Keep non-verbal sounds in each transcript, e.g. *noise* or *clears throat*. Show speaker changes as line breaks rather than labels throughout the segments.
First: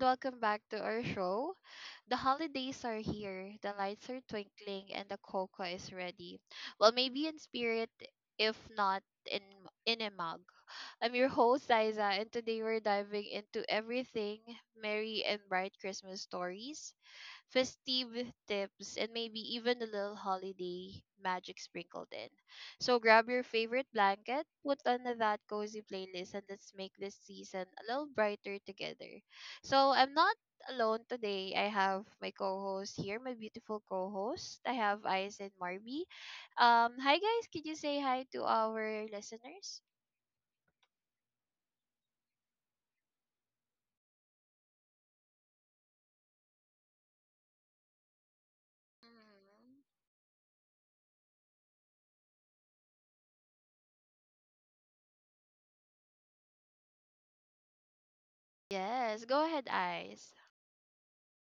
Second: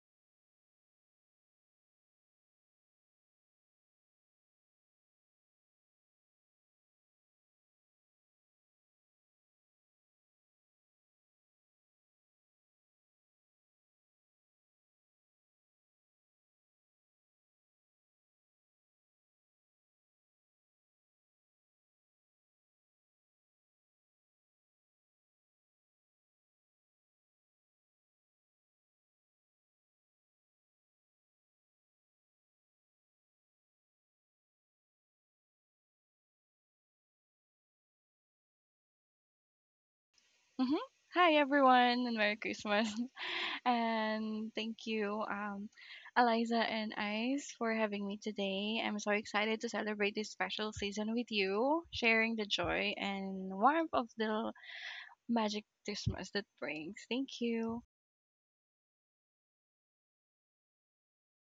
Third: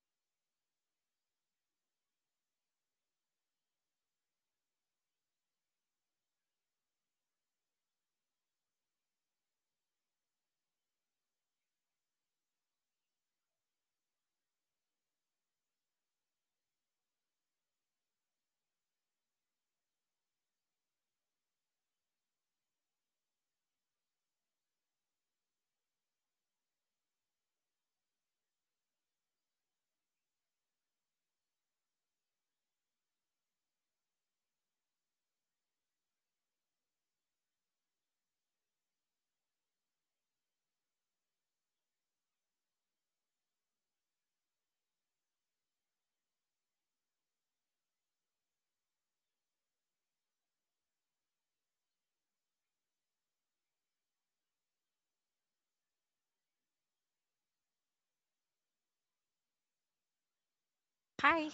welcome back to our show. The holidays are here, the lights are twinkling, and the cocoa is ready. Well, maybe in spirit, if not in a mug. I'm your host, Liza, and today we're diving into everything merry and bright: Christmas stories, festive tips, and maybe even a little holiday magic sprinkled in. So grab your favorite blanket, put on that cozy playlist, and let's make this season a little brighter together. So I'm not alone today. I have my co-host here, my beautiful co-host. I have Ice and Marby. Hi guys, could you say hi to our listeners?
Hmm Hi everyone and Merry Christmas. *laughs* And thank you, Eliza and Ice for having me today. I'm so excited to
Mhm.
celebrate this special season with you, sharing the joy and warmth of the magic Christmas that brings. Thank you.
Yes, go ahead, Ice.
Hi,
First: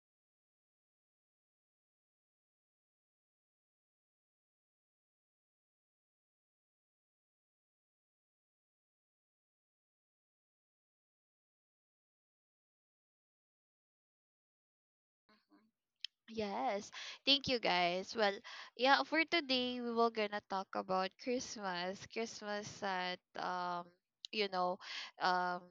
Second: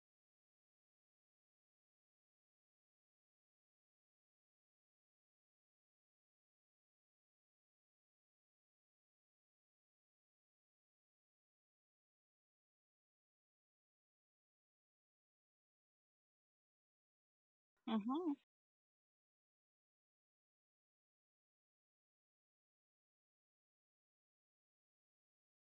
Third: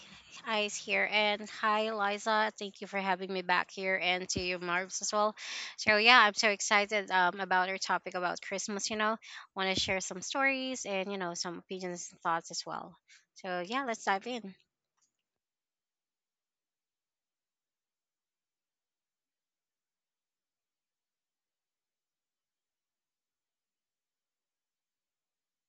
Ice here, and hi, Eliza. Thank you for having me back here, and to you, Marv's as well. So yeah, I'm so excited about our topic about Christmas. Want to share some stories and some opinions and thoughts as well. So yeah, let's dive in.
Yes, thank you guys.
Mm-hmm.
Well, yeah, for today we will gonna talk about Christmas. Christmas at you know, um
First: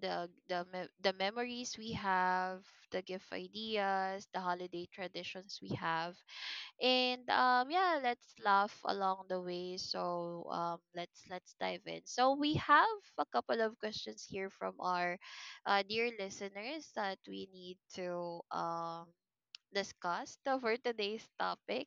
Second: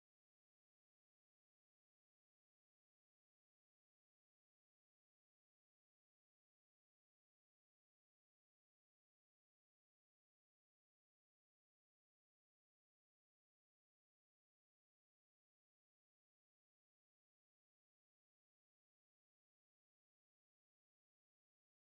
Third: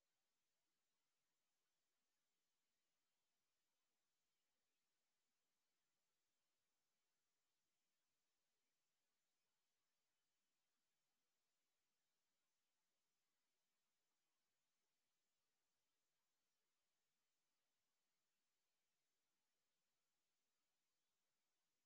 the memories we have, the gift ideas, the holiday traditions we have. And yeah, let's laugh along the way. So let's dive in. So we have a couple of questions here from our dear listeners that we need to discussed for *laughs* today's topic.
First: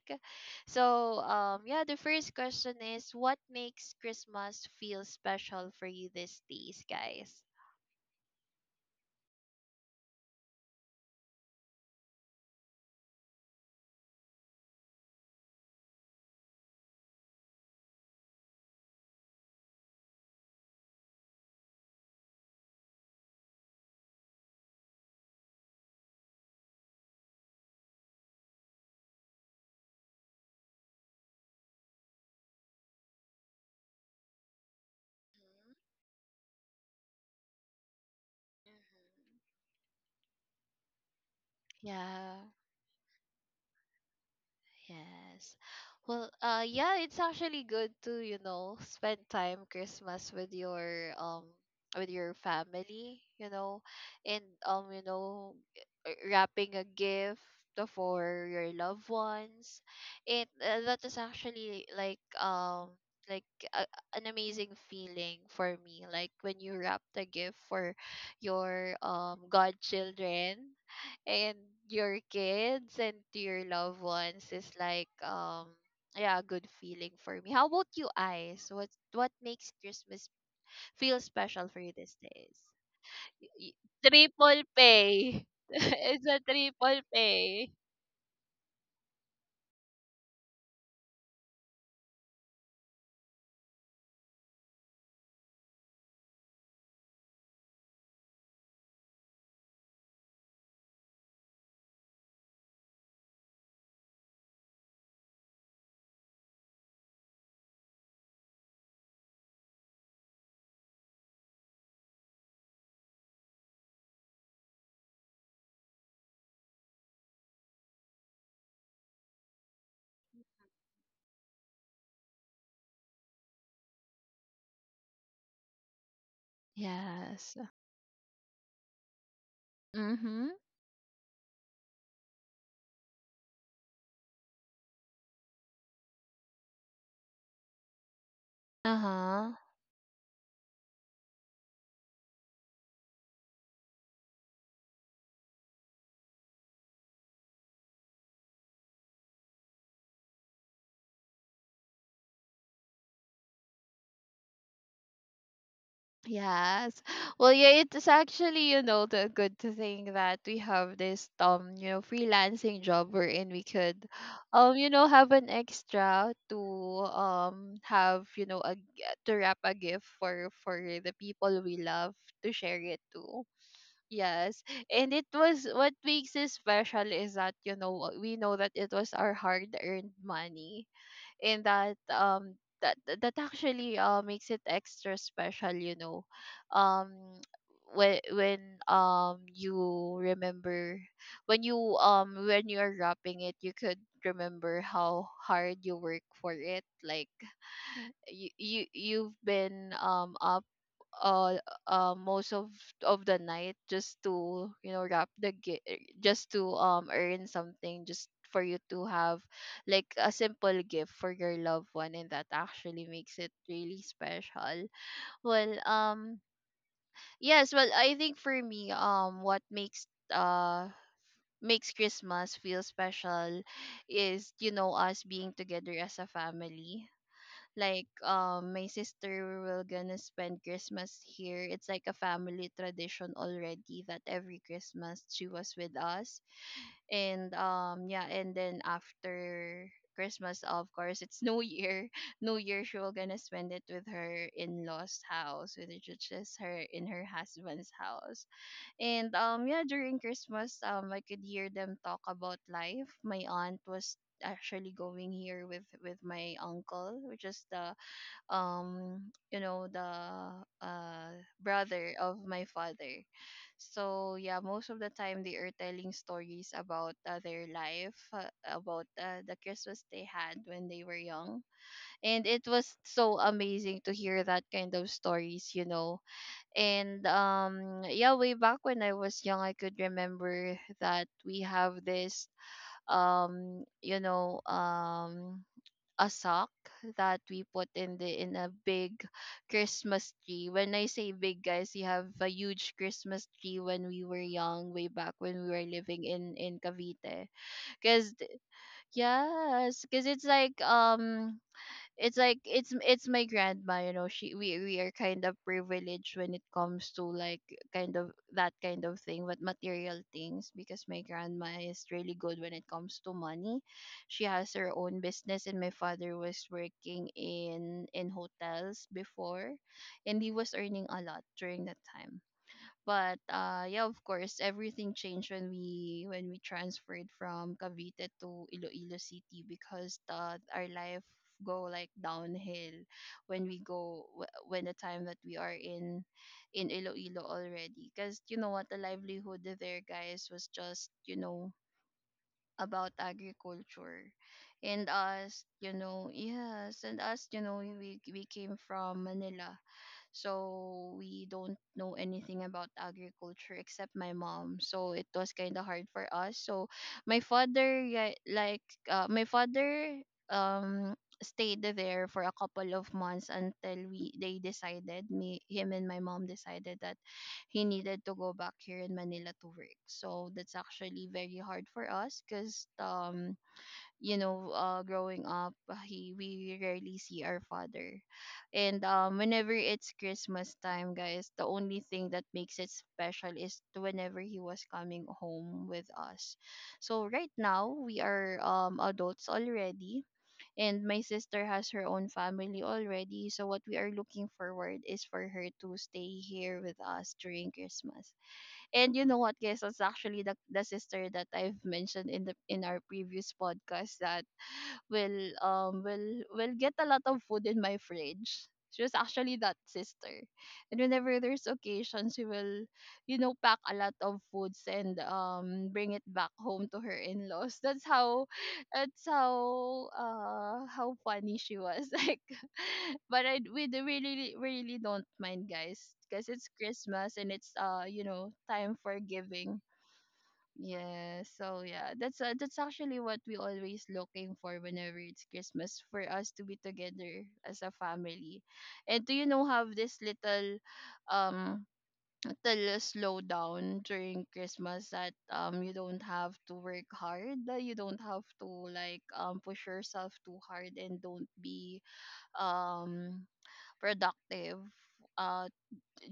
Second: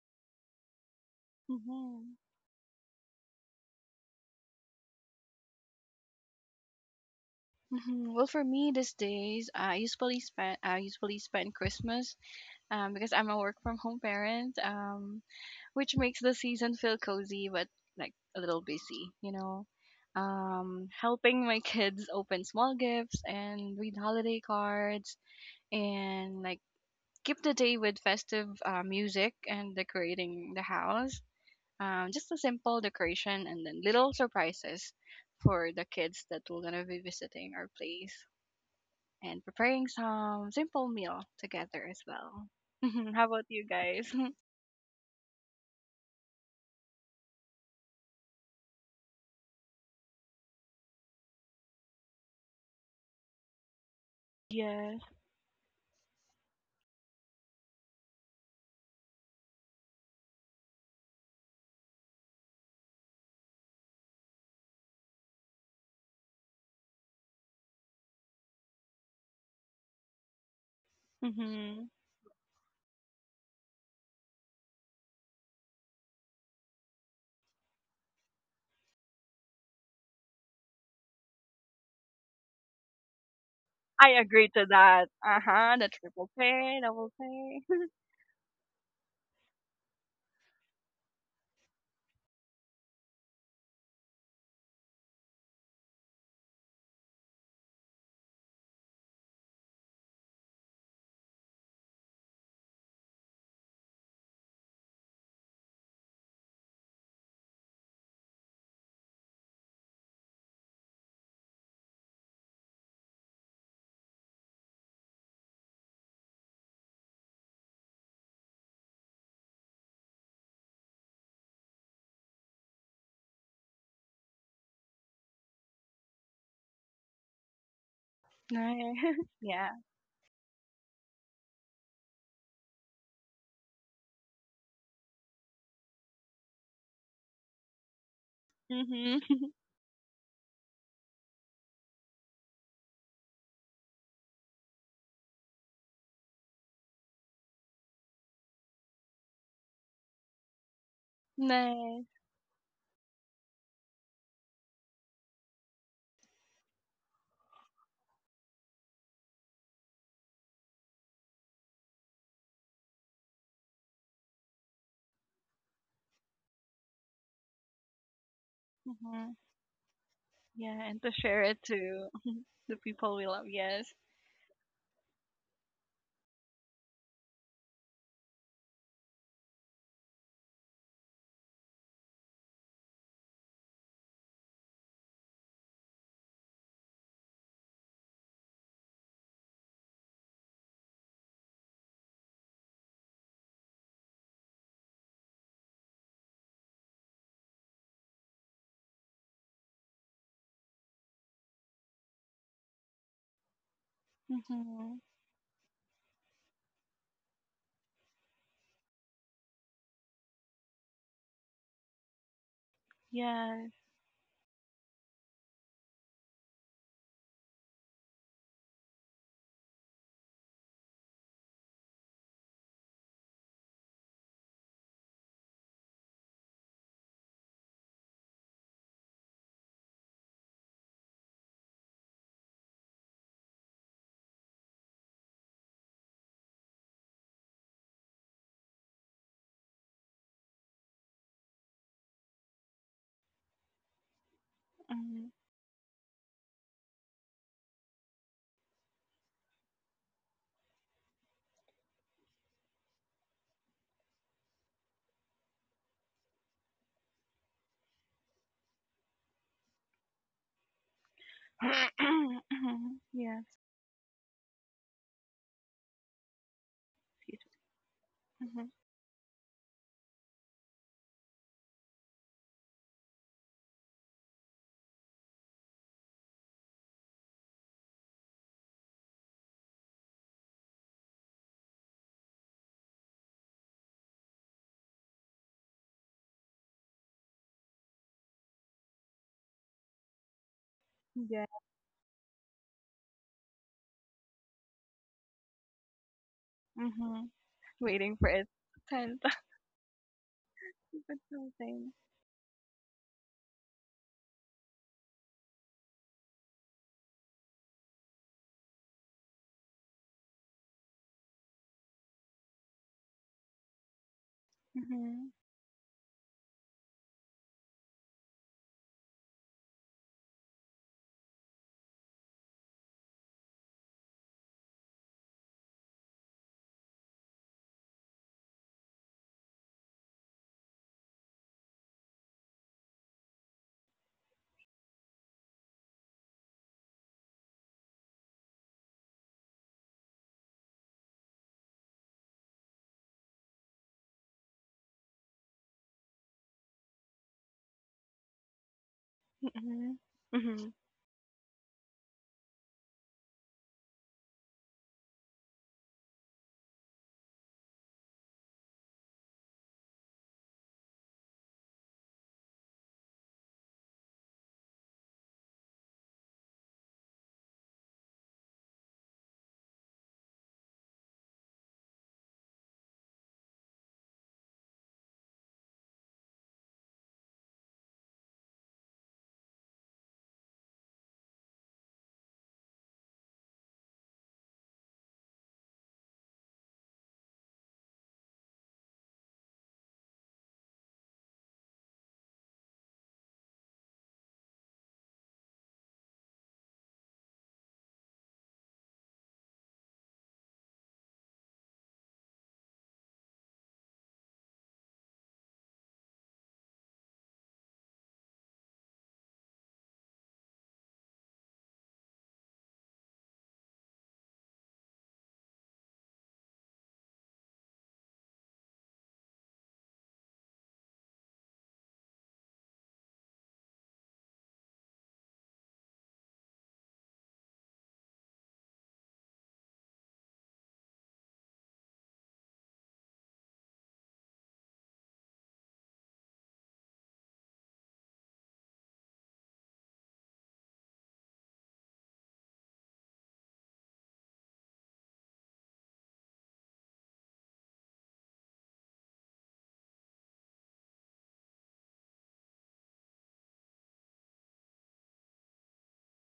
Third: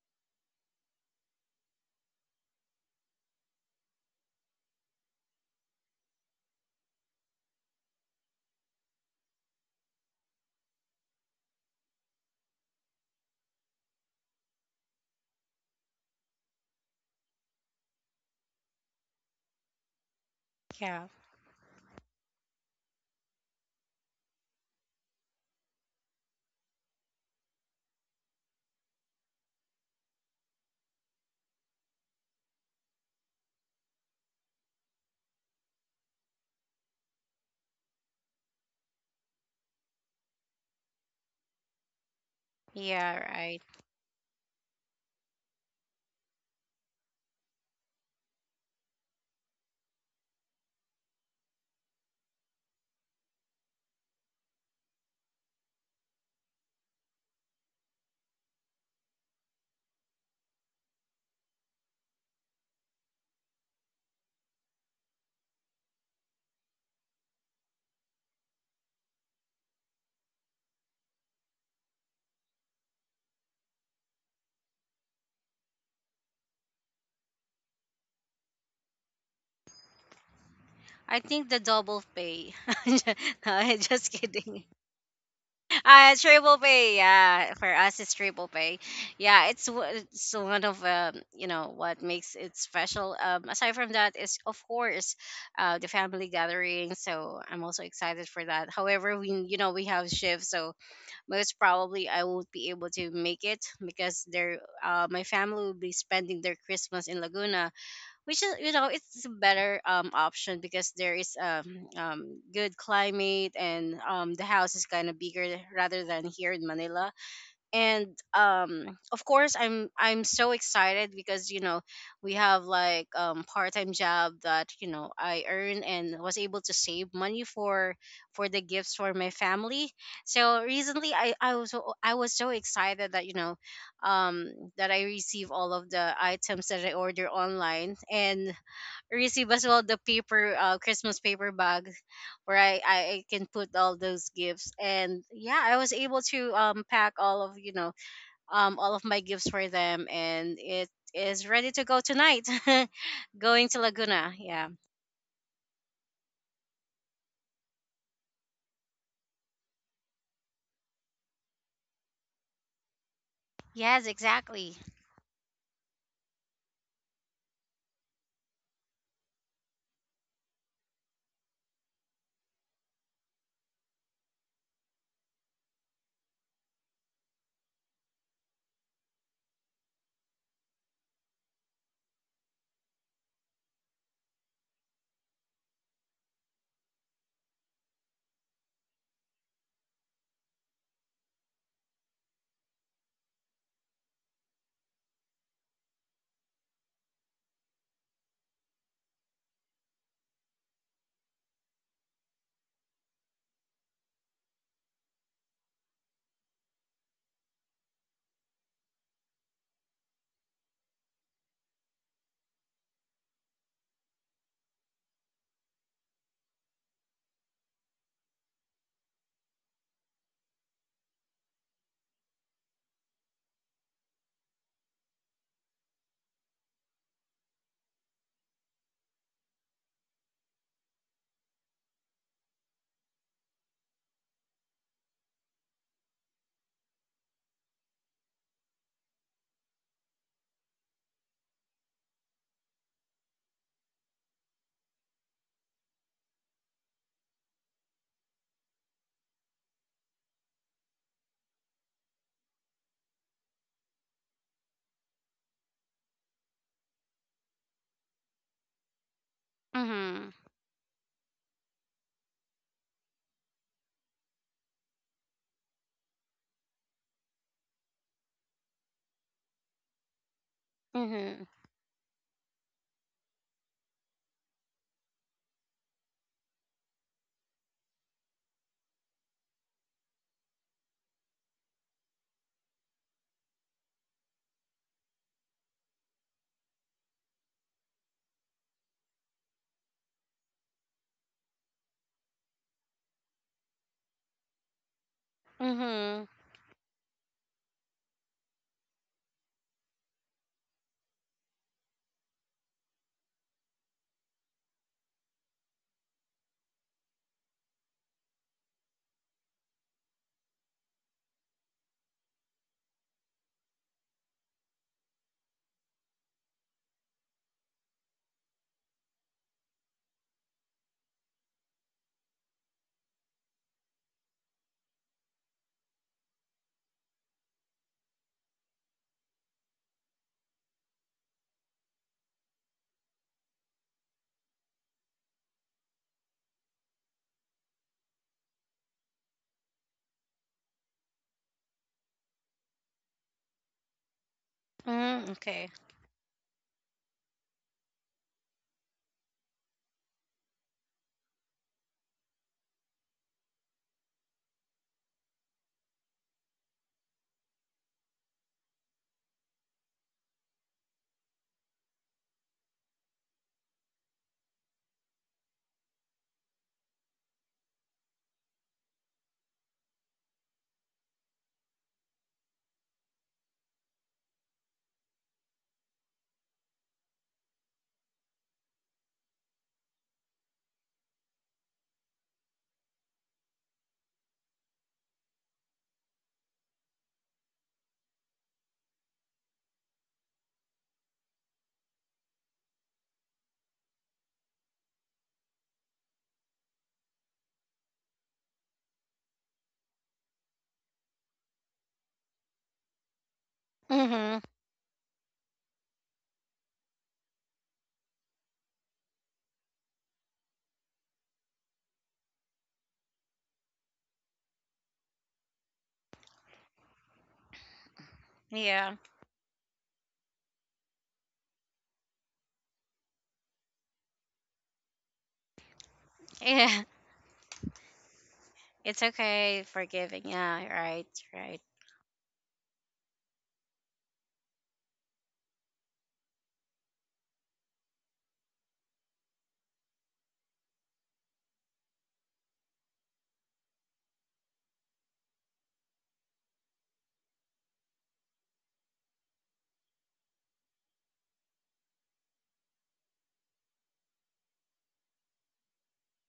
So, yeah, the
Mm-hmm.
first question is, what makes Christmas feel special for you these days, guys?
hmm Well, for me, these days, I usually spend Christmas because I'm a work from home parent, which makes the season feel cozy but like a little busy.
Yeah,
Helping my kids open small gifts and read holiday cards and like keep the day with festive music and decorating the house. Just a simple decoration and then little surprises for the kids that we're gonna be visiting our place
Mm-hmm.
and preparing some simple meal together as
Yeah.
well. *laughs*
yeah,
How about
right.
you guys?
Yes. Well, yeah, it's actually good to, you know, spend time Christmas with your family, you know, and
*laughs* yes.
you know, wrapping a gift for your loved ones. It that is actually like like a, an amazing feeling for me, like when you wrap the gift for your godchildren and
hmm
your kids and to your loved ones, is like yeah, a good feeling for me. How about you, Eyes? What makes Christmas
I
feel
think the
special for you
double
these
pay.
days?
*laughs* No,
Y-
I'm
y-
just
I agree
Triple
kidding.
to that. Uh
pay. *laughs*
huh. The
It's
triple
a
Triple
pay,
pay.
triple
double
Yeah,
pay.
pay.
for us it's triple pay. Yeah, it's one of you know what makes it special. Aside from that is of course, the family gathering. So I'm also excited for that. However, we we have shifts, so most probably I won't be able to make it because they're my family will be spending their Christmas in Laguna, which is it's a better option because there is good climate and the house is kind of bigger rather than here in Manila, and of course I'm so excited because you know we have like part-time job that I earn and was able to save money
Yes.
for
*laughs*
the gifts
nice.
for my
*laughs* Yeah.
family.
Mm-hmm.
So recently I was so excited that um I receive all of the items that I order online and
Mm-hmm.
Uh-huh.
receive as well the paper Christmas paper bag where I can put all those gifts. And yeah, I was able to pack all of my gifts for them, and it
*laughs*
is ready to
nice.
go tonight. *laughs* Going to Laguna, yeah.
Yes. Well, yeah, it's actually, you know, the good thing that we have this you know, freelancing job wherein we could
Yes,
you
exactly.
know, have an extra to have, you know, a g-
Mm-hmm.
to wrap a gift for
Yeah, and to
the
share
people
it
we
to
love, to
the
share it
people we
to.
love. Yes.
Yes. And it was, what makes it special is that, you know, we know that it was our hard-earned money. In that that that actually makes it extra special, you know, um when you remember when you when you're wrapping it, you could remember how hard you work for it. Like you, you've been up uh most of the night just to, you
Mm-hmm.
know, just to earn something just for you to have like a simple gift for your loved one. And that actually makes it
Yes.
really special. Well, yes. Well, I think for me, what makes makes Christmas feel special is, you know, us being together as a family. Like, my sister will gonna spend Christmas here. It's like a family tradition already that every Christmas she was with us. And yeah, and then after Christmas, of course, it's New Year. *laughs* New Year, she will gonna spend it with her in-laws
Mm-hmm.
house, with which is just her in her husband's house. And yeah, during Christmas, I could hear them talk about life. My aunt was actually going here with my uncle, which is the um you know
Mhm.
the uh brother of my
*clears throat*
father.
yes.
So yeah, most of the time they are telling stories about their life,
Mm-hmm.
about the Christmas they had when they were
Mhm.
young. And it was so amazing to hear that kind of stories, you know. And yeah, way back when I was young, I could remember that we have this um you know um a sock that we put in the in a big Christmas tree. When I say
Yeah.
big, guys, we have a huge Christmas tree when we were young, way back when we were living
Mhm.
in
Mm-hmm.
Cavite.
Waiting for
Cause
it.
th-
Ten. *laughs*
yes, cause it's like
That's the thing. *laughs*
it's like it's my grandma. You know, she we are kind of privileged when it comes to like kind of that kind of thing, but material things, because my grandma is really good when it comes to money. She has her own
Mm-hmm.
business, and my father was working in hotels before, and he was earning a lot during that time. But yeah, of course, everything changed when we transferred from Cavite to Iloilo City, because the our life go like downhill when when the time that we are in Iloilo already. Because you know what, the livelihood there, guys, was just, you know, about agriculture. And
Mhm.
us,
Okay.
you know, yes, and us, you know, we came from Manila,
Mm-hmm.
so we don't know anything about agriculture except my mom, so it was kind of hard for us. So my father, yeah, like my father um stayed there for a couple of months until we they decided, me, him, and my mom decided that he needed to go back here in Manila to work. So that's actually very hard for us, because you know, growing up, he we rarely see our father. And whenever it's Christmas time, guys, the only thing that makes it special is to whenever he was coming home with us. So right now we are adults already, and my sister has her own family already, so what we are looking forward is for her to stay here with us during Christmas. And you know what, guys, that's actually the sister that I've mentioned in the in our previous podcast that
Mhm.
will will get a lot of food in my fridge. She was actually that sister. And whenever there's occasions, she will, you know, pack a lot of foods and bring it back home to her in-laws. *laughs* That's how
Yeah,
how funny she was. *laughs* Like, but I, we do really really don't mind, guys, because it's
yeah.
Christmas and it's you know,
*laughs*
time
It's
for
okay
giving.
forgiving, yeah, right,
Yes.
right,
So yeah, that's actually what we always looking for whenever it's Christmas, for us to be together as a family. And do you know have this little um little slowdown during Christmas that you don't have to work hard, you don't have to like push yourself too hard and don't be um productive. Uh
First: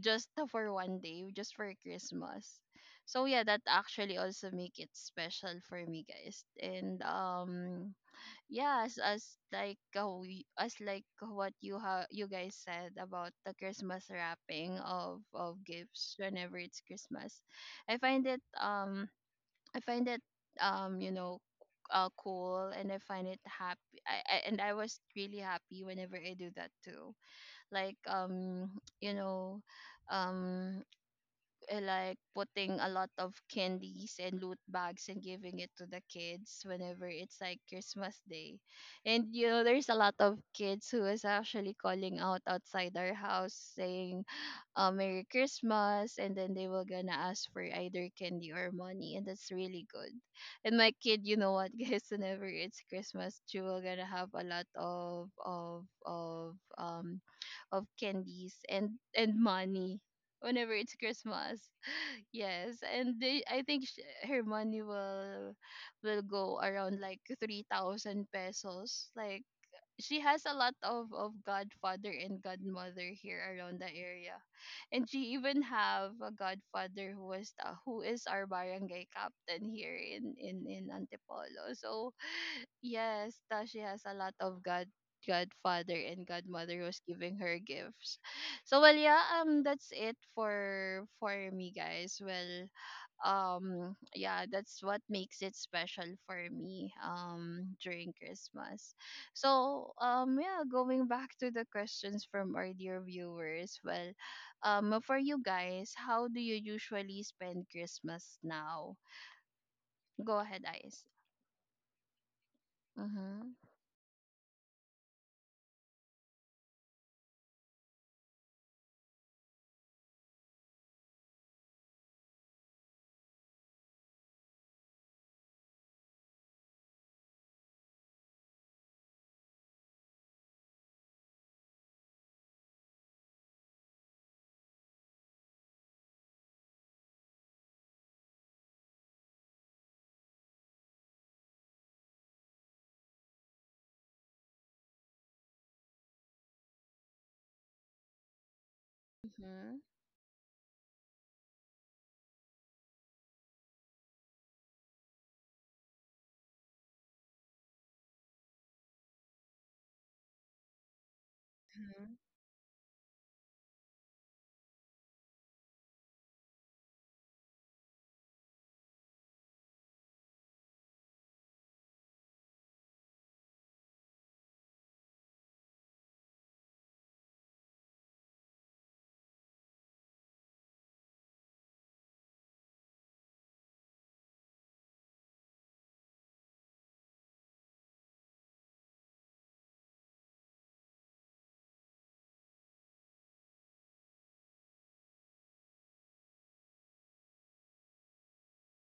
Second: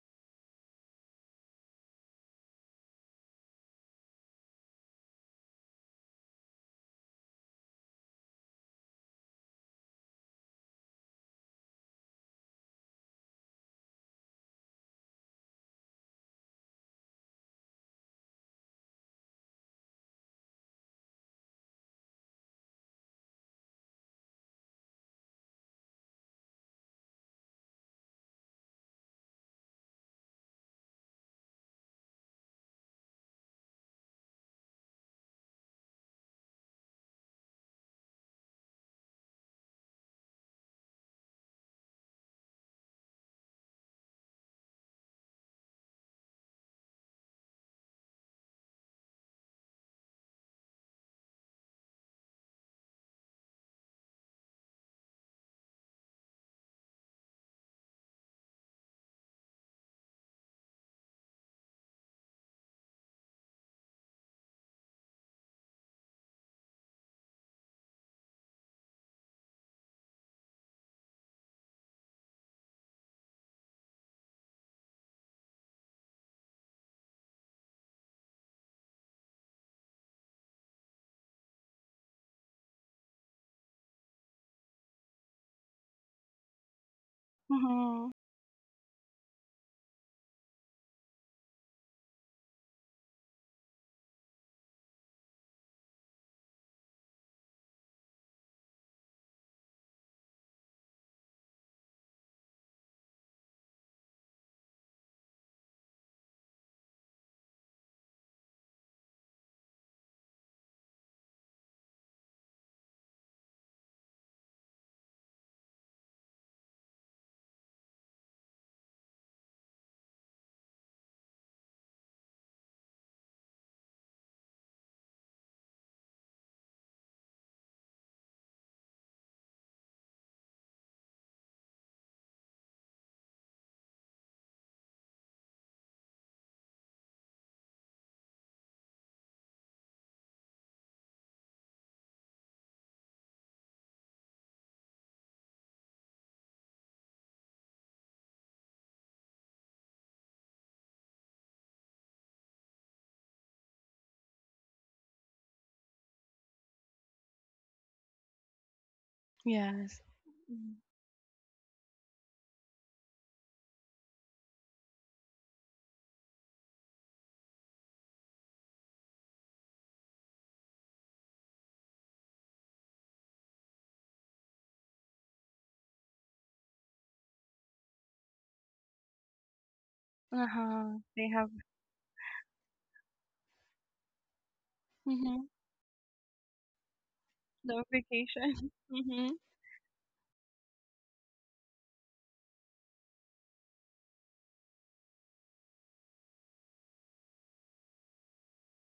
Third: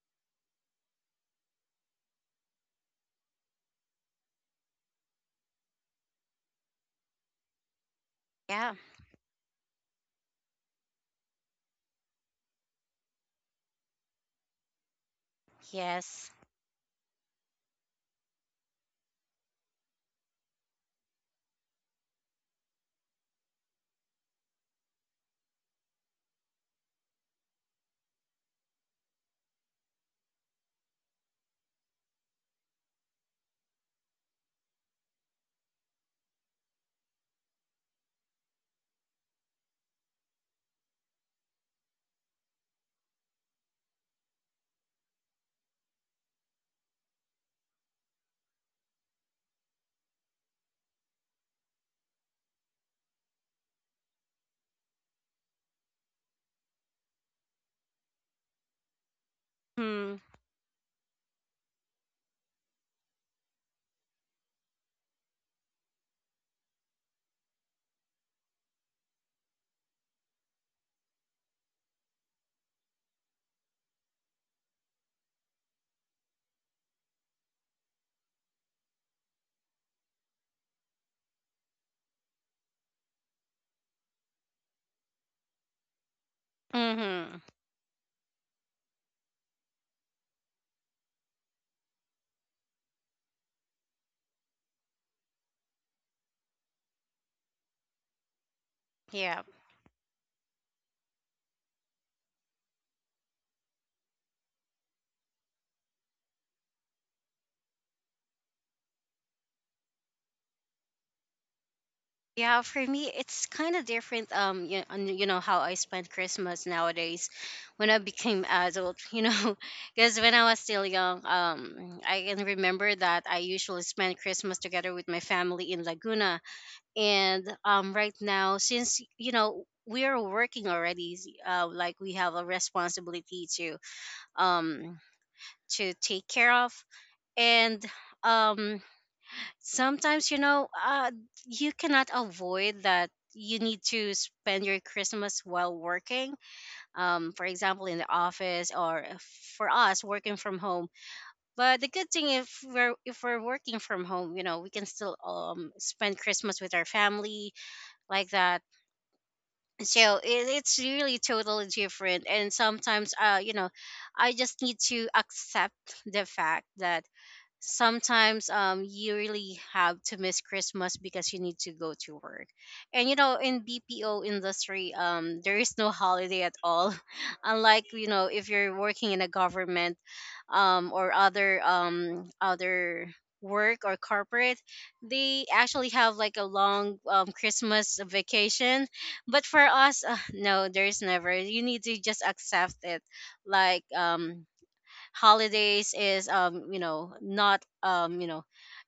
just *laughs* for one day, just for Christmas. So yeah, that actually also make it special for me, guys. And
yeah.
yeah, as like how we, as like what you guys said about the Christmas wrapping of gifts
Yes.
whenever it's Christmas, I find it um I find it um you know cool, and I find it happy. I and I was really happy whenever I do that too. Like you know um like putting a lot of candies and loot bags and giving it to the kids whenever it's like Christmas Day. And you know, there's a lot of kids who is actually calling out outside our house saying, Merry Christmas, and then they were gonna ask for either candy or money, and that's really good. And my kid, you know what, *laughs* guys, whenever it's Christmas, she will gonna have a lot of of candies and money
Mhm.
whenever it's Christmas. Yes, and they, I think her money will go around like 3,000 pesos. Like, she has a lot of godfather and godmother here around the area, and she even have a godfather who was who is our barangay captain here in Antipolo. So yes, Tashi has a lot of godfather and godmother who's giving
Mhm.
her
Mhm.
gifts. So well, yeah, that's it for me, guys. Well, yeah, that's what makes it special for me during Christmas.
Yeah.
So yeah, going back to the questions from our dear viewers, well, for you guys, how do you usually spend Christmas now? Go ahead, Ice.
Yeah, for me, it's
Mm-hmm.
kind of different. You know how I spend Christmas nowadays, when I became adult. *laughs* You know, because when I was still young, I can remember that I usually spend Christmas together with my family in Laguna. And right now, since you know we are working already, like we have a responsibility um to take care of, and um sometimes you cannot avoid that you need to spend your Christmas while working, for example in the office, or for
Mm-hmm.
us working from home. But the good thing, if we're working from home, you know we can still spend Christmas with our family like that.
Yes.
So it's
Mm.
really totally different. And sometimes you know, I just need to accept the fact that sometimes you really have to miss Christmas because you need to go to work. And you know, in BPO industry there is no holiday at all. *laughs* Unlike you know, if you're working in a government
Uh-huh.
or
They have
other other work or corporate, they
mhm.
actually have like a long Christmas
Notification.
vacation.
*laughs* Mhm.
But for us, no, there's never, you need to just accept it. Like holidays is not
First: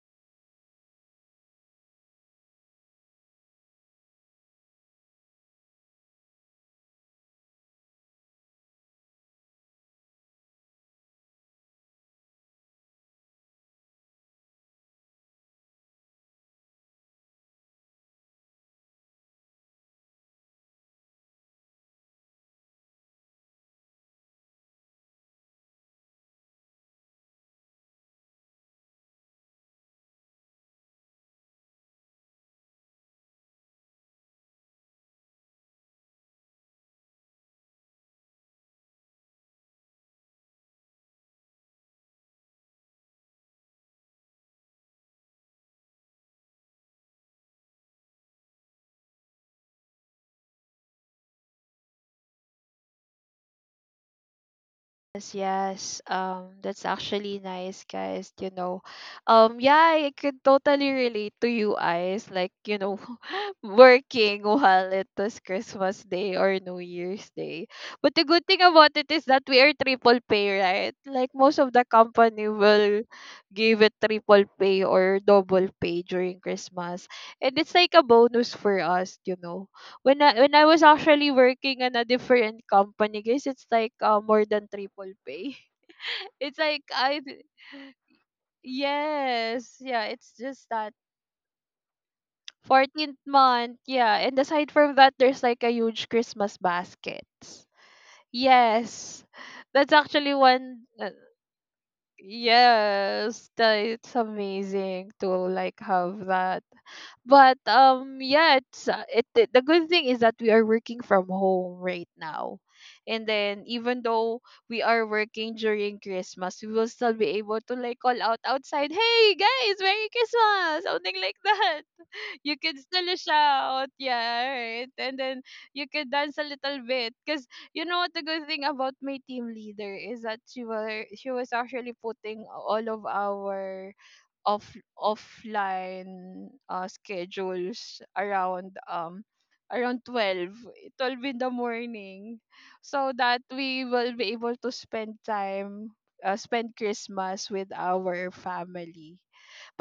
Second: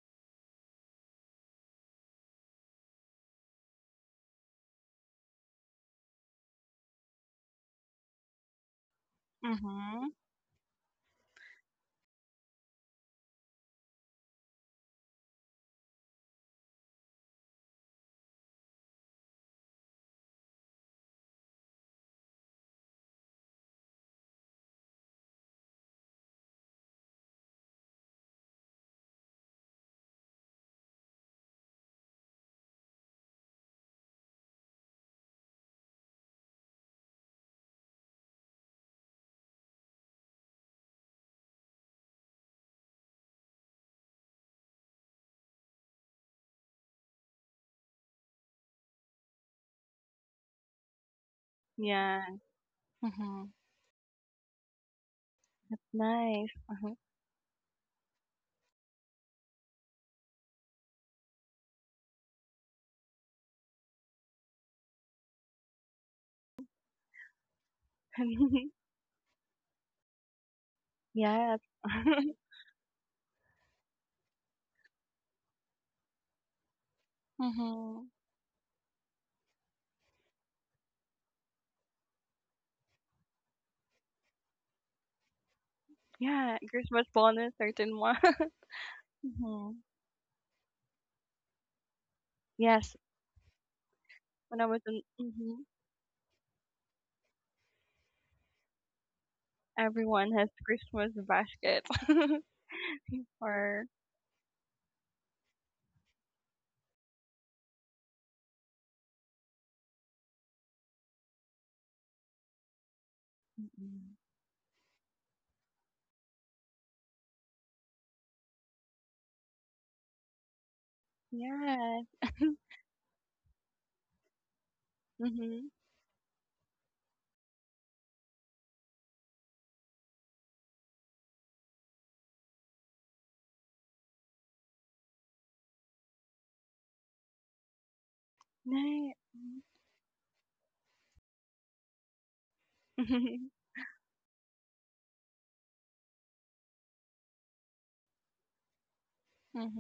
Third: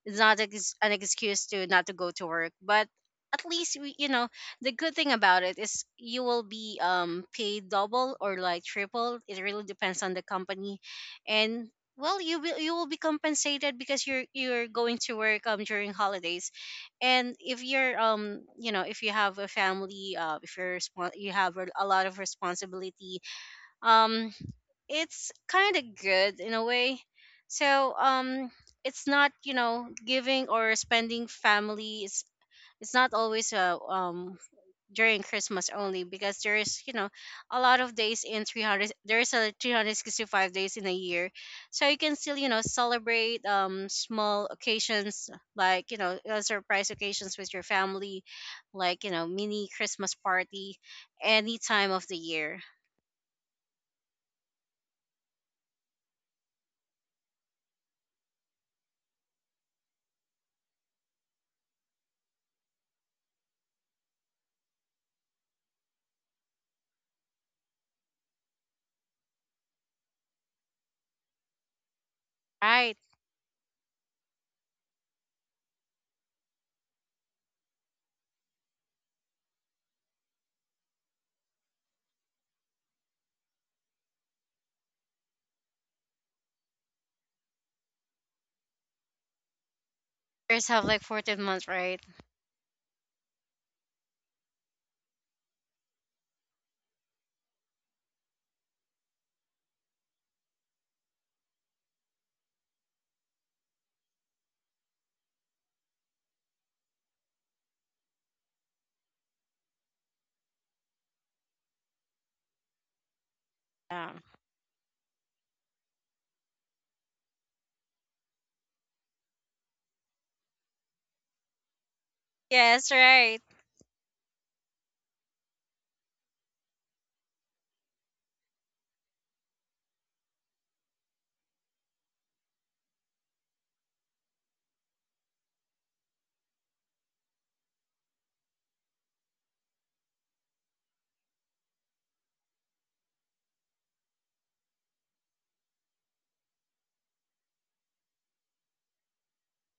it's not an excuse to not to go to work, but at least we, you know, the good thing about it is you will be paid double or like triple. It really depends
Mhm.
on the company. And well, you will be compensated because you're going to work during holidays. And if you're if you have a family, if you're respon- you have a lot of responsibility, um it's kind of good in a way. So it's not you know giving or spending family. It's not always during Christmas only, because there is you know a lot of days in 300. There is a 365 days in a year, so you can still you know celebrate small occasions, like you know surprise occasions with your family, like you know mini Christmas party, any time of the
Yeah.
year.
Mhm.
Yes, yes.
That's nice.
That's
Uh-huh.
actually nice, guys. You know, yeah, I could totally relate to you guys. Like, you know, *laughs* working while it was Christmas Day or New Year's Day. But the good thing
*laughs*
about it is that we are triple pay, right? Like most
yes.
of the company
*laughs*
Right?
will give it triple pay or double pay during Christmas, and it's like a
mhm.
bonus for us, you know, when I was actually working in a different company, guys, it's like more than triple pay. *laughs*
Yeah.
It's like
Christmas
I,
bonus, certain one. *laughs* mhm.
yes, yeah, it's
Yours
just
have
that
like 14 months, right?
Yes.
14th month, yeah. And
When I
aside
was
from
in,
that, there's like
mhm.
a huge Christmas baskets. Yes. That's
Everyone
actually
has
one
Christmas basket. *laughs*
yes, that
or
it's amazing to like have that. But yeah, it's it the good thing is that we are working from home right now. And then even
Yeah.
mhm.
though we are working during Christmas, we will still be able to call out outside, "Hey guys, Merry Christmas." Something like *laughs* that
Yeah.
you could
Yes,
still
right.
shout, yeah, right? And then
Mhm.
you could dance a little bit. Cause you know what, the good thing about my team leader is that she was actually putting all of our offline schedules around
Nice.
around 12, 12 in the morning, so that
*laughs*
we will be able to spend time spend Christmas with our family.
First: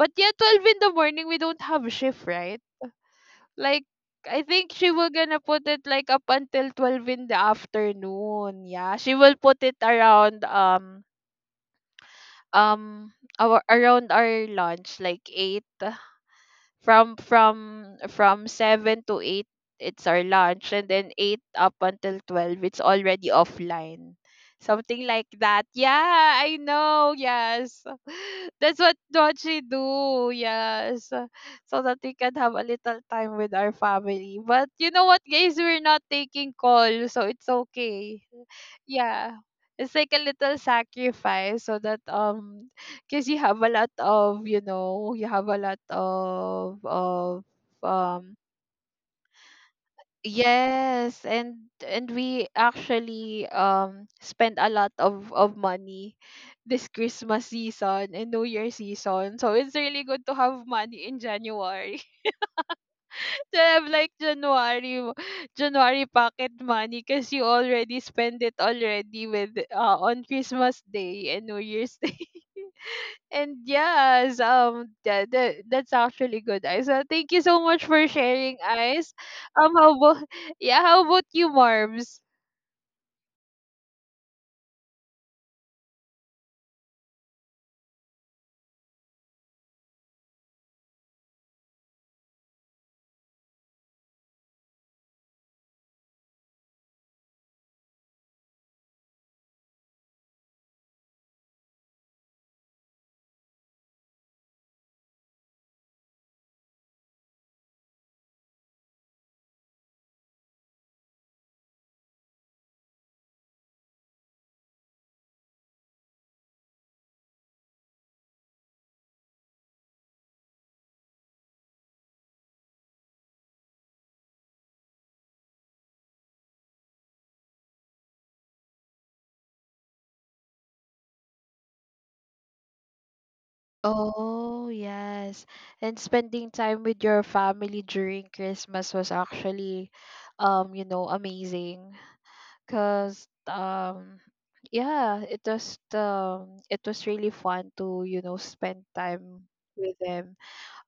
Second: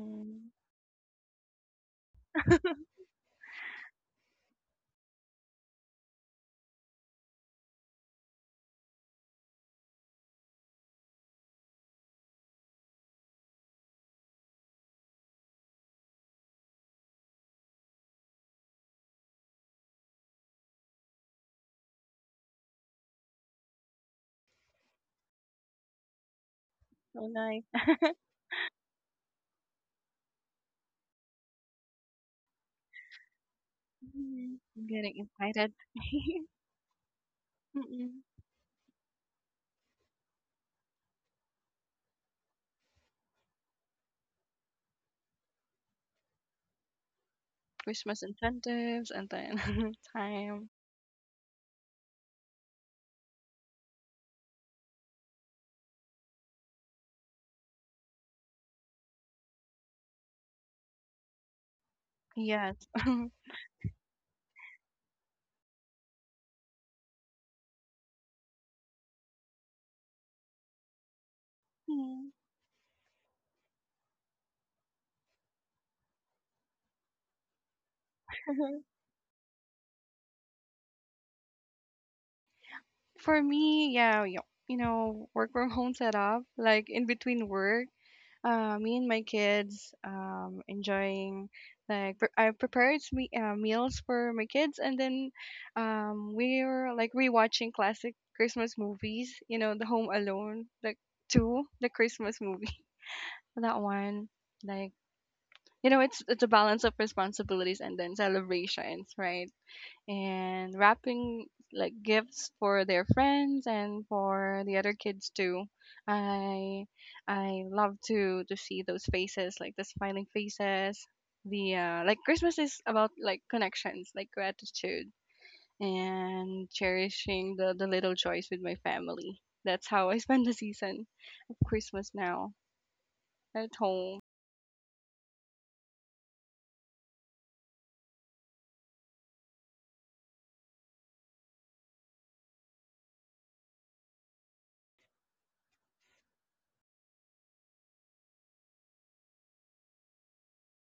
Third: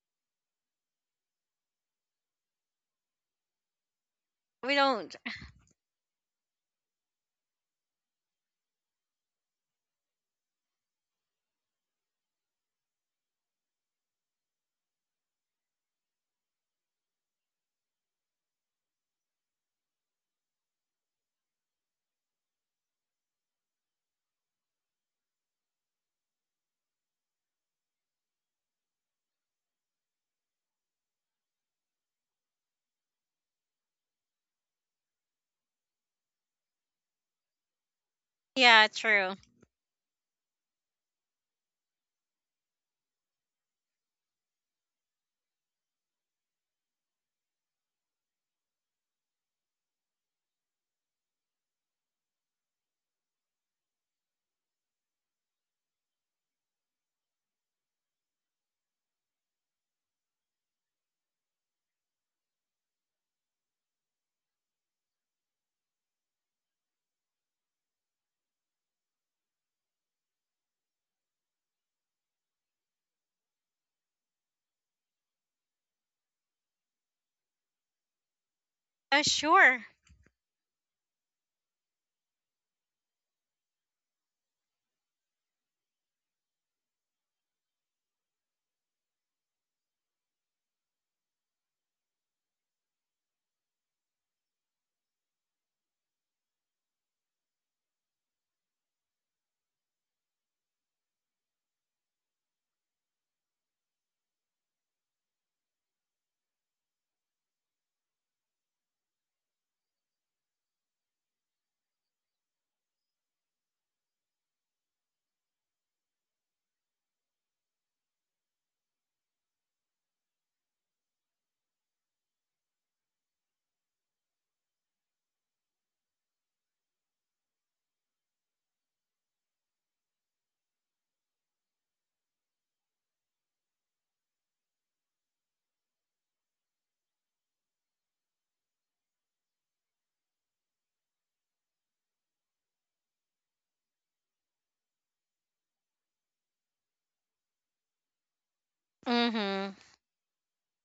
But yeah, 12 in the morning we don't have shift, right? Like, I think
We
she will
don't.
gonna put it like up until 12 in the afternoon. Yeah, she will put it around um our around our lunch, like eight. From from 7 to 8 it's our lunch, and then 8 up until 12 it's already offline, something like that. Yeah, I know.
So nice.
Yes,
*laughs*
*laughs* that's what she do. Yes, so that we can have a little time with our family.
Mhm.
But
I'm
you know
getting
what guys,
excited.
we're not
*laughs*
taking call, so it's okay.
Mm-mm.
Yeah, true.
Yeah, it's like a little sacrifice so that because you have a lot of, you know, you have a lot of
Christmas
um
incentives and then *laughs* time.
yes. And and we actually spend a lot of money this Christmas season and new year season, so it's really good to have money in January.
Yes.
*laughs*
*laughs*
To have like January pocket money, because you already spend it already with on Christmas day and New Year's day.
Mm.
And yes, that's actually good, Ice. Well, thank you so much for sharing,
*laughs*
Ice.
Sure.
How about *laughs* yeah, how about you, Marbs?
For me, you know, work from home setup, like in between work, me and my kids enjoying like I prepared me meals for my kids and then we were like rewatching classic Christmas movies, you know, The Home Alone, like two, the Christmas movie. *laughs* That one, like you know, it's a balance of responsibilities and then celebrations, right? And wrapping like gifts for their friends and for the other kids too i i love to see those faces, like the smiling faces, the like Christmas is about like connections, like gratitude, and cherishing the little joys with my family. That's how I *laughs* spend the season of Christmas now at home.
Oh yes, and spending time with your family during Christmas was actually, you know, amazing. Cause yeah, it was really fun to, you know, spend time
Mhm.
with them,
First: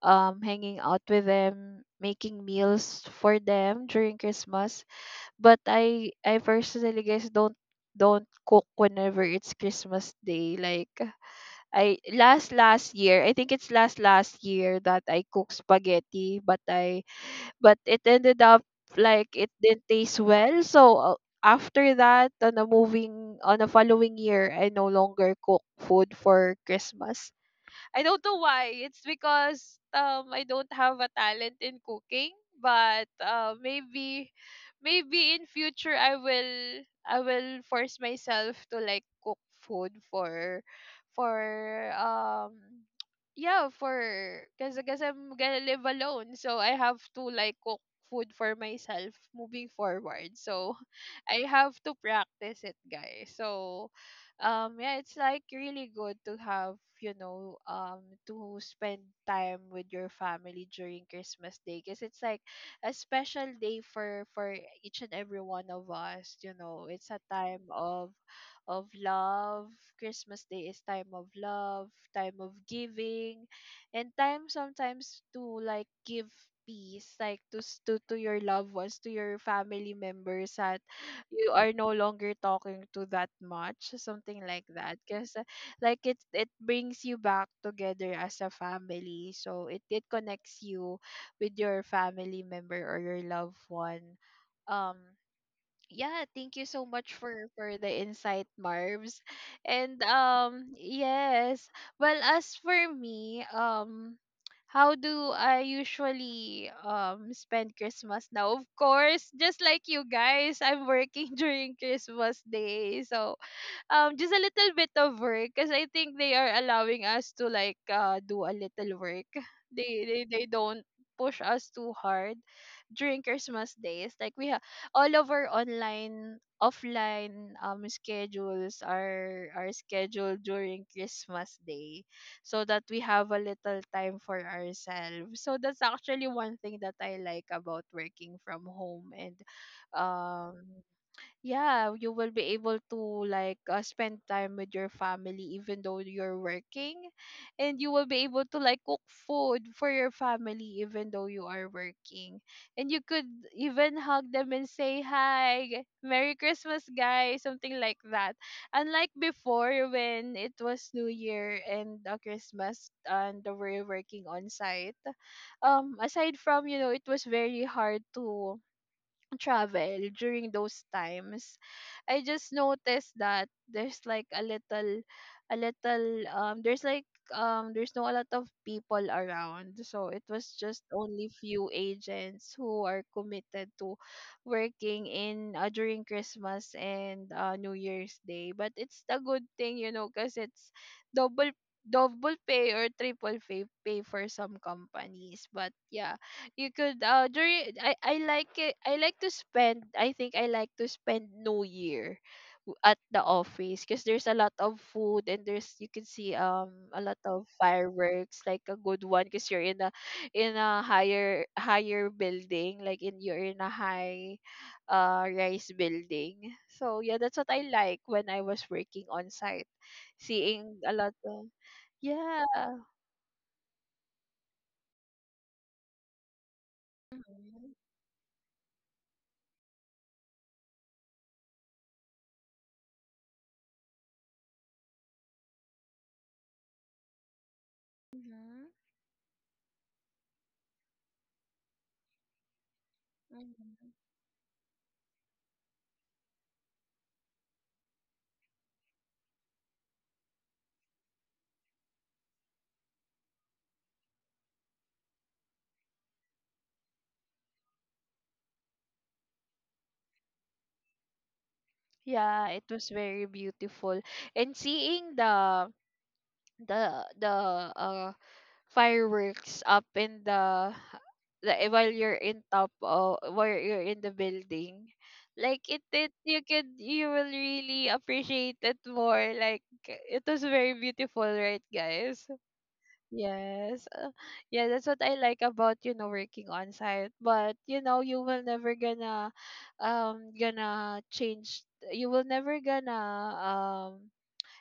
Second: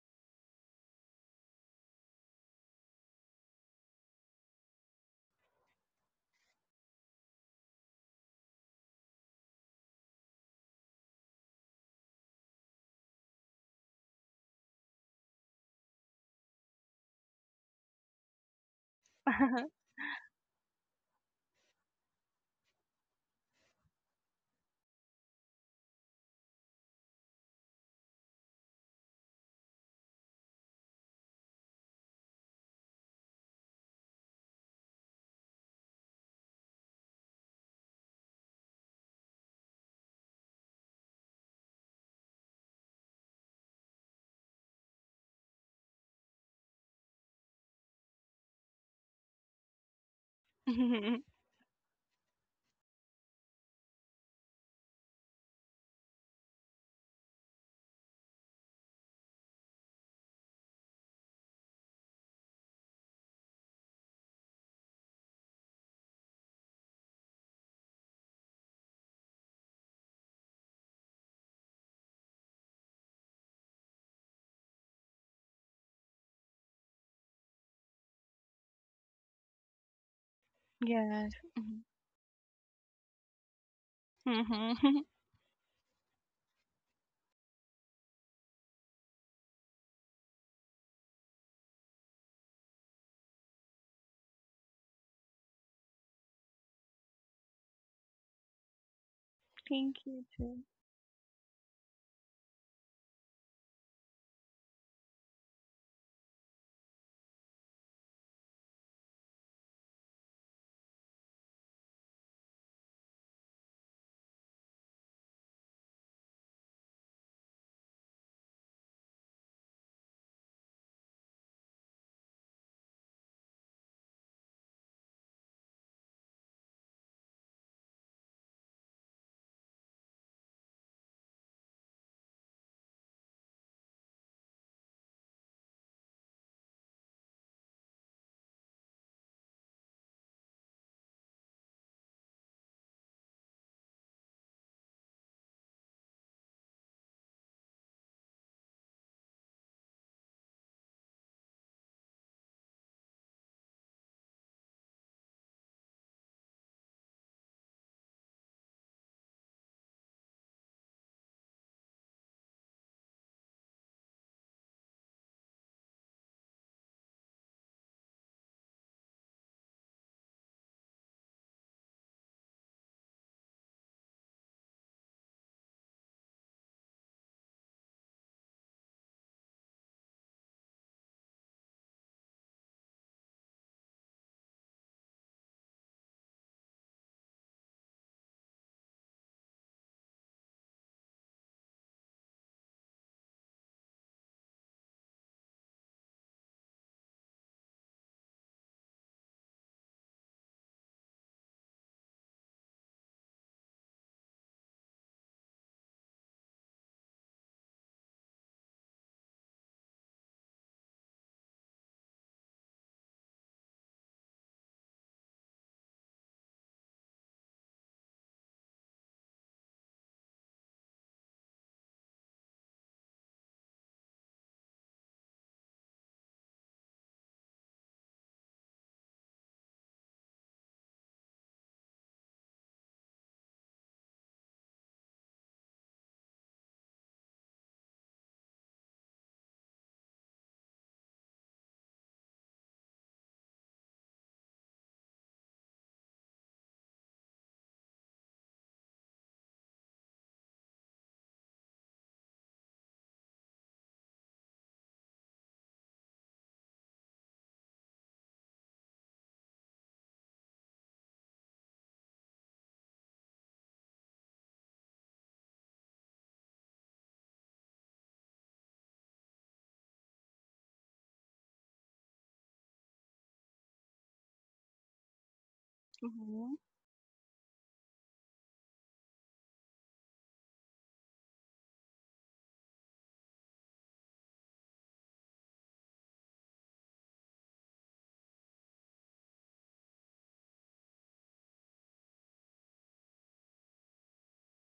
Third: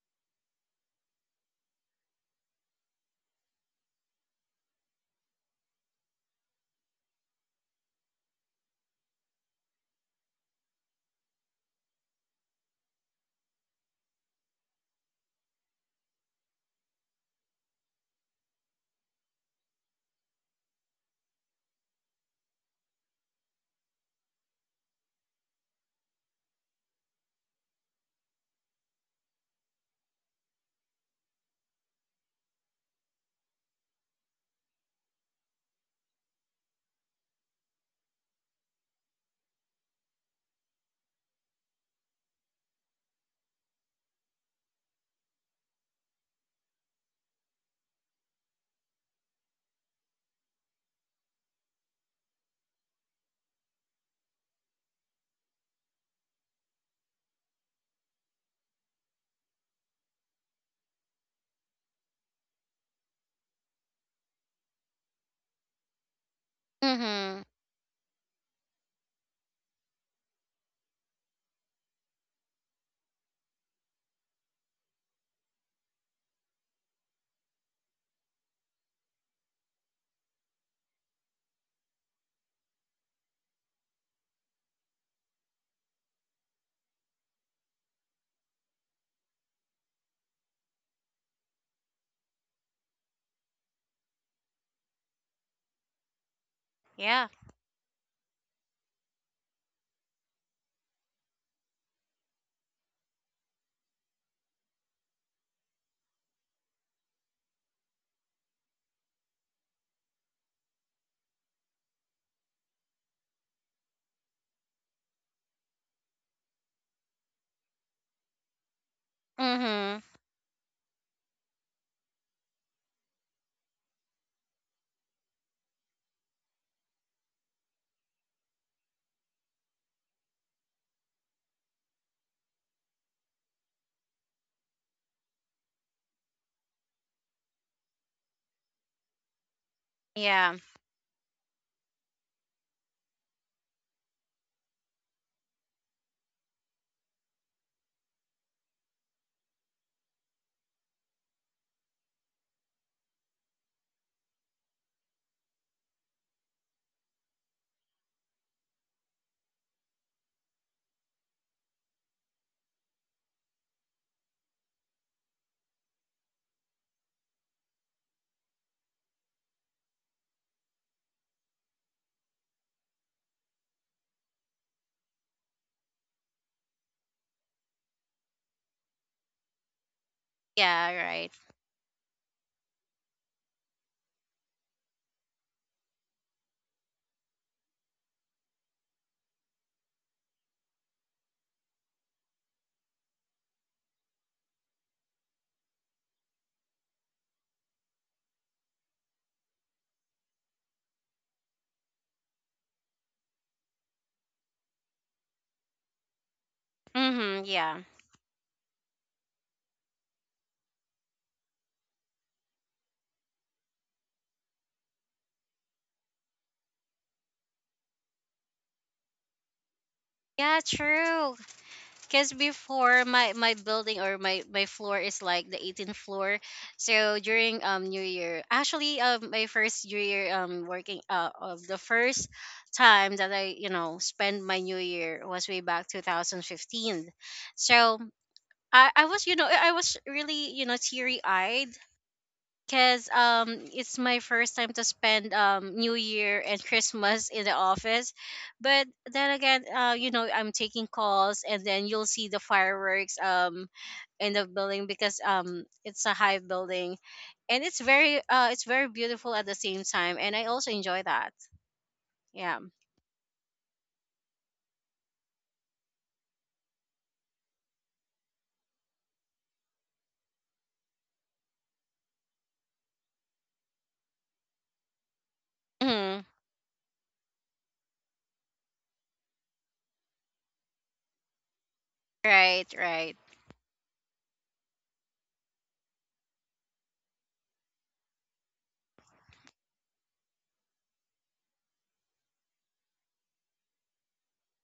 hanging out with them, making meals for them during Christmas. But I personally guess don't cook whenever it's Christmas day. Like I last last year, I think it's last last year that I cooked spaghetti, but I but it ended up like it didn't taste well. So after that, on a following year, I no longer cook food for Christmas. I don't know why. It's because I don't have a talent in cooking, but maybe maybe in future I will force myself to like cook food for um yeah for because I'm gonna live alone, so I have to like cook food for myself moving forward. So *laughs* I have to practice it, guys. So yeah, it's like really good to have, you know, um, to spend time with your family during Christmas day, because it's like a special day for each and every one of us. You know, it's a
Mhm.
time of love. Christmas day is time of love, time of giving, and time sometimes to like give peace, like to your loved ones, to your family members at
*laughs* Yes.
you are no longer talking to that much, something like
Mm-hmm.
that.
*laughs*
Because it brings you back together as a family. So it connects you with your family member or your loved one. um yeah, thank you so much
Yeah.
for the insight, Marbs. And
Thank you too.
yes, well, as for me, um, how do I usually spend Christmas now? Of course, just like you guys, I'm working *laughs* during Christmas day. So just a little bit of work, because I think they are allowing us to like do a little work. *laughs*
Mhm.
They don't push us too hard during Christmas days. Like we have all of our online offline schedules are scheduled during Christmas day, so that we have a little time for ourselves. So that's actually one thing that I like about working from home. And
Yeah.
um yeah, you will be able to like spend time with your family even though you're working, and you will be able to like cook food for your family even though you are working, and you could even hug them and say hi, Merry Christmas, guys, something like that. Unlike before, when it was New Year and Christmas and we were working on site, aside from, you know, it was very hard to travel during those times, I just noticed that there's like a little there's like there's no a lot of people around, so it was just
Yeah,
only
right.
few agents who are committed to working in during Christmas and New Year's day. But it's a good thing, you know, because it's double double pay or triple pay, pay for some companies. But yeah, you could during I like to spend, I think I like to spend New Year at the office, because there's a lot of food and there's you can see a lot
Mhm.
of
Yeah.
fireworks, like a good one, because you're in a higher building, like in you're in a high rise building. So yeah, that's what I like when I was working on site,
Yeah,
seeing a lot
true.
of
Cuz
yeah.
before my my building, or my floor is like the 18th floor. So during
Mhm.
New Year, actually my first New Year working of the first time that I, you know, spend my New Year was way back 2015. So
Mhm.
I was you know I was really you know teary eyed because
Mhm.
it's my first time to spend New Year and Christmas in the office, but then again you know I'm taking calls, and then you'll see the fireworks in the building because it's a high building, and it's very beautiful at the same time, and I also enjoy that.
Yeah,
Yeah.
it was very beautiful. And seeing the uh fireworks up in the while you're in top of while you're in the building, like it
Mhm.
you
Mm-hmm.
could, you will really appreciate it more. Like it was very beautiful, right, guys?
Right, right.
Yes. Yeah, that's what I like about, you know, working on site. But, you know, you will never gonna gonna change you will never gonna um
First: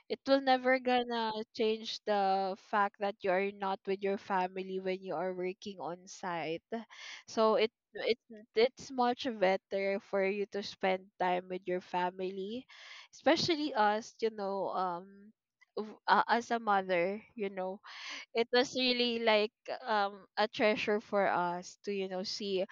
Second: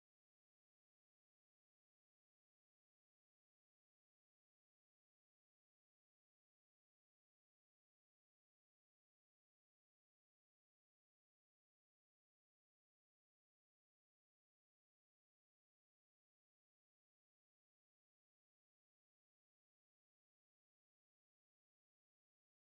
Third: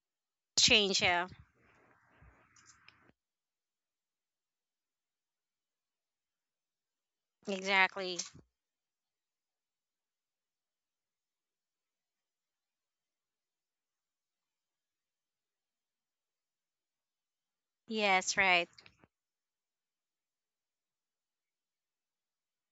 it will never
Change, yeah.
gonna change the fact that you are not with your family when you are working on site. So
Exactly.
it's much better for you to spend time with your family, especially us, you know, um, as a mother, you know,
Yes,
it
right.
was really like a treasure for us to, you know, see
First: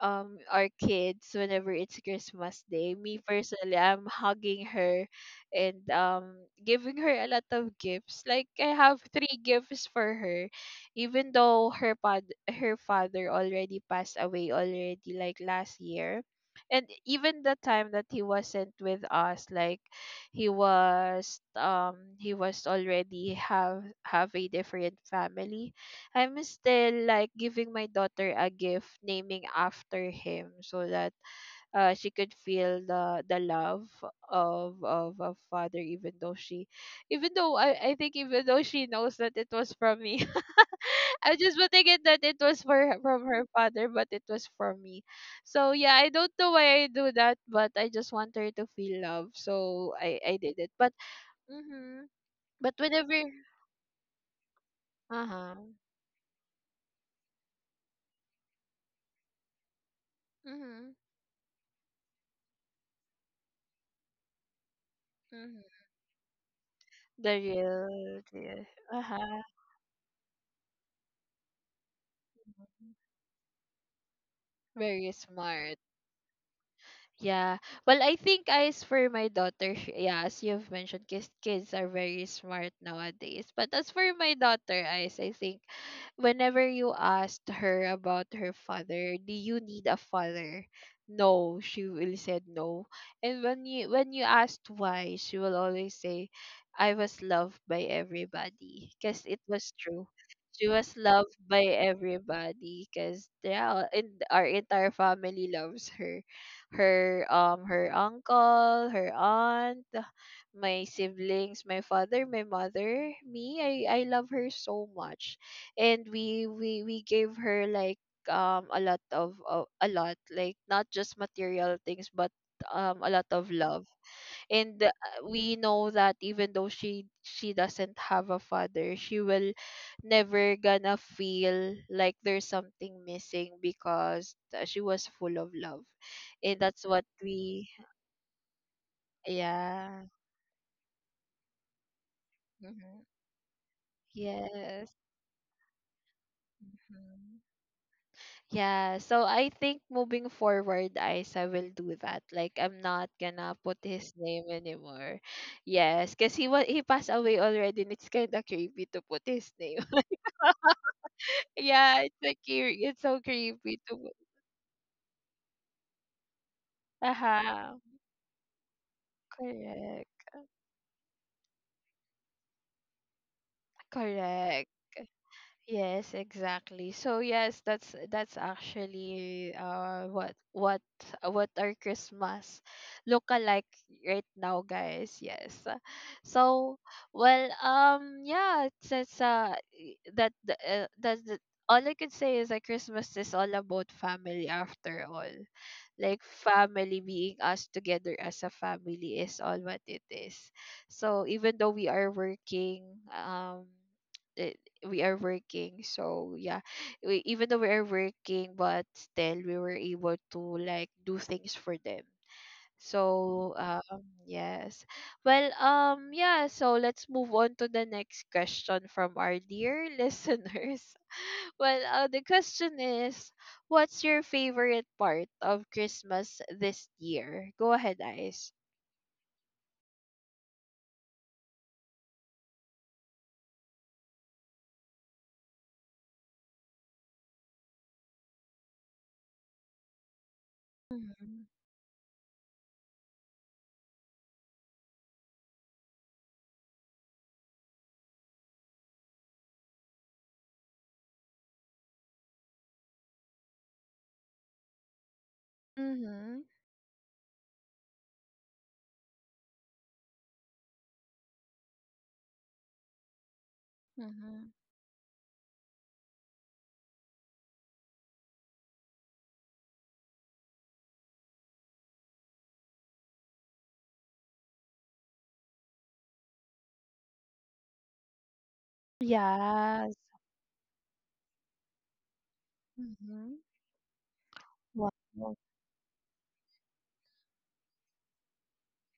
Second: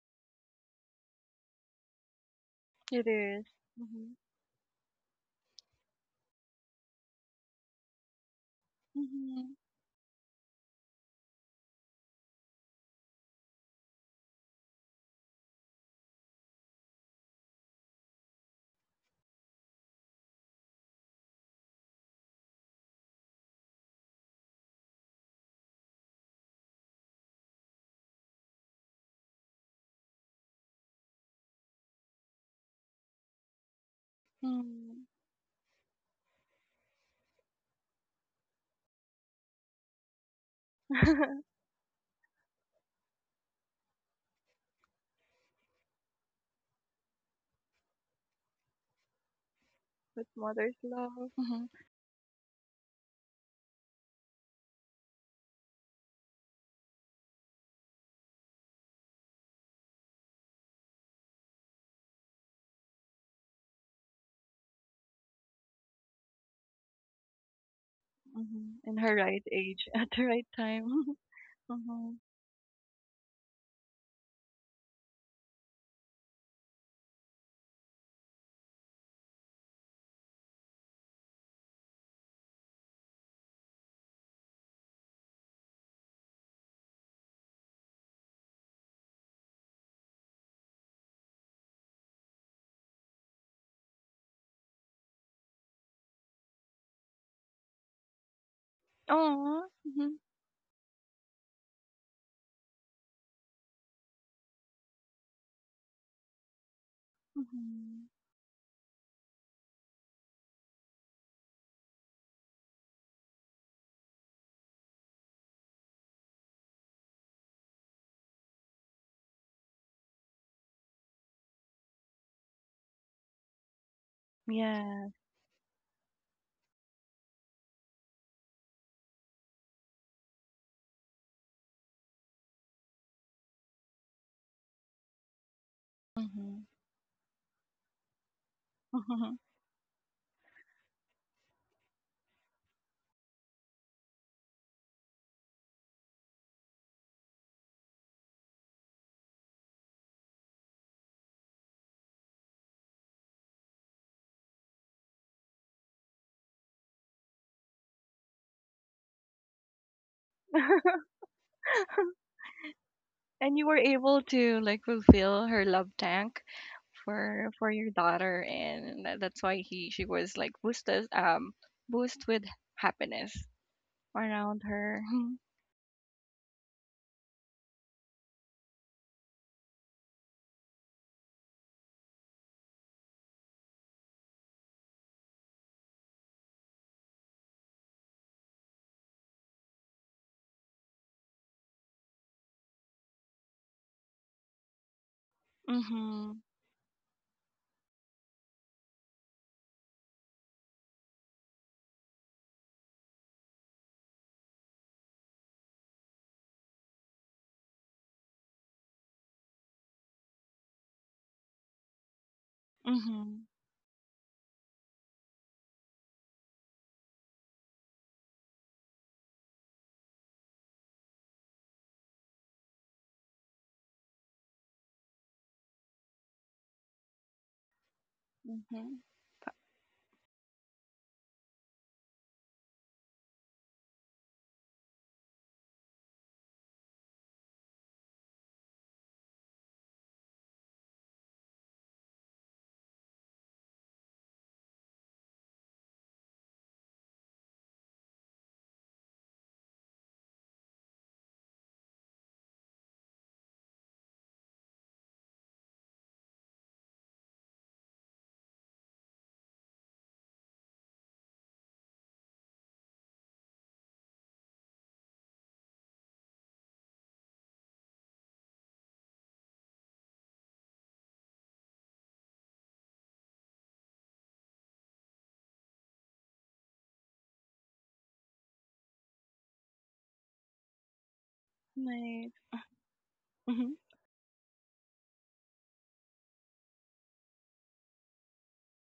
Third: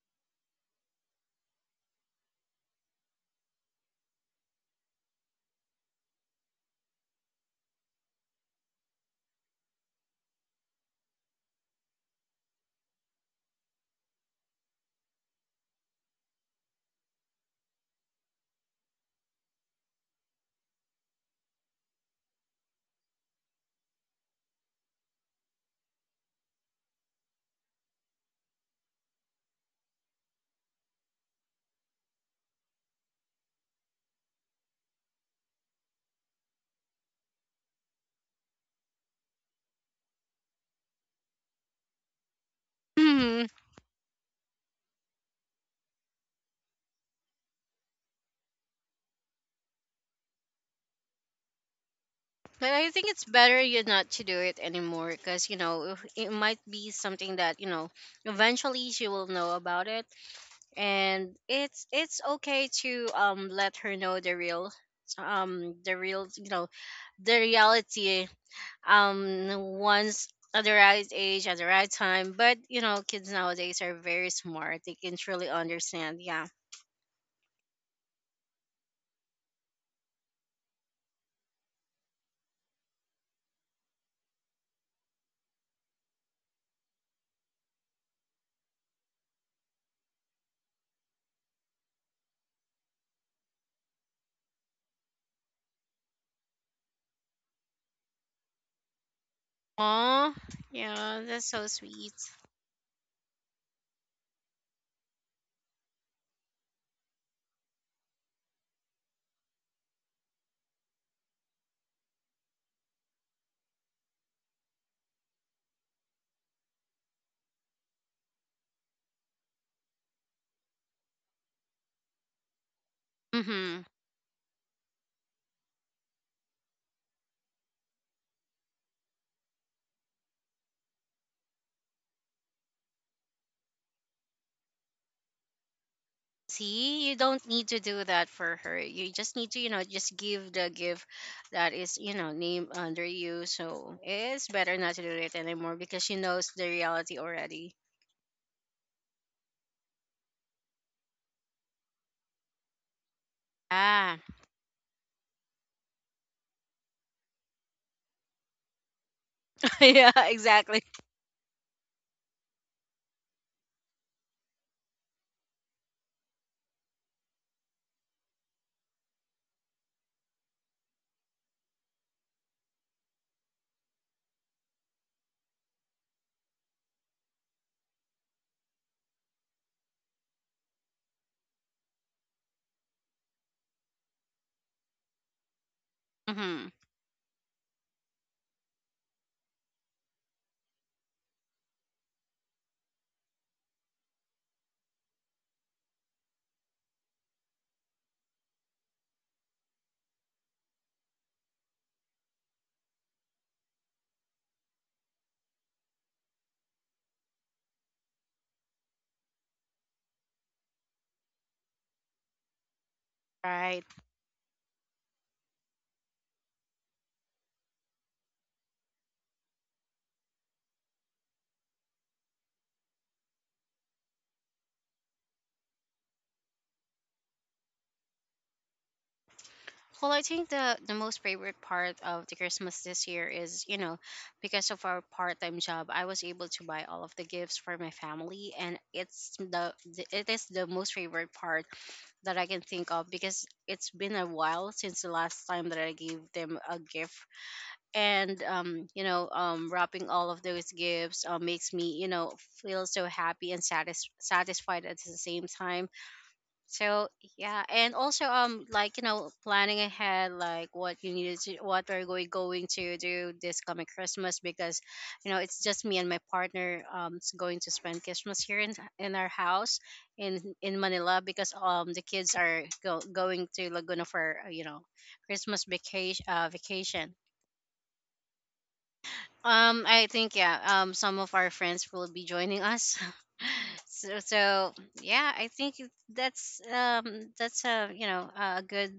our kids whenever it's Christmas Day.
It
Me
is.
personally, I'm
Mm-hmm.
hugging her and giving her a lot of gifts. Like I have three
Mm-hmm.
gifts for her, even though her father already passed away already like last year. And even the time that he wasn't with us, like he was already have a different family. I'm still like giving my daughter a gift naming after him, so that she could feel the love of a father, even though she, even though I think, even though she knows that it was from me. *laughs* I'm
Mm-hmm.
just putting it that it was from her
Mhm.
father, but it was from me. So yeah, I don't know why I do that, but I just want her to feel love. So
*laughs*
I
With
I did it.
mother's
But
love. Mm-hmm.
Mhm.
But
But
I think
whenever
it's better you not to do it anymore, because
uh-huh.
you know it might be something that you know eventually she will know about it,
Mhm.
and it's okay to let her know the real
Mhm.
um the real you know
The
the
real,
reality.
yeah.
Mm-hmm. In her
Uh-huh.
right
Um
age, *laughs* at the
once
right
At the
time.
right
*laughs*
age, at the right
Mm-hmm.
time. But you know kids nowadays are very smart; they
Very
can truly
smart.
understand. Yeah.
Yeah. Well, I think as for my daughter, *laughs* yeah, as you've mentioned, kids are very smart nowadays. But as for my daughter, Ice, I think whenever you asked her about her father, do you need a father? No, she will said no. And when you asked why, she will always say, I was loved by everybody. Because it
Oh.
was true.
Mm-hmm.
Oh,
She was
yeah,
loved
that's
by
so sweet.
everybody, because yeah, and our entire family loves her, her her
Mm-hmm.
uncle, her aunt, my siblings, my father, my mother, me. I love her so much, and we gave her like a lot of, of a lot, like not just material things, but a lot of
Mm-hmm.
love. And
Yeah.
we know that even though she doesn't have a father, she will never gonna feel like there's something missing, because she was full of love, and
Mm-hmm.
that's what
See, you don't
we
need to do that for her. You just
Mm-hmm.
need to, you know,
yeah
just give the gift that is, you know, named
hmm
under you. So it's better
yes
not to do it anymore because she knows the reality
hmm.
already.
Yeah, so I think moving forward, Isa will do that. Like, I'm not gonna put his
Ah,
name anymore. Yes, because he passed away already, and it's kind of creepy to put his name.
*laughs* yeah, exactly.
*laughs*
Yeah, it's like cre it's so
And you were
creepy to
able to like fulfill her love tank for
uh-huh.
your daughter, and that's why he
Correct,
she was like boosted boost with happiness around
correct.
her. *laughs*
Yes, exactly. So yes, that's actually what our Christmas look like right now, guys. Yes.
Mm-hmm.
So well, yeah, it's I- that the- that's the, all I could say is that Christmas is all about family after all. Like
Mm-hmm.
family being us together as a family is all what it is. So even though we are working, um it- we are working. So yeah, we, even though we are working, but still we were able to like do things for them.
Mhm.
So
Right.
yes. So let's move on to the next question from our dear *laughs* listeners. The question is, what's your favorite part of Christmas this year? Go ahead, Ice.
Mhm.
Well, I think the most favorite part of the Christmas this year is, you know, because of our part-time job, I was able to buy all of the gifts for my family, and it's the it is the most favorite
Mm-hmm.
part that I can think of, because it's been a while since the last time that I gave them a gift. And you know, wrapping all of those gifts makes me, you know, feel so happy and satisfied at the same time.
Mm-hmm.
So yeah, and also like you know planning ahead, like what you needed, to what are we going to do this coming Christmas.
Mm-hmm.
Because you know it's just me and my partner going to spend Christmas here in our house in Manila, because the kids are going to Laguna for you know Christmas vacation, vacation.
Yes.
I think yeah. Some of our friends will be
Nice.
joining us.
Mm-hmm.
Mhm.
*laughs* So
Wow.
yeah, I think that's a you know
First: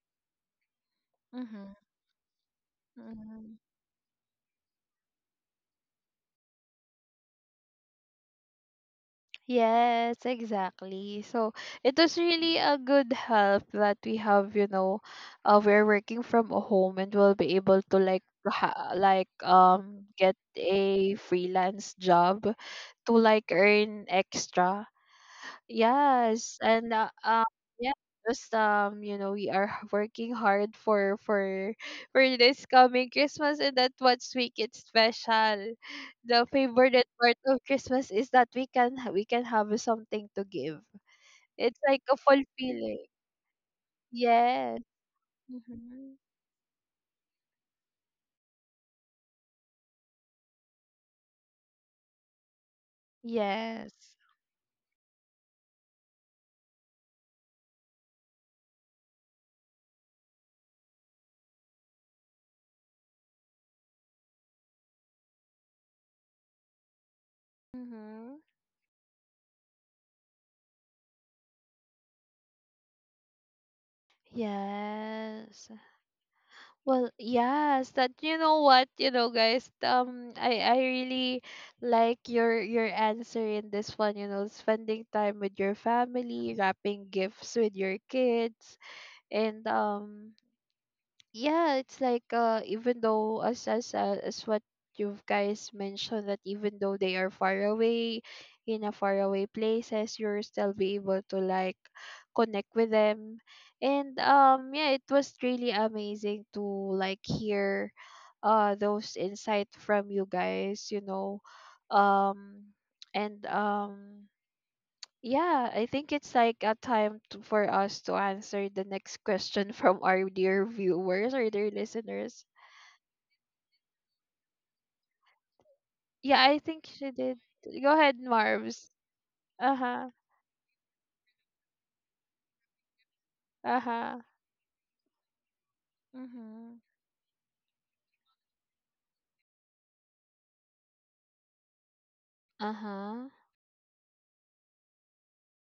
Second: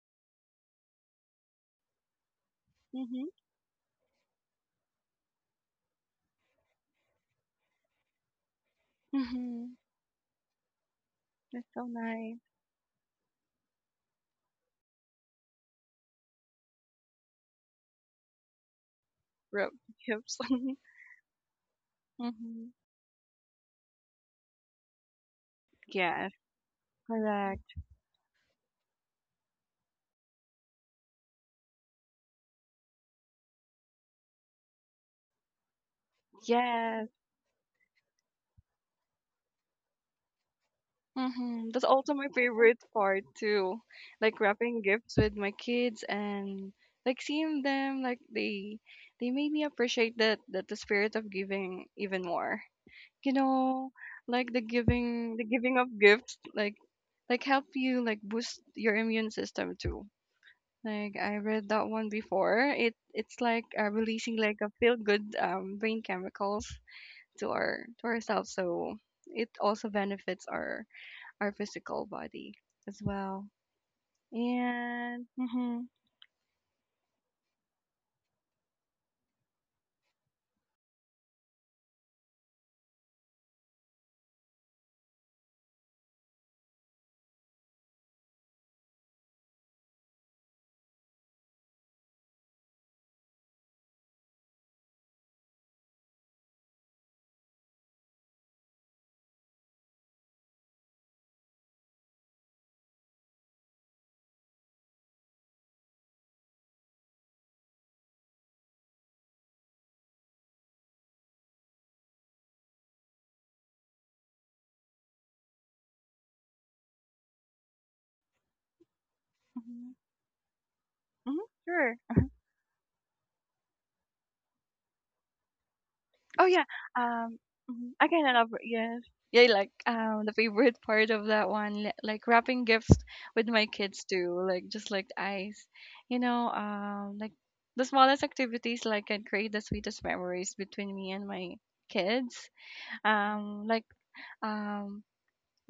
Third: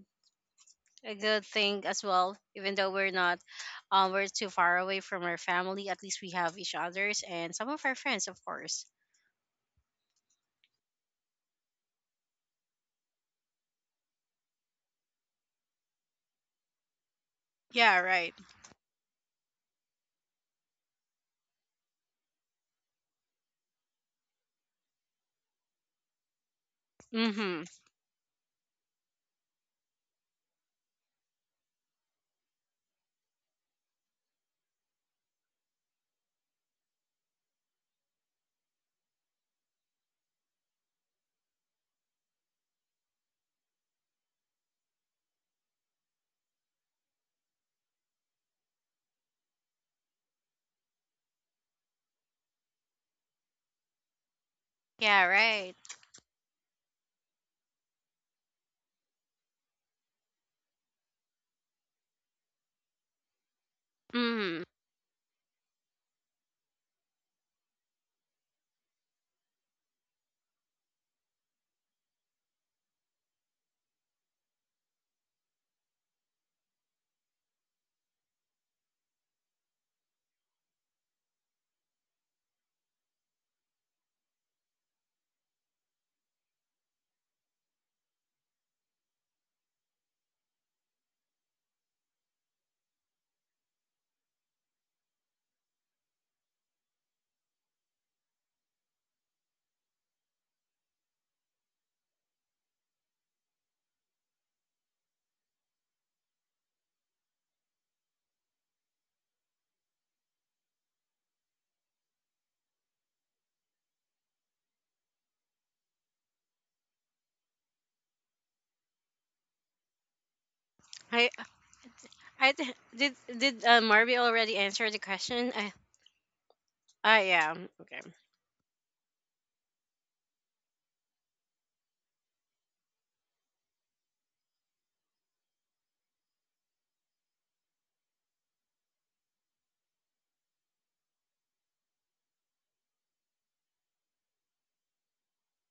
a good
Mm-hmm.
thing as well. Even though we're
Mhm.
not,
Mm-hmm.
we're too far away from our family, at least we have each other's and some of our friends, of course.
Mhm.
Yes, exactly. So
That's so
it was
nice.
really a good help that we have, you know, we're working from a home and we'll be able to
Yeah,
like
right.
ha- like
Rope
um get
tips. *laughs*
a freelance job
mhm.
to like earn extra.
Yes.
Yes, and
Mm-hmm.
Correct.
yeah, just you know, we are *laughs* working hard for for this coming Christmas, and that what make it special. The favorite
Yes.
part of Christmas is that we can have something to give.
Mhm.
It's
That's
like
also
a
my favorite
fulfilling.
part too. Like
Yes.
wrapping gifts with my kids
Mm-hmm.
and like seeing them, like they made me appreciate that the spirit of giving even more. You know,
Yes.
like the
Yeah.
giving the
Right.
giving of gifts like help you like boost your immune system too. Like I read that one before. It it's like releasing like
Mm.
a feel good brain chemicals to
Mm-hmm.
ourselves. So it also benefits our physical body as well. And
Yes.
mm-hmm,
Well, yes, that you know what, You know guys, I really like your answer in this one, you know, spending time with your family, wrapping gifts with your kids. And Yeah, it's like even though as what you guys mentioned, that even though they are far away in a faraway places, you'll still be able to like connect with them. And yeah, it was really amazing to like hear those insight from you guys, you know um and Yeah, I think it's like a time for us to answer the next question
mm-hmm,
from our dear
I
viewers
hmm
or dear
sure.
listeners.
I did Marby already answer the question?
Yeah,
Oh
I
yeah,
think she did.
um,
Yeah.
mhm,
Go
Okay.
I
ahead,
can elaborate.
Marvs.
Yes, yeah, like
Uh huh.
the favorite part of that one, like wrapping gifts with my
Uh
kids
huh.
too, like just like the ice, you know,
Mm-hmm.
like the smallest activities like can create the sweetest memories between me and my kids.
Uh huh.
Um, like um,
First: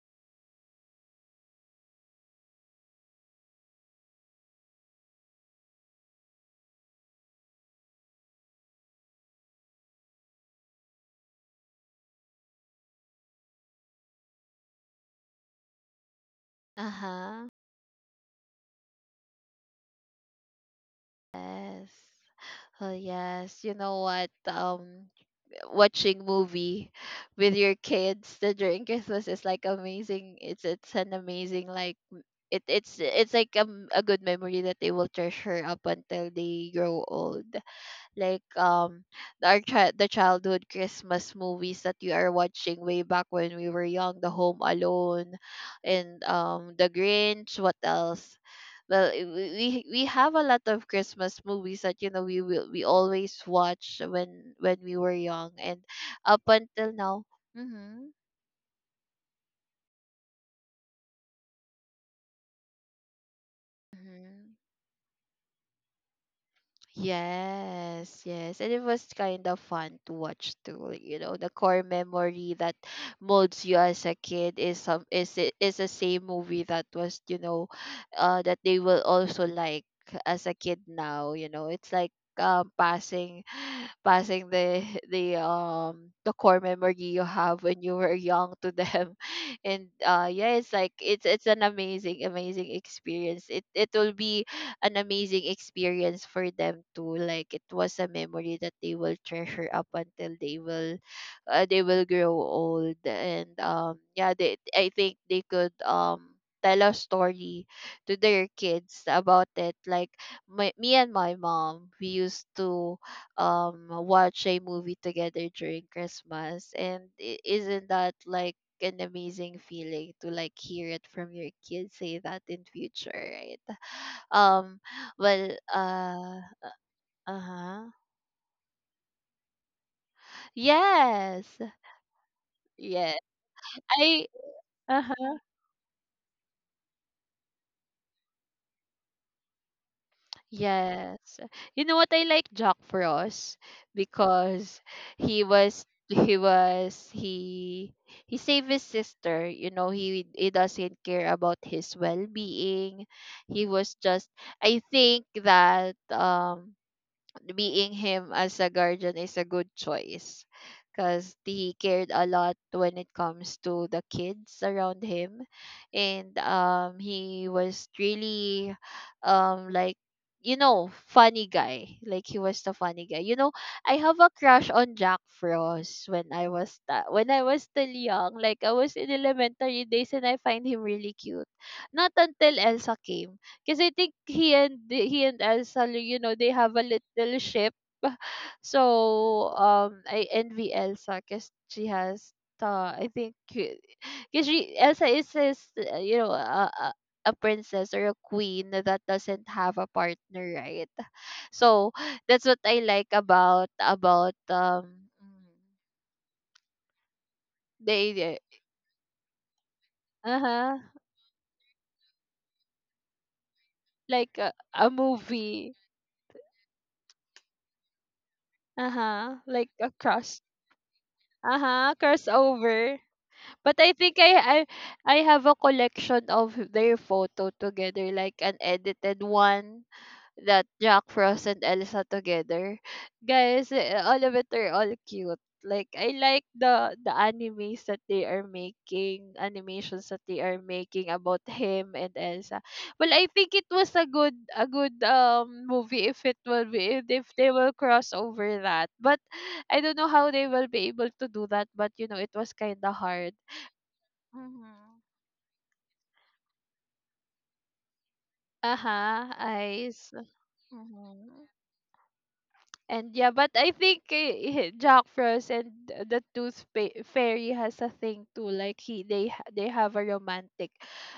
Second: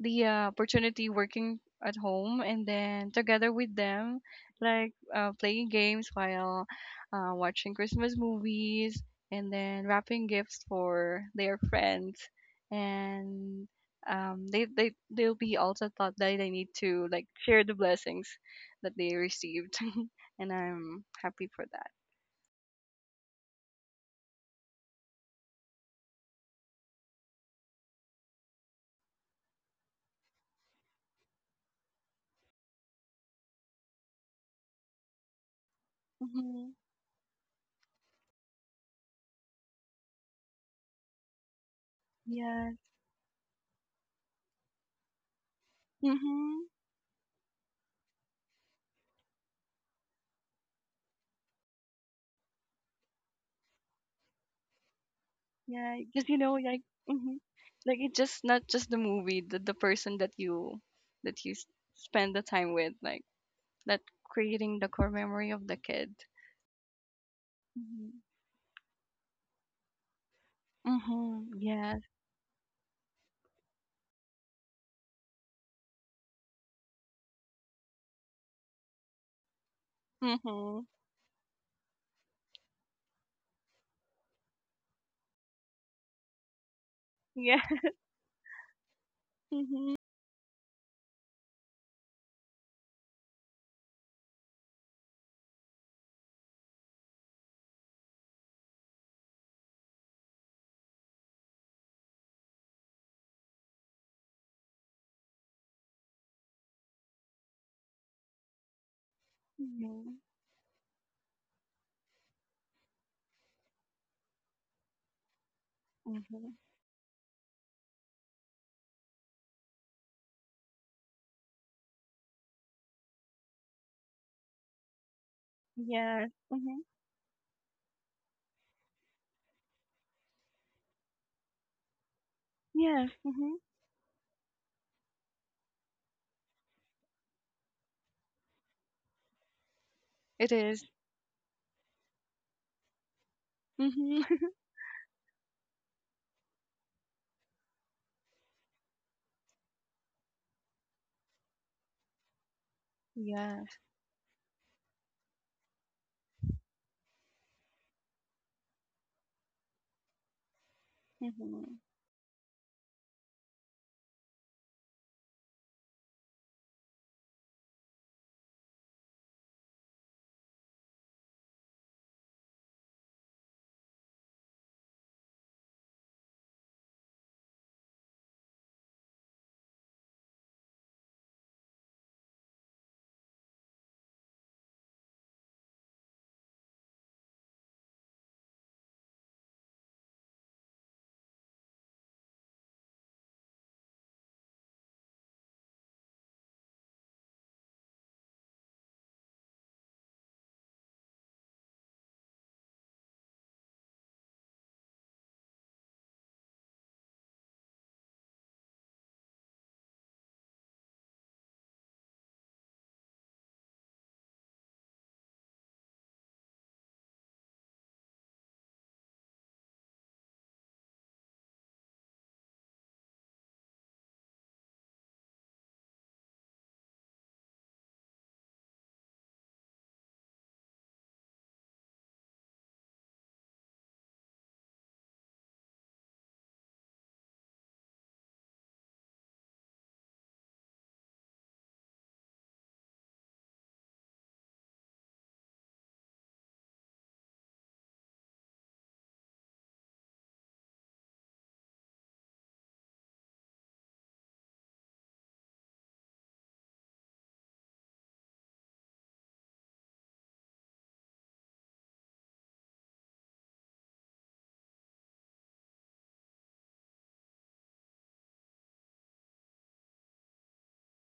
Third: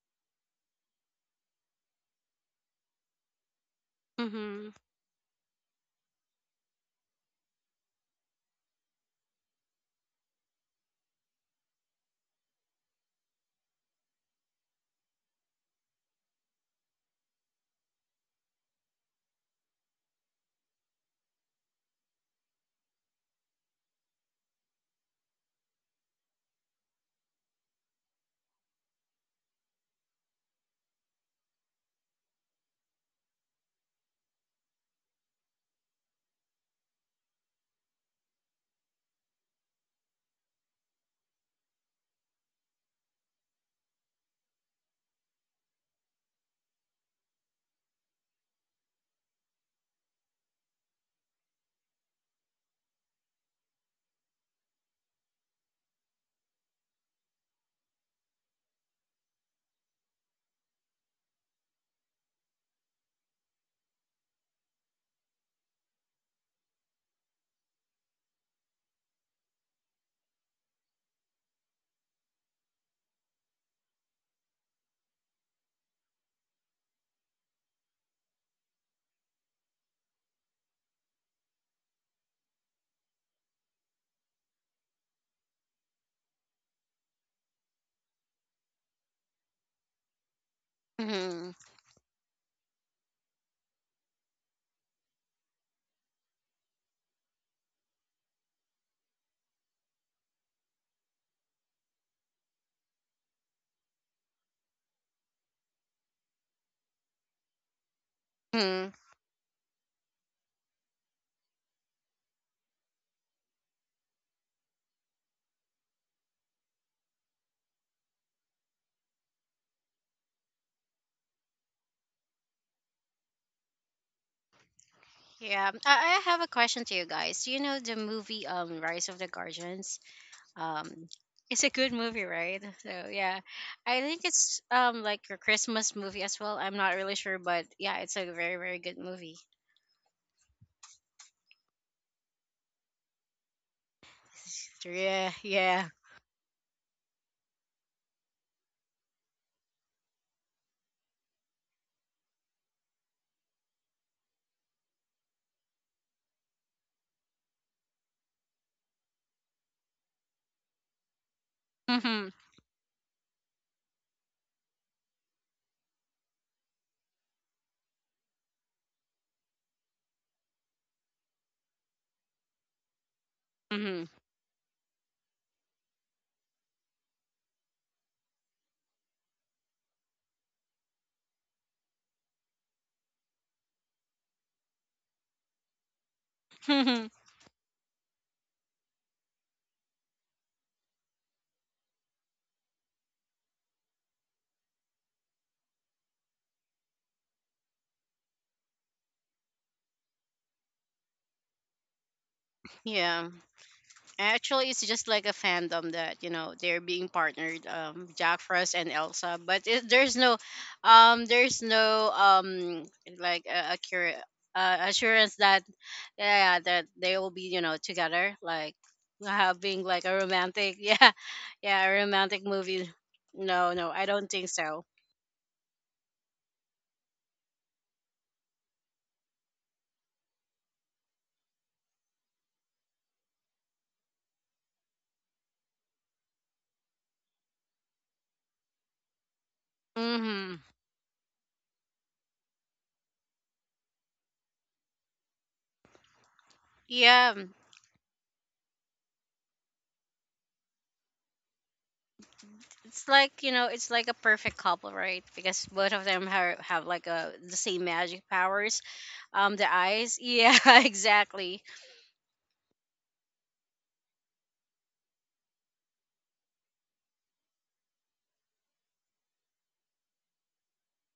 the opportunity working at home and then together with them,
Mm-hmm.
like playing games while watching Christmas movies and then wrapping gifts for their friends and they'll be also thought that they need
Uh
to like
huh.
share the blessings that they received. *laughs* And I'm happy for
Yes.
that.
Oh yes. You know what? Watching movie with your kids that during Christmas is like amazing. It's an amazing it's like a, a good memory that they will treasure up until
Hmm
they grow old. Like the, the childhood Christmas movies that we are
Yeah.
watching way back when we were young, The Home Alone, and
mm-hmm.
um The Grinch. What else? Well, we have a lot of Christmas movies that you know we always watch when we were young and
Yeah, because you
up
know, like,
until now.
hmm like
Mm-hmm.
it's just not just the movie, the person that you spend the time with, like that
Mm-hmm.
creating the core memory of the kid. Mm-hmm.
Yes, yes. And it was kind of fun to watch too. Like, you know, the
Mm-hmm.
core
Yes.
memory that molds you as a kid is some is it is the same movie that was, you know, that they will also like as a
Mm-hmm.
kid now, you know. It's like passing *sighs* passing the the core memory you
Yeah.
have when
*laughs*
you were young to them. *laughs* and
Mm-hmm.
uh yeah, it's like it's
Mm-hmm.
an amazing amazing experience. It will be an amazing experience for them too. Like it was a memory that they will treasure up until they will grow old. And yeah, they I think they could tell a story to their kids about it, like,
Mm-hmm.
my, me and my mom, we used to watch a movie together during
Mm-hmm.
Christmas. Isn't that like an amazing feeling to like hear it from your kids say that in future, right? um, well,
Yeah, I
Yes.
have
uh,
a
Mm-hmm.
question to you guys. You know
uh-huh.
the movie Rise of the Guardians? Um,
Yes.
it's a good movie, right? So
Yes.
Yeah.
yeah.
Mm-hmm.
I think
I
it's like
Uh-huh.
a Christmas movie as well. I'm not really sure, but yeah, it's a very, very good movie. *laughs*
It is.
Yes. You know what, I like Jack Frost,
Mm-hmm. *laughs*
because
Yeah,
he was
yeah.
he was he he saved his sister, you know. He doesn't care about his well-being. He
Yes.
was just I think that being him as a guardian is a good choice, because
Mm-hmm.
he cared a
Mm-hmm.
lot when it comes to the kids around him. And he was really um like you know, funny guy. Like, he was the funny guy, you know. I have a crush on Jack Frost when when I was still young, like I was in elementary days, and I find him really cute, not until Elsa came, because I think he and Elsa, you know, they have a
Mm-hmm.
little ship. So I envy Elsa because she has the I think because she Elsa is his, you know, a princess or a queen that doesn't have a partner, right? So that's what I
*laughs*
like
yeah.
about about
Actually, it's just
um
like a
mm,
fandom that you know they're being partnered,
the idea.
Jack Frost and Elsa. But it,
Uh huh.
there's no like a
Like a
assurance that
movie.
yeah that they will be you know together, like
Uh huh. Like
having
a
like a
cross.
romantic *laughs*
Uh
yeah,
huh.
a romantic movie.
Crossover.
No,
But
no,
I
I
think
don't think so.
I have a collection of their photo together, like an edited one, that Jack Frost and Elsa together. Guys, eh, all of it are all cute. Like, I like the animes that they are making, animations that they are
Mm-hmm.
making about him and Elsa. Well, I think it was a good movie if it will be, if
Yeah,
they will cross over that. But I don't know how they will be able to do that, but you know, it was kind of
it's like
hard.
you know it's like a perfect couple,
Mhm.
right? Because both of them have like a the same magic powers,
Uh-huh,
the
eyes.
eyes, yeah. *laughs*
Mhm.
Exactly.
And yeah, but I think eh, *laughs* Jack Frost and the Fairy has a thing too. Like, they have a romantic,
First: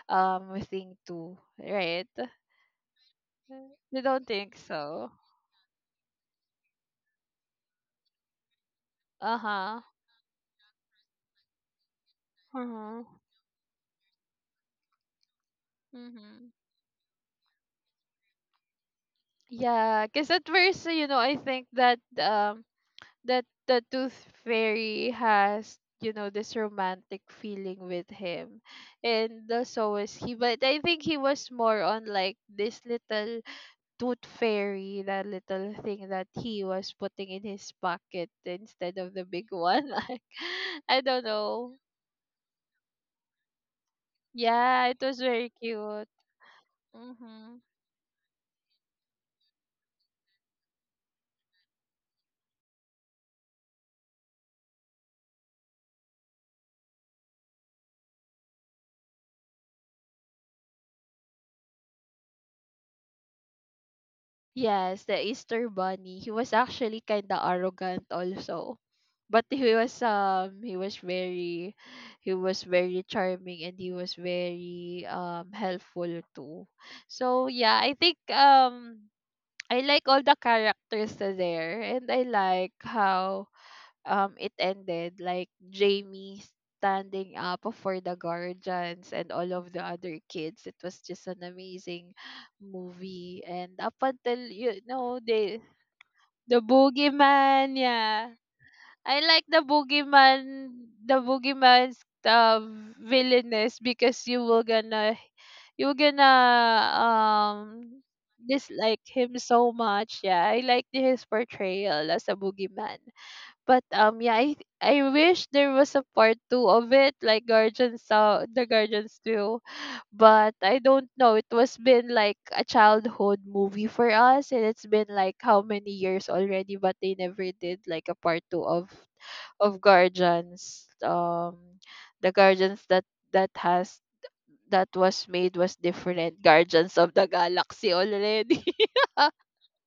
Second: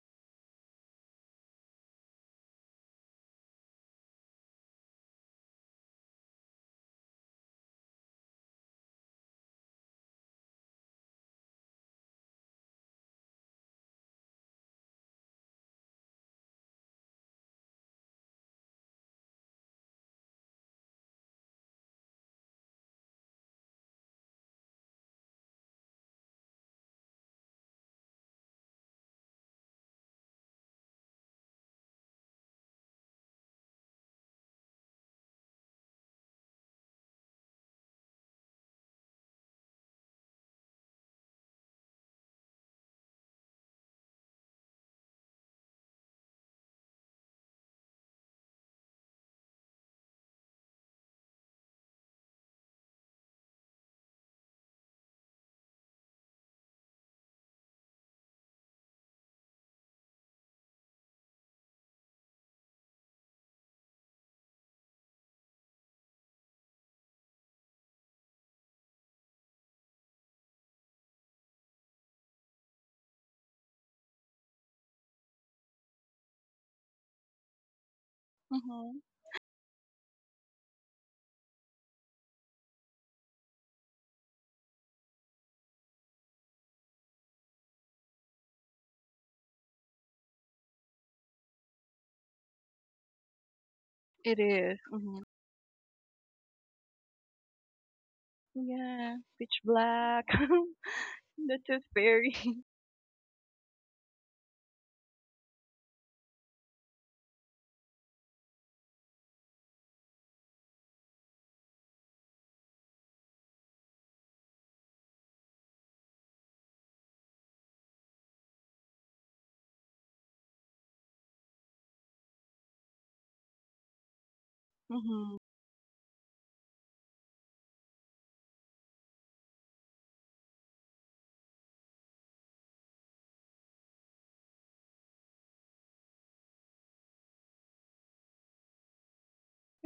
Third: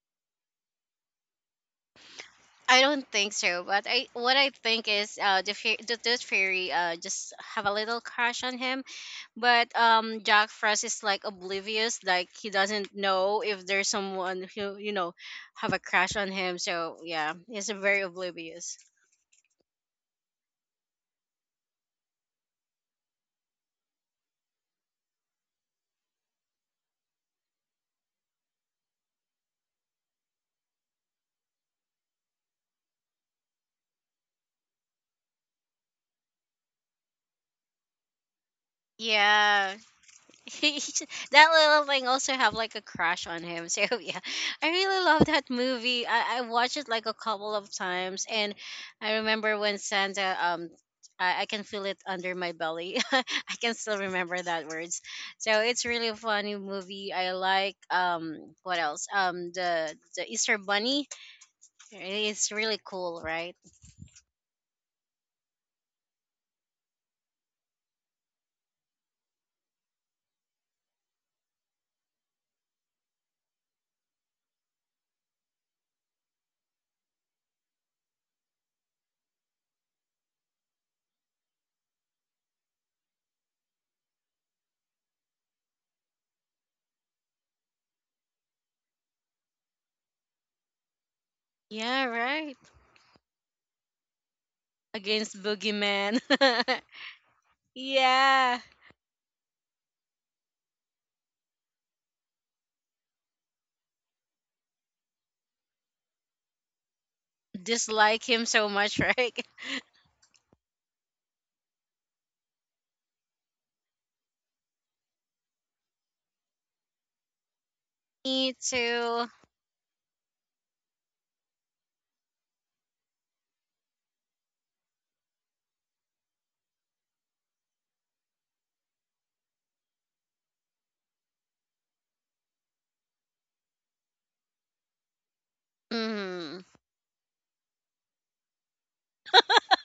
thing too, right?
I don't think so, but
You
I
don't
what I
think
think
so?
is the tooth fairy just have a little crush on him.
Uh
But
huh.
Jack Frost is like oblivious, like he
Uh
doesn't
huh.
know if there's someone who you know have a crush on
Mhm.
him, so yeah, he's very oblivious.
Yeah, because at first, you know, I think that the tooth fairy has, you know, this romantic feeling with him. And So is he, but I think he was more on like this little tooth fairy, that little thing that he was putting in his pocket, instead of the big
Yeah.
one
*laughs*
*laughs* like, I
He's-
don't
that
know.
little thing also have like a crush on him. So *laughs* yeah, I
Yeah, it
really
was
love
very
that
cute.
movie. I watched it like a
Mm-hmm.
couple of times, and I remember when Santa I can feel it under my belly. *laughs* I can still remember that words. So it's really a funny movie. I like what else? The Easter bunny. It's really cool, right?
Yes, the Easter Bunny. He was actually kind of arrogant also. But he was very, he was very charming, and he was very helpful too. So yeah, I think
Mm-hmm.
I like all the characters are there, and I like how it ended, like Jamie standing up for the guardians and all of the other kids. It was just an
Yeah,
amazing
right.
movie. And up until
It
you
is.
know,
Mm-hmm.
Against Boogeyman.
the
*laughs*
boogeyman, yeah.
yeah.
I
Yeah.
like
Pitch
the
black.
boogeyman, the
*laughs* The tooth
boogeyman's
fairy.
uh,
*laughs*
villainous, because you were gonna um
Dislike him so much,
dislike
*laughs*
him
right?
so much. Yeah, I like his portrayal as a boogeyman. But yeah, I wish there was a part two of it, like Guardians
Me
the Guardians
too.
2. But I don't know. It was been like a childhood movie for us, and it's been like how many years already, but they never did like a part two of Guardians. The Guardians that has that was made was different.
Mm,
Guardians of the Galaxy already.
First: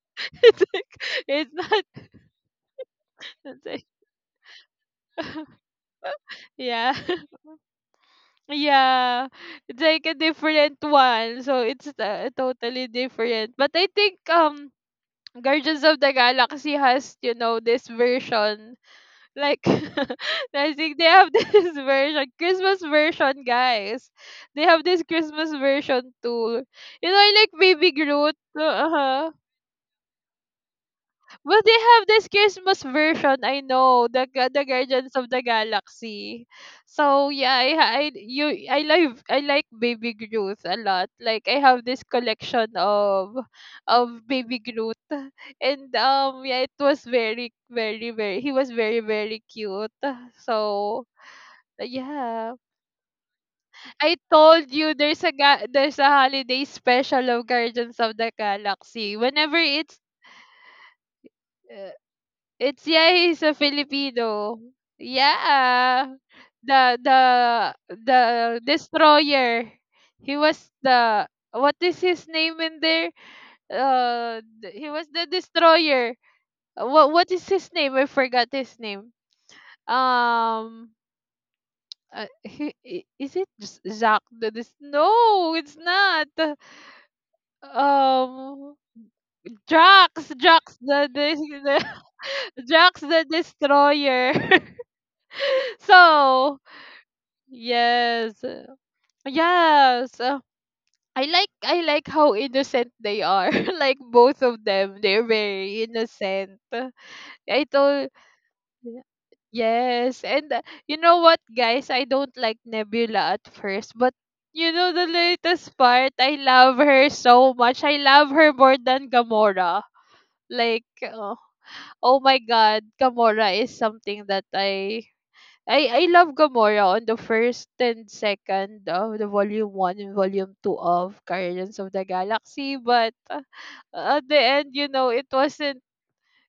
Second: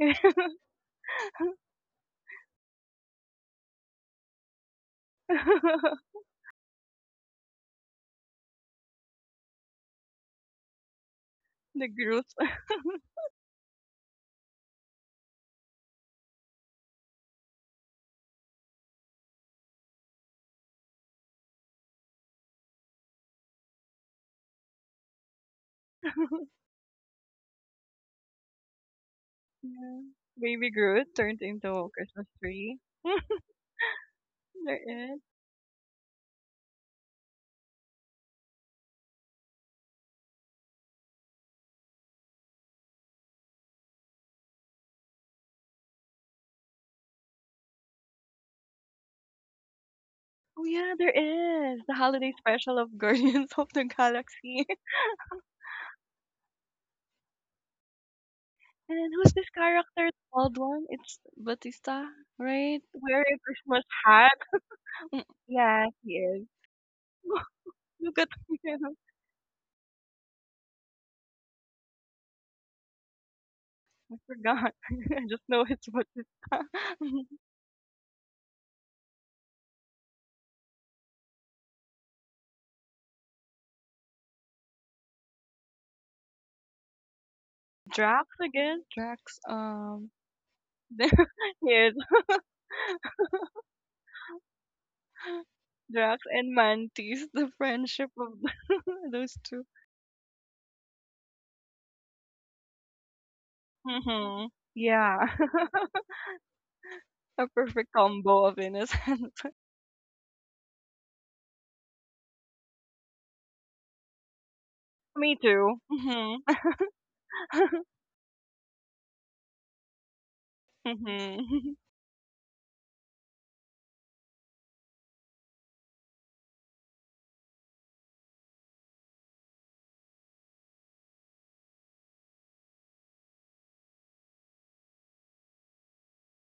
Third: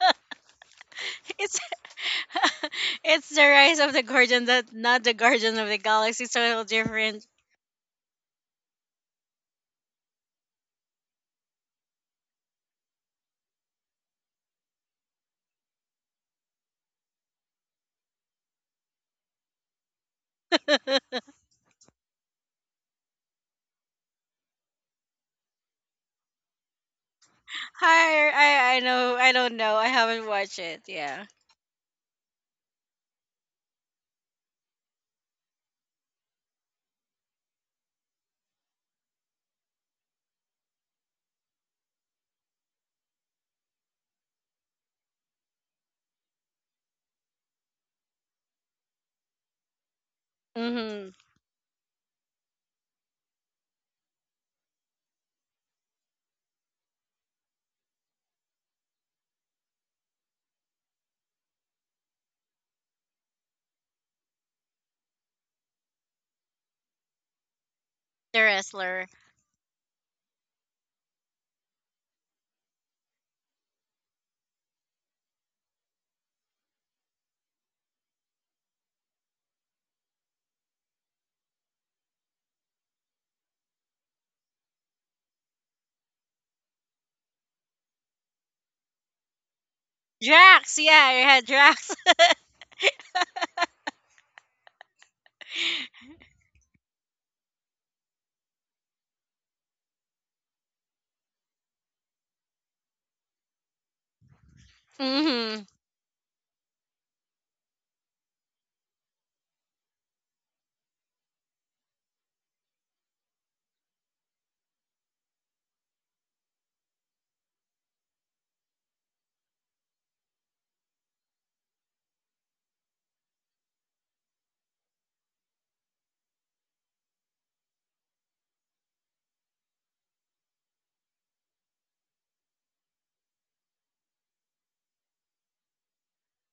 Mm-hmm.
It's like,
*laughs*
it's
it's
not.
*laughs* it's the
*laughs* It's
Rise
like,
of the Guardian, that not the Guardian of the
*laughs*
Galaxy. It's a little
yeah.
different.
*laughs* Yeah, it's like a different one. So
The
it's
Groot.
totally different. But I think Guardians of the Galaxy has, you know, this version. Like *laughs* I think they
*laughs* I,
have this *laughs* version, Christmas version, guys. They have this Christmas version
*laughs*
too. You know, like Baby Groot.
I know, I
Uh-huh.
don't know. I
yeah.
haven't watched
Baby
it.
Groot
Yeah.
turned
Well,
into
they
a
have
Christmas
this
tree.
Christmas
*laughs*
version. I know the the
there
Guardians
is.
of the Galaxy. So yeah, I like Baby Groot a lot. Like, I have this collection of Baby Groot, and yeah, it was very very very, he was very very cute.
Oh yeah,
So
there
Mm-hmm.
is. The holiday
yeah,
special of Guardians *laughs* of the
I
Galaxy.
told you
*laughs*
there's there's a holiday special of Guardians of the
And
Galaxy.
who's this
Whenever it's
character? The bald one? It's Batista, right?
It's yeah,
Wearing a
he's a
Christmas hat.
Filipino.
Mm, yeah, he
Yeah.
is.
The the
*laughs* Look
the
at
The
him.
wrestler
destroyer. He was the, what is his name in there?
I forgot.
He was
*laughs* I
the
just know it's
destroyer.
Batista. *laughs*
What is his name? I forgot his name. Um he, is it Zach the no, it's not.
Drax
Um,
again. Drax,
Drax.
Drax
Yeah,
*laughs*
yeah,
the,
Yes.
Drax.
*laughs* the Drax the destroyer. *laughs*
Drax and
So,
Mantis, the friendship of
yes.
*laughs* those 2.
Yes. I like how innocent they are. *laughs* Like both
Hmm
of
*laughs*
them,
Yeah,
they're
mm-hmm.
very
*laughs*
innocent.
a
I
perfect
told
combo of
y-
innocence. *laughs*
yes, and you know what, guys? I don't like Nebula at first, but you know the
Me too.
latest part, I
Mm-hmm.
love her so
*laughs*
much. I love her more than Gamora. Like,
hmm
oh my God, Gamora is something that I love Gamora on the first and second of the volume one and volume two of Guardians of the Galaxy, but at the end, you know, it wasn't.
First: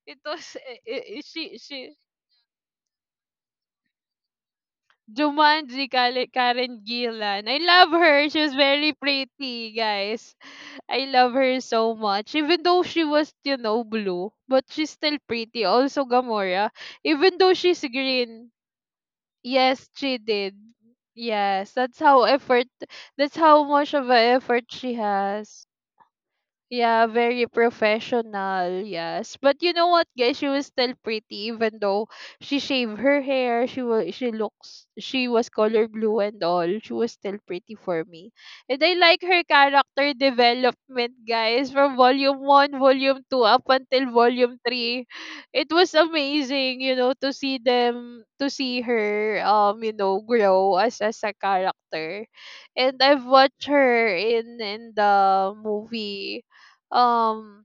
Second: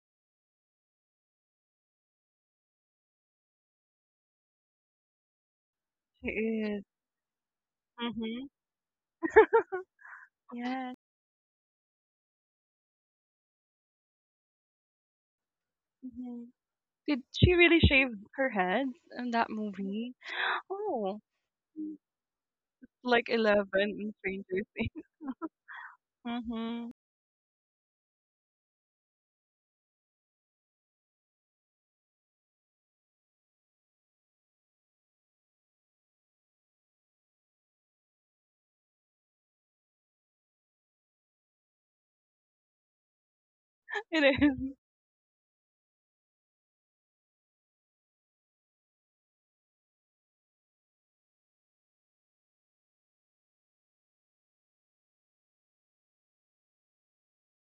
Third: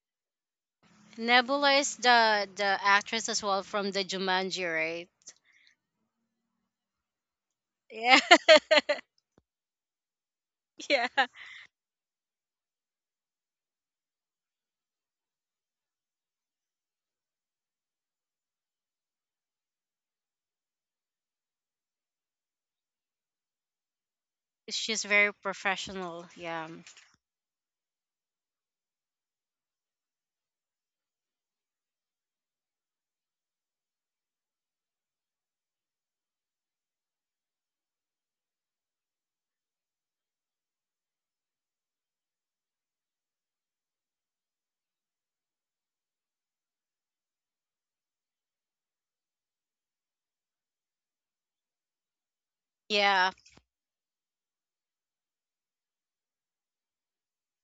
It was
Nebula
she
is the actress as well from the Jumanji, right?
Jumanji
She
Karen
is.
Gillan. I love
Yeah.
her. She
Hmm
was very
*laughs*
pretty,
*laughs*
guys.
Yes.
I
Yeah.
love her so much. Even though she was, you know, blue, but she's still pretty. Also
hmm
Gamora,
Did
even though
she really
she's
shave
green,
her head in that
yes,
movie?
she did.
Oh,
Yes, that's how effort
like
that's how
Eleven
much of
in
an
Stranger
effort she
She's
Things. *laughs*
very
has.
professional. Yeah.
Mm-hmm.
Yeah, very professional, yes. But you know what, guys? She was still pretty, even though she shaved her hair, she looks, she was color blue and all. She was still pretty for me. And I like her character development, guys, from volume one, volume two up until
It is.
volume three. It was amazing, you know, to see them to see her you know, grow as a character. And I've
Yeah.
watched her in the movie um,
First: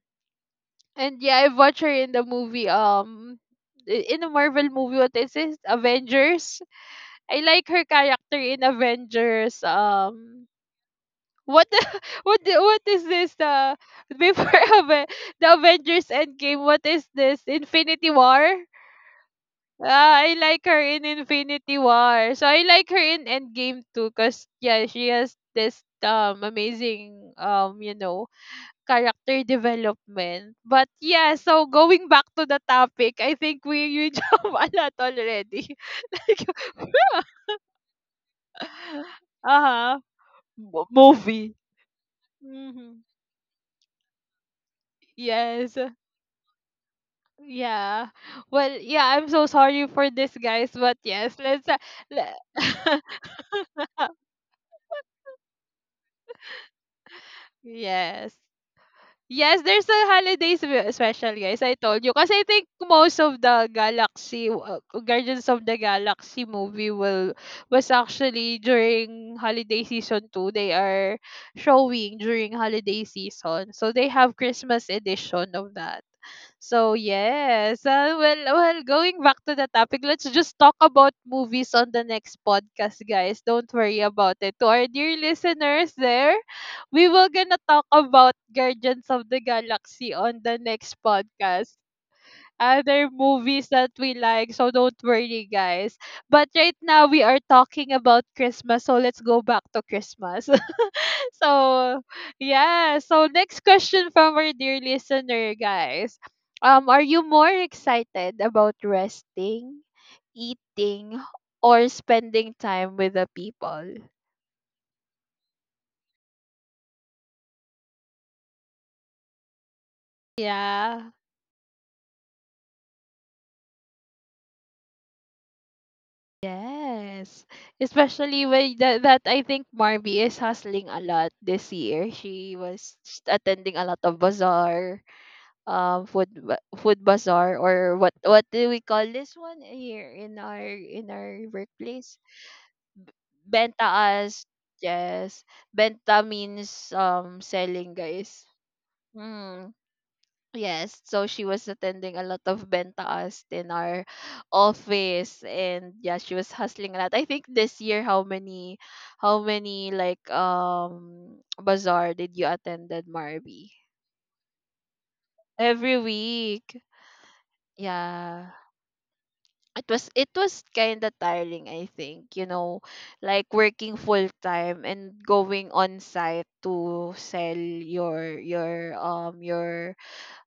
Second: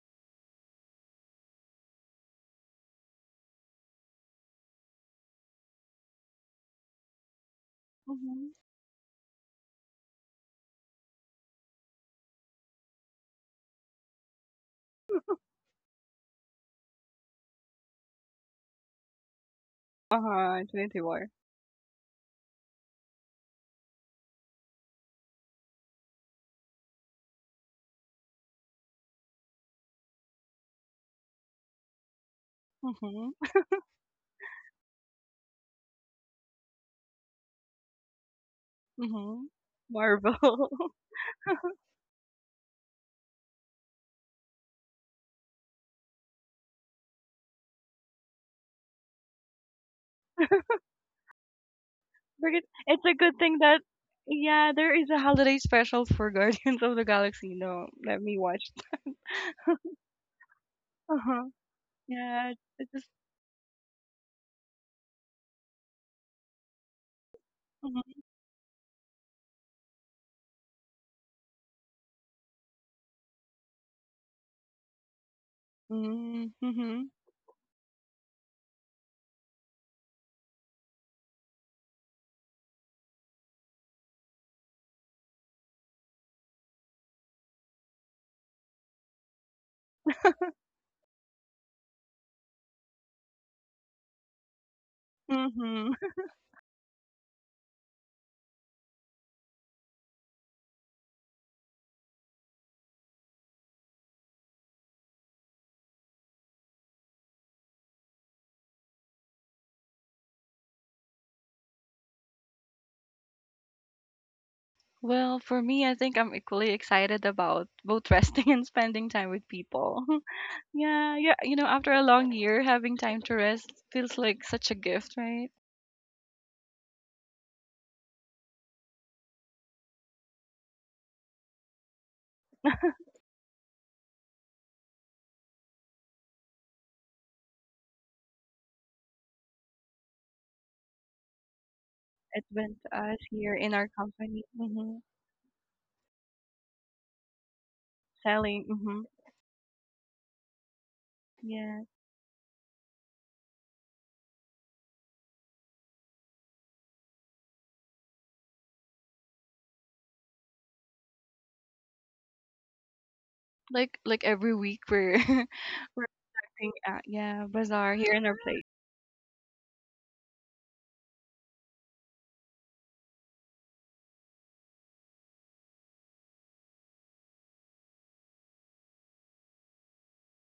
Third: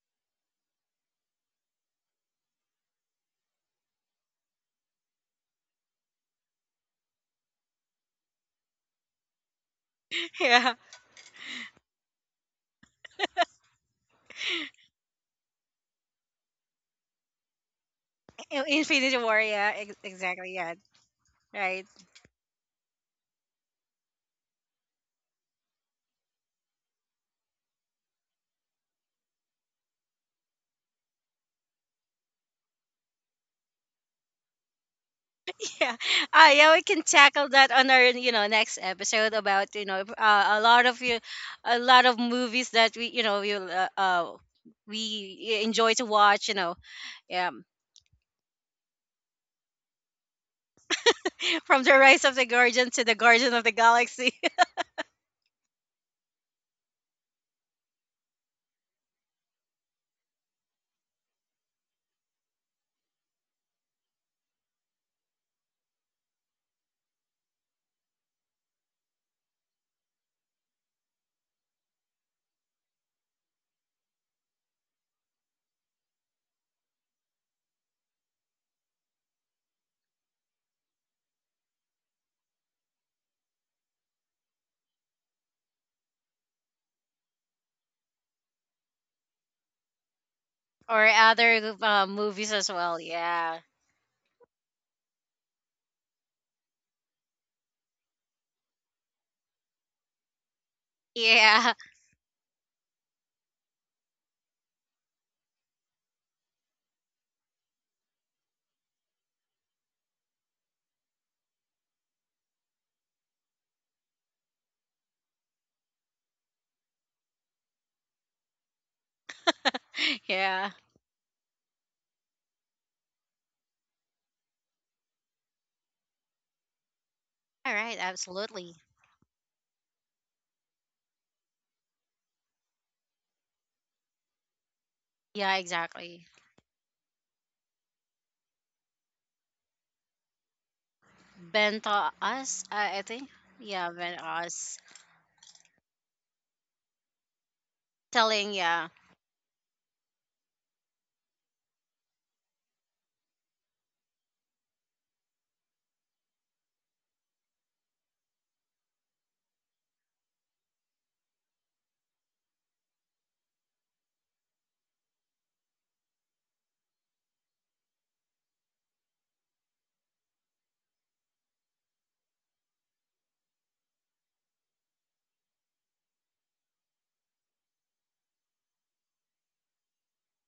and yeah, I've watched her in the movie. In the Marvel movie, what is it? Avengers. I like her character
Mm-hmm.
in Avengers.
*laughs* Yeah.
What the, *laughs* what the, what is this? The before *laughs* Aven- the Avengers Endgame. What is this? Infinity War.
Infinity War, yeah,
Uh
Ah, I
exactly,
huh.
like
yeah,
her in
24.
Infinity
right,
War. So I like her in Endgame too, cause yeah, she has this amazing character development. But yeah, so going back to the topic, I
Mm-hmm.
think we you *laughs* jump a lot already.
*laughs* yeah. Ah,
*laughs*
yeah, we can tackle that on our next episode
Mm-hmm.
about
Uh-huh.
Marvel.
a lot
Mo-
of
*laughs*
you,
Movie.
a lot of movies that
Hmm.
we we
Yes.
enjoy to watch, you know, yeah,
Yeah. Well, yeah, I'm so sorry for this guys, but yes,
*laughs*
let's
from the Rise of
le-
the
Because
Guardian
it's
to
a
the
good
Guardian
thing
of the
that
*laughs*
Galaxy,
yeah, there is a holiday special for *laughs* Guardians of the Galaxy. No, let
yes.
me watch.
Yes, there's a holiday spe-
Uh
special,
huh.
guys. I told you. Kasi I
Yeah,
think
it's just.
most of the Galaxy, Guardians of the Galaxy movie will was
Mm-hmm.
actually during holiday season 2. They are showing during holiday season. So they have Christmas edition of that. So
Mm-hmm. *laughs*
yes, well, well, going back to the topic, let's just talk about movies on the next podcast, guys. Don't worry about it. To our dear listeners, there, we will gonna talk about Guardians of the Galaxy on the
*laughs*
next
or
podcast.
other movies as well,
Other
yeah,
movies that we like, so don't worry, guys. But right now we are talking about Christmas, so let's go back to Christmas.
yeah,
So, yeah. So, next question from our dear listener, guys. Are you more excited about resting, eating, or spending time with the people?
Well, for me, I think I'm equally excited about both *laughs* resting and spending time with
*laughs*
people. *laughs*
yeah.
Yeah.
Yeah, yeah. You know, after a long year, having time to rest feels like such a gift, right?
Yes.
All right,
Especially when
absolutely,
that I think Marby is hustling a lot this year. She was attending a lot of bazaar,
yeah,
um,
exactly.
food ba- food bazaar or what do we call this one here in our
Ben taught
workplace?
It's
us,
been to
I
us
think,
here in
yeah,
our
Ben
Benta
company,
as
us,
mm-hmm.
yes. Benta means selling, guys.
telling,
Selling.
yeah,
Mm-hmm.
Mm, yes. So she was
Yeah,
attending a lot of bentaas in our office and yeah, she was hustling a lot. I think this year, how many, how many bazaar did you attended, Marby?
like every week we're *laughs*
Every
we're thing
week.
yeah, bazaar here in our
Yeah.
place.
It was, it was kind of tiring, I think. You know, like working full time and going on site to sell your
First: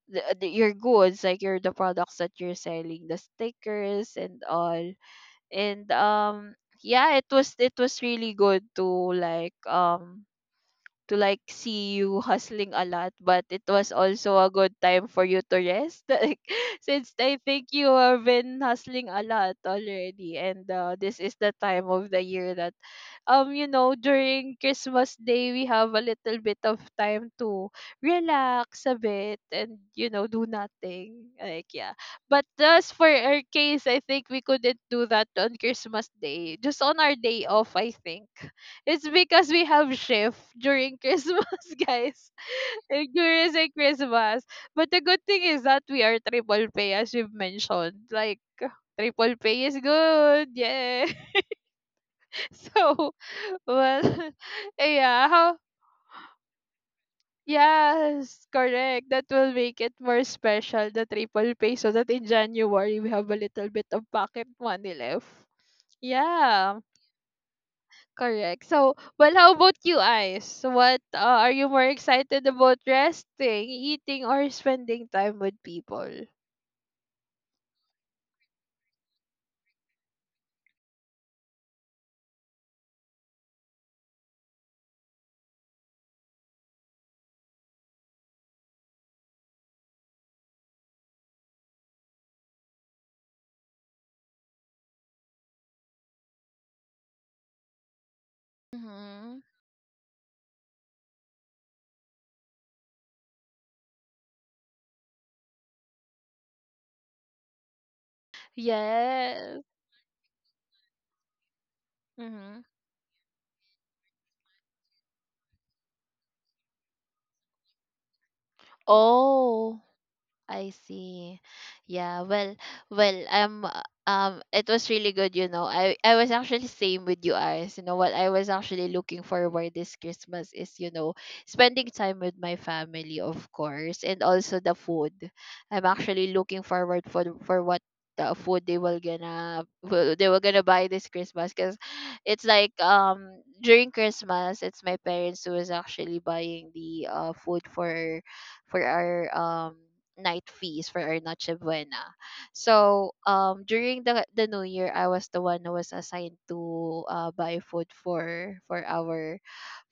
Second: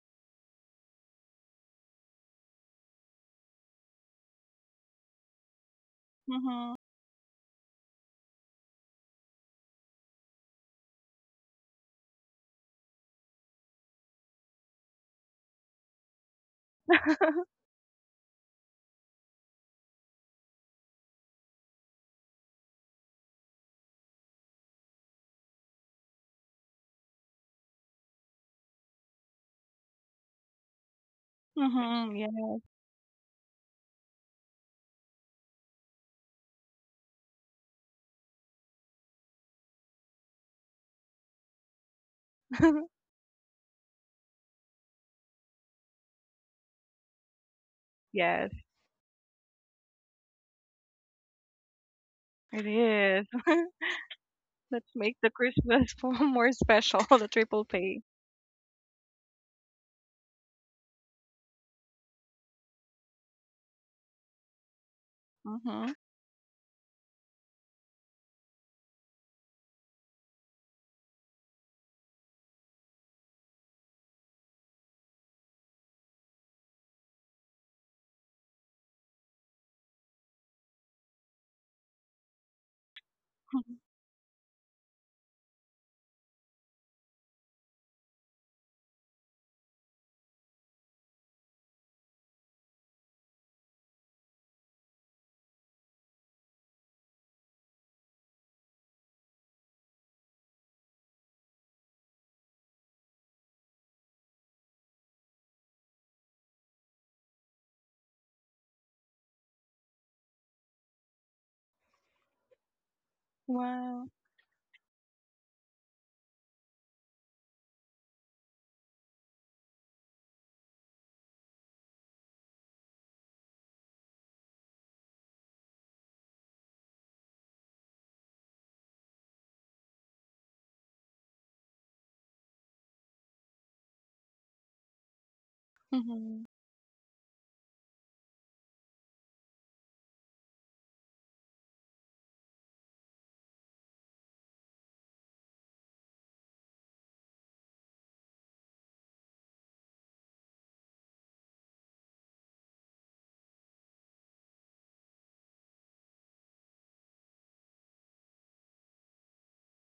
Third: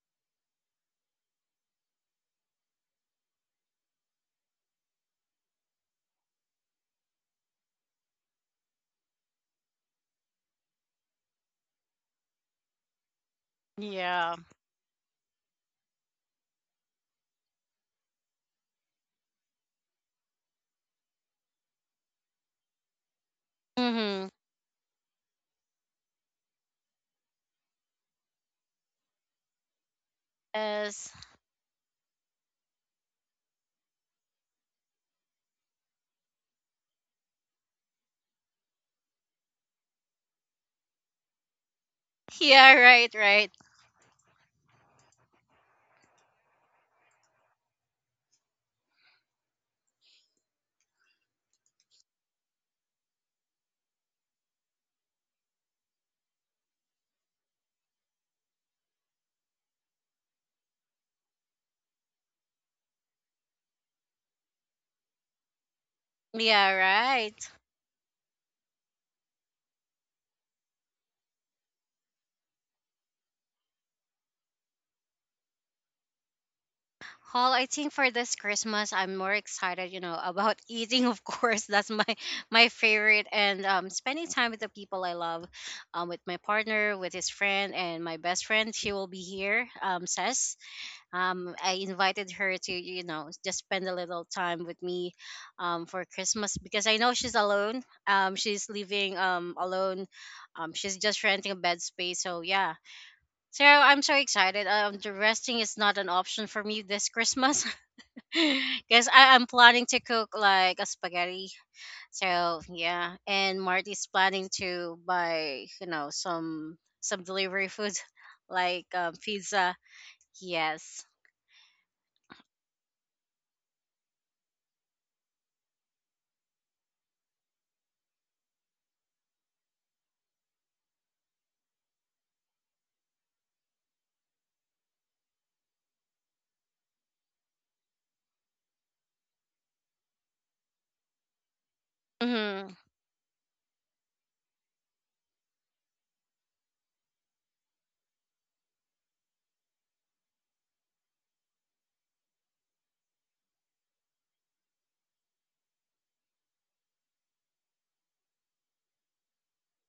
the, your goods, like your the products that you're selling, the stickers and all. And
Mhm.
yeah, it was, it was really good like um to like see you hustling a lot, but it was
yeah,
also a good time for you to rest. *laughs* Like, since I
*laughs*
think you have been hustling a lot already, and this is the time of the year that, you know,
mm-hmm,
during Christmas Day, we have a little bit of time to relax a bit and, you know, do
yes,
nothing. Like, yeah.
mhm.
But
Yeah.
just for our case, I think we couldn't do that on Christmas Day, just on our day off, I think. It's because we have shift during *laughs* Christmas, guys.
yeah,
*laughs*
*laughs*
right, right,
During the Christmas. But the good thing is that we are triple pay, as you've mentioned. Like,
yes,
triple pay is good. Yeah. *laughs*
it
So,
is. *laughs*
well, *laughs*
Let's make
yeah.
the
How,
Christmas *laughs* more special. *laughs* The triple pay.
yes, correct. That will make it more special, the triple pay, so that in January, we have a little bit of pocket money left.
Mhm.
yeah,
Yeah.
right.
Correct. So, well, how about you, Ice? What are you more excited about resting, eating, or spending time with people?
Well, I think for this Christmas, I'm more excited, you know, about *laughs* eating. Of course, *laughs* that's my my favorite, and
*laughs*
spending time with the people I love, with my partner, with his friend, and my best friend. She will be here, says. I invited her to, you know, just spend a little time with me, for Christmas because I know she's alone. She's living
Mm-hmm.
alone. She's just renting a bed space. So, yeah. So, I'm so excited. The resting is not an option for me this Christmas *laughs* because I'm
Yes.
planning to cook like a spaghetti.
Mm-hmm.
So, yeah. And
Wow.
Marty's planning to buy, you know, some delivery food *laughs* like pizza.
Oh. I
Yes.
see. Yeah, well, well, it was really good, you know. I was actually same with you guys. You know what I was actually looking forward this Christmas is, you know, spending time with my family, of course, and also the food. I'm actually
Mhm.
looking forward for what the food they they were gonna buy this Christmas, because it's like
Mhm.
during Christmas it's my parents who is actually buying the food for our night feast for our Noche Buena. So during the New Year, I was the one who was assigned to buy food for our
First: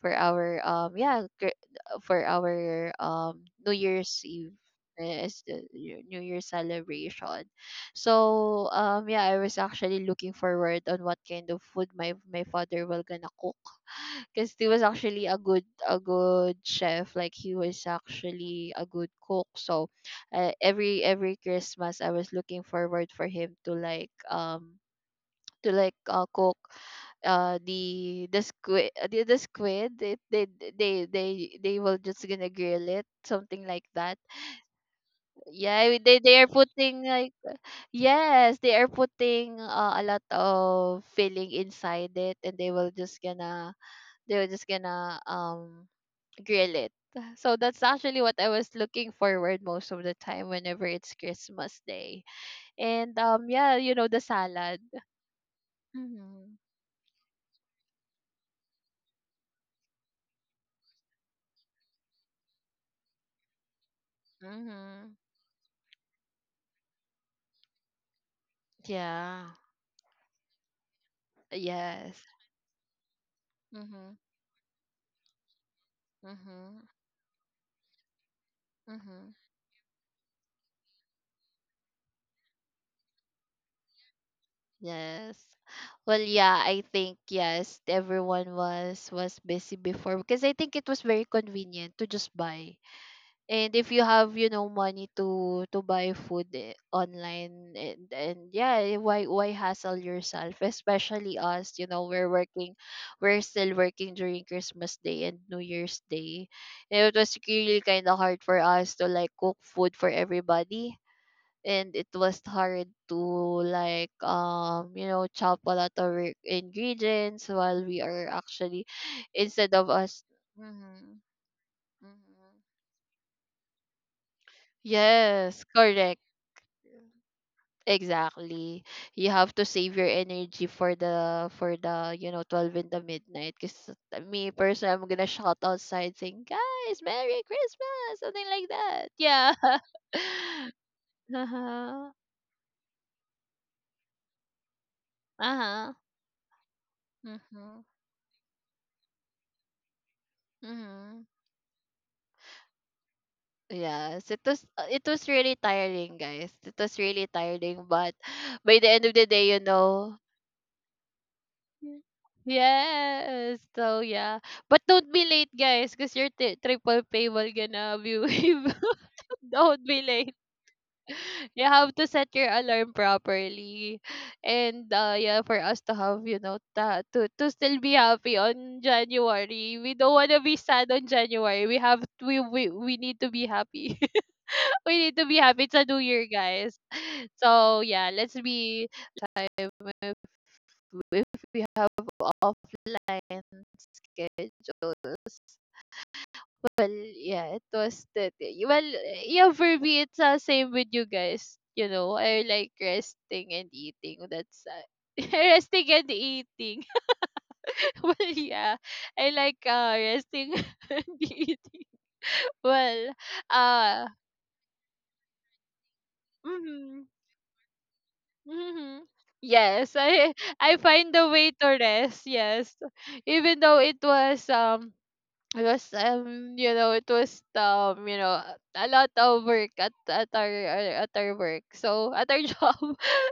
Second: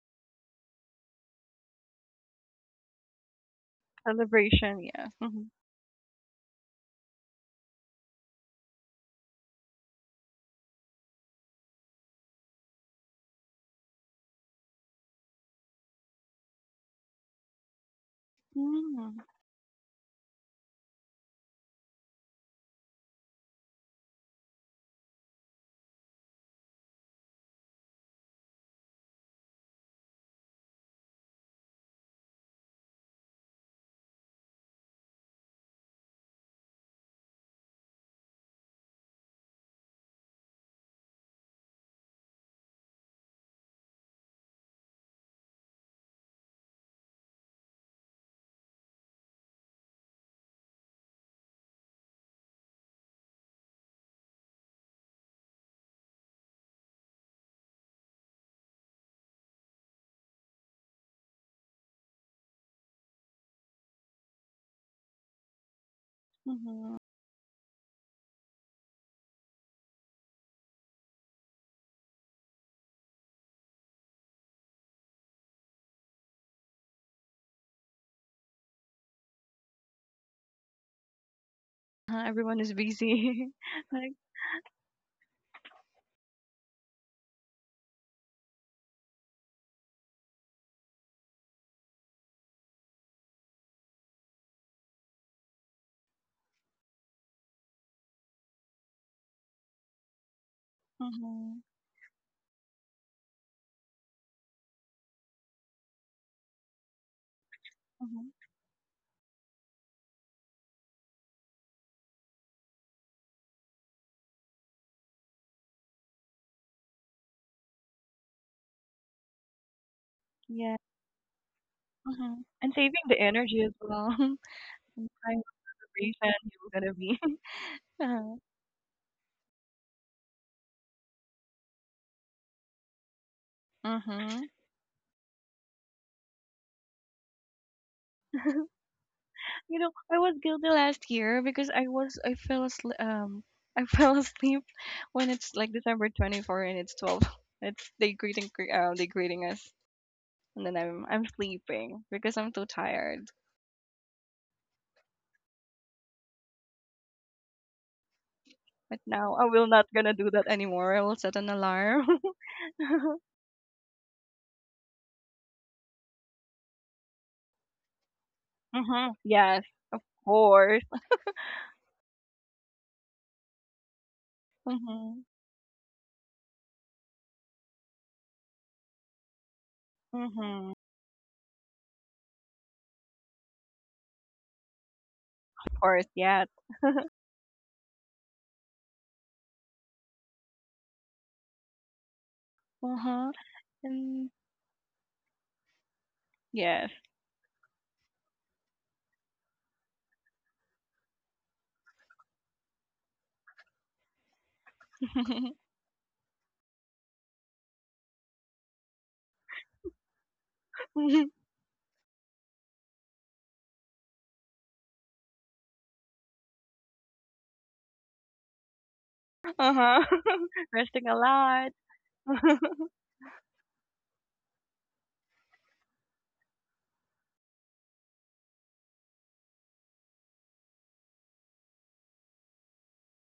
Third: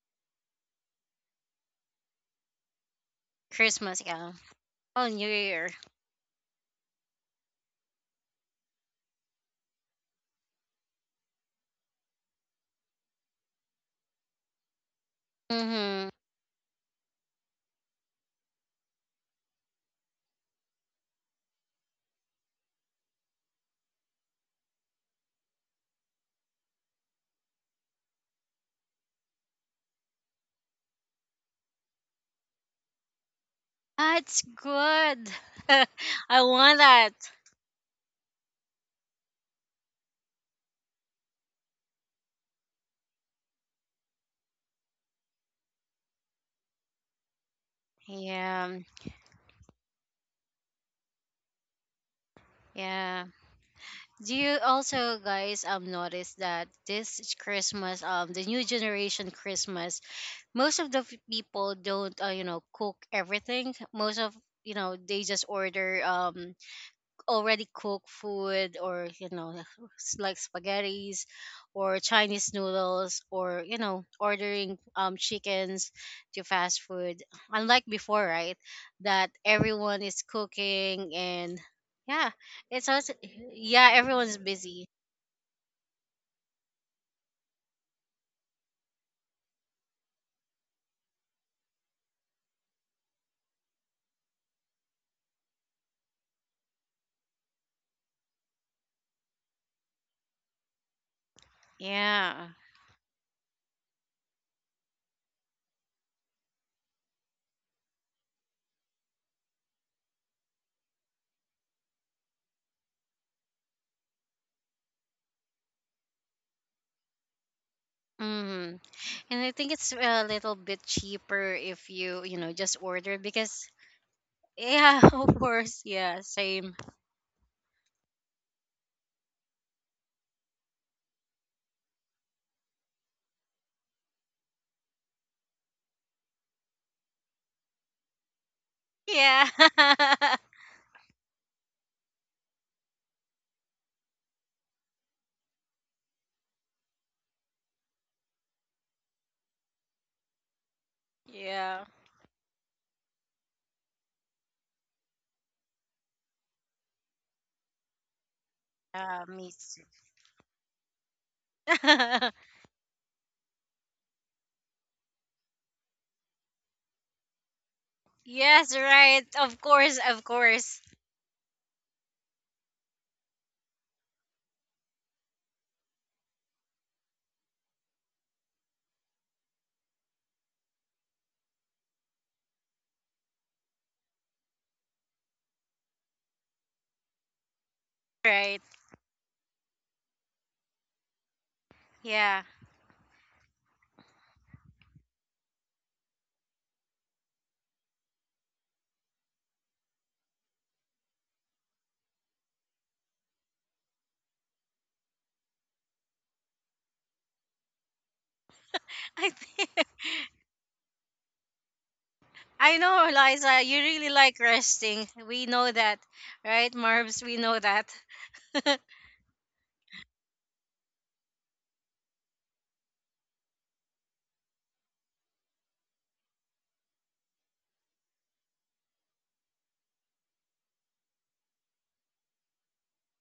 for our um yeah gr- for our New
Christmas,
Year's
yeah.
Eve
Celebration.
Oh,
Yeah.
New
is
Mhm.
the
Year.
New Year celebration. So yeah, I was actually looking forward on what kind of food my father will gonna cook, because he was actually a good, a
Mm-hmm.
good chef. Like he was actually a good
Mhm.
cook. So every, Christmas I was looking forward for him to cook the, the squid they, they will just gonna grill it, something like that.
That's good. *laughs*
Yeah, they
I
are
want
putting
that.
like, yes they are putting a lot of filling inside it and they were just gonna grill it. So that's actually what I was
Yeah,
looking forward most of the time whenever it's Christmas Day. And
yeah.
yeah, you know, the
Do you
salad.
also guys notice
Mhm.
that this is Christmas, the new generation Christmas, most of the people don't you know, cook everything. Most of, you know,
Mhm.
they just order
Mhm.
already cooked food, or, you
Yeah.
know, like spaghettis or
Yes.
Chinese noodles, or, you know,
Mhm.
ordering chickens to fast
Mhm.
food, unlike before, right? That
Mhm.
everyone is cooking, and yeah,
Everyone is
it's also,
busy.
yeah,
*laughs* like.
everyone's busy,
Yes. Well, yeah, I think yes, everyone was, busy before, because I think it was very convenient to just buy. And if you have, you know, money to buy food, eh, online, and yeah, eh, why hassle yourself, especially
Mhm.
us, you know, we're
yeah.
working. We're still working during Christmas Day and New Year's Day. And it was really kind of
Mhm.
hard for us to like cook food for everybody, and it was hard to you know, chop a lot of ingredients while we are
hmm
actually,
and I think
instead
it's
of
a
us.
little bit
Yeah.
Mhm,
cheaper if you, you
Mhm.
know,
mhm.
just
And saving
order
the
because
energy as well. *laughs*
yeah,
In
*laughs* of
Yes,
course, yeah,
correct.
celebration,
same,
you're gonna be. *laughs* uh-huh.
Exactly. You have to save your energy for the you know, 12 in the midnight. Cause
Mhm.
me personally, I'm gonna shout outside saying, "Guys, Merry Christmas!" Something like
*laughs*
that.
yeah,
Yeah.
You
*laughs*
know, I
*laughs*
was guilty last year
uh
because
huh.
I fell asleep I *laughs* fell asleep when
Uh
it's like
huh.
December 24 and it's 12. *laughs*
Mhm.
It's they they greeting us and then
Mhm.
I'm
yeah.
sleeping because I'm too tired.
Yes, it was, it was really tiring, guys. It was really tiring, but by the
But
end of
Yeah,
the
now
me
I
day, you
will
too.
not gonna
know,
do that anymore. I will set an
mm.
alarm.
*laughs*
*laughs*
Yes. So yeah. But don't be late, guys, because your triple pay will gonna be
Yes,
waived.
Mm-hmm.
right.
*laughs*
Of
Yes,
Don't
course,
be
of
of
late.
course.
course.
You have to set your alarm properly. And
Mm-hmm.
yeah, for us to have, you know, to still be happy on January. We don't wanna be
Mm-hmm.
sad on January. We we need to be happy. *laughs* We need to be happy. It's
Of
a new
course,
year,
yes.
guys. So yeah, let's
Right.
be time if we have
Yeah.
Uh-huh.
offline
And
schedules.
yes.
Well, yeah, it was that. Well, yeah, for me, it's the same with you guys. You know, I like resting and eating. That's *laughs*
*laughs*
resting and eating. *laughs* Well, yeah, I
I
like
think *laughs*
resting *laughs* and eating.
I
Well,
know, Eliza, you
uh,
really like resting. We know that. Right,
mm-hmm,
Marbs? We know that. *laughs*
mm-hmm. Yes,
uh-huh.
I
*laughs*
I
Resting a
find a way to
lot.
rest.
*laughs*
Yes, even though it was because, you know, it was, you know, a lot of work at, our at our work. So at our *laughs* job,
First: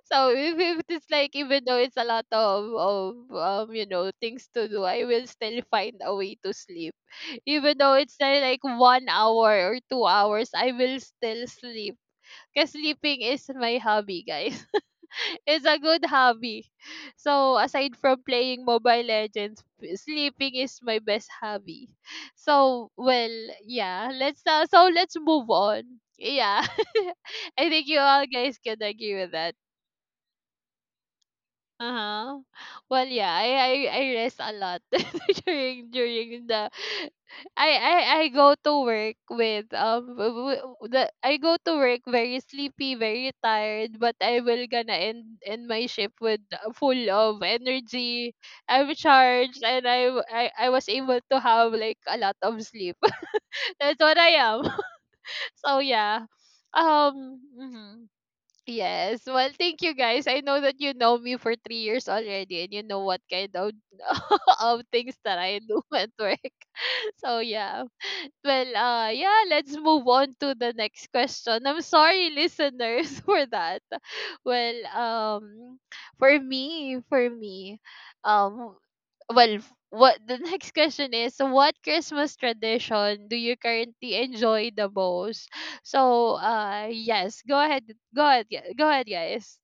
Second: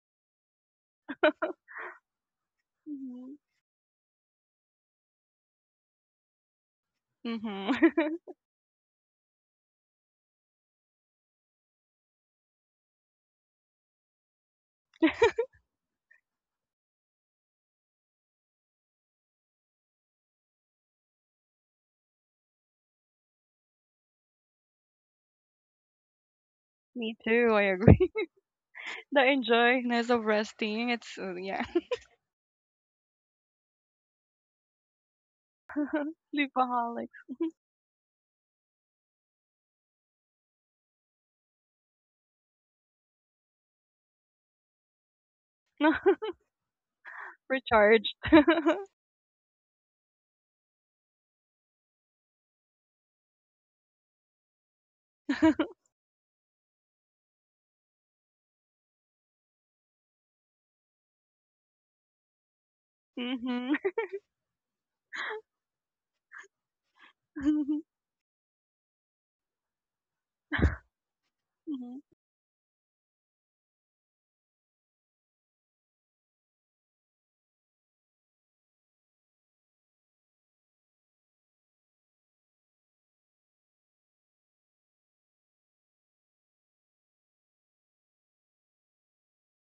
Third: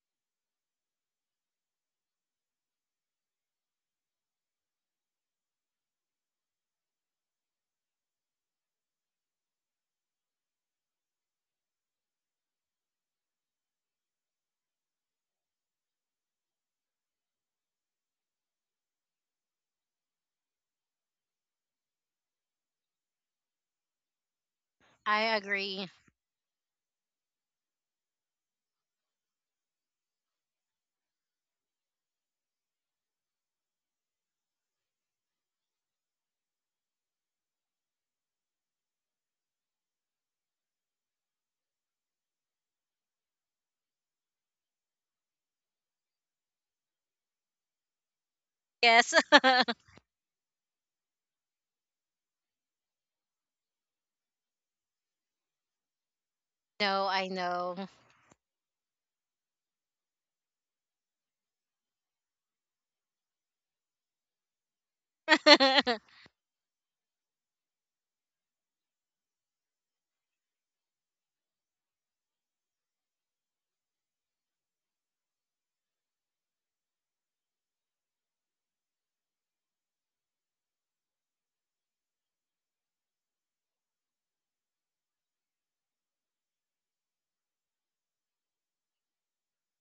if it's like even though it's a lot of you know, things to do, I will still find a way to sleep. Even though
Mm-hmm. *laughs*
it's like 1 hour or 2 hours, I will still sleep. Cause sleeping is my hobby, guys. *laughs* It's a good hobby. So aside from playing Mobile Legends, sleeping is my best hobby. So well, yeah, let's
I
move
agree.
on. Yeah.
Me too.
*laughs*
I
I think you
agree.
all guys can
*laughs*
agree
The
with that.
enjoyness of resting. It's yeah,
Uh-huh. Well, yeah, I rest a lot *laughs* during
*laughs*
the
sleepaholic,
I, I I go to work with w- w- the I go to work very sleepy, very tired, but I will gonna end my shift with full of
recharged.
energy.
*laughs*
I'm
Yes.
charged
*laughs*
and I was able to have like a lot of sleep. *laughs* That's what I am. *laughs* So yeah.
No, I
Um,
know.
mhm. Yes. Well, thank you guys. I know that you know me for 3 years already and you know what kind of,
mhm.
*laughs* of things that I do
*laughs*
at work. *laughs* So
*laughs* mhm.
yeah. Well, yeah, let's move on to the next question. I'm sorry listeners *laughs* for that. Well, for me, um, well, what the *laughs* next question is, what Christmas tradition do you currently enjoy the most? So, yes, go ahead, go ahead, guys.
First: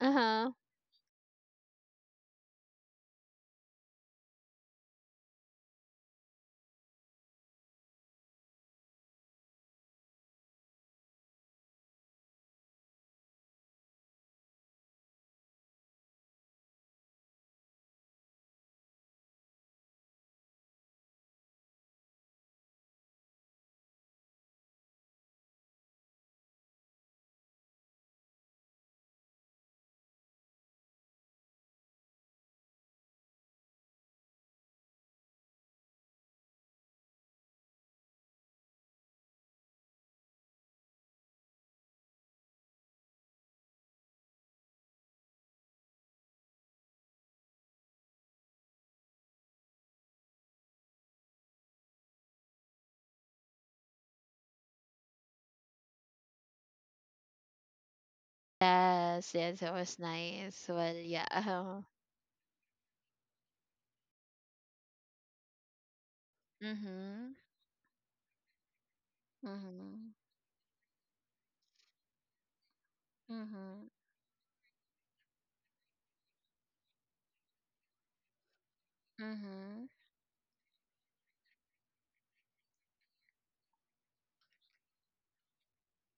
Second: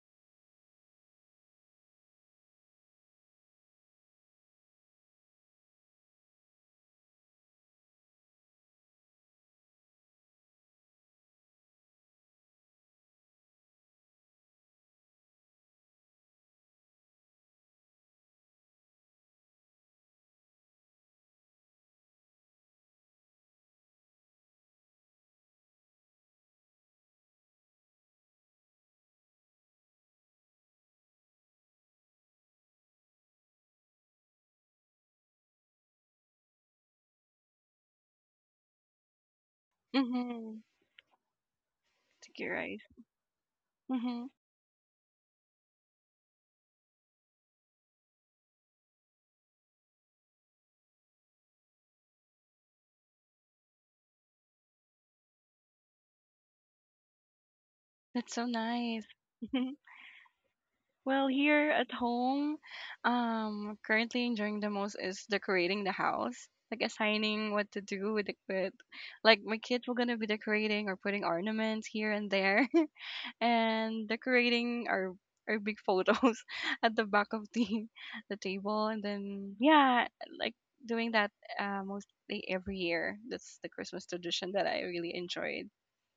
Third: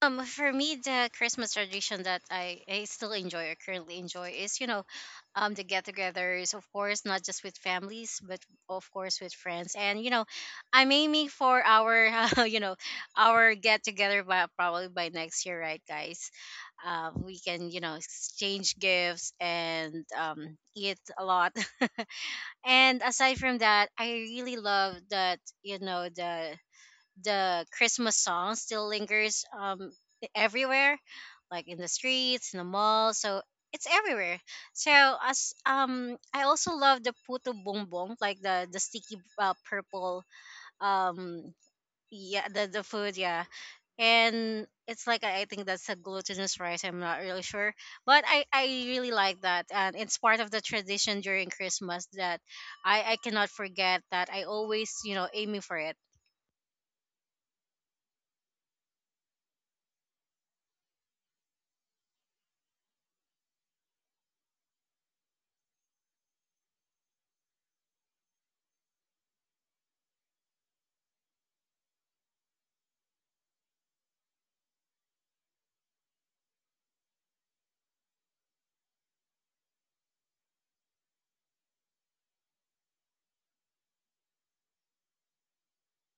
Uh
For
huh.
me, the Christmas tradition that I still enjoy or currently enjoy is, you know, the get-togethers, of course, not just with families, but of course with friends. And you know, I'm aiming for our, *laughs* you know, our get-together by probably by next year, right, guys? We can, you know, exchange gifts and eat a lot. *laughs* And aside from that, I really love that, you know, the Christmas song still lingers everywhere, like in the streets, in the mall. So it's everywhere. So as I also love the puto bongbong, like the sticky purple
Mhm.
um yeah,
Sticky
the
rice.
food, yeah.
Mhm.
And it's like I think that's a glutinous rice, I'm not really sure, but I really like that, and it's part of the tradition during Christmas that I cannot forget, that I always, you know, aiming for it.
That's so nice.
Yes, yes, it
Mhm.
was nice. Well, yeah.
Well, here
Uh-huh.
at home, currently enjoying the most is decorating the house, like
Mhm.
assigning what to do with the with, like my kids were
Mhm.
gonna be decorating or putting ornaments here and there. *laughs*
Mhm.
And decorating our big photos *laughs* at the back of the *laughs* the table, and then
Mhm.
yeah, like doing that, mostly every year. That's the Christmas tradition that I really enjoyed.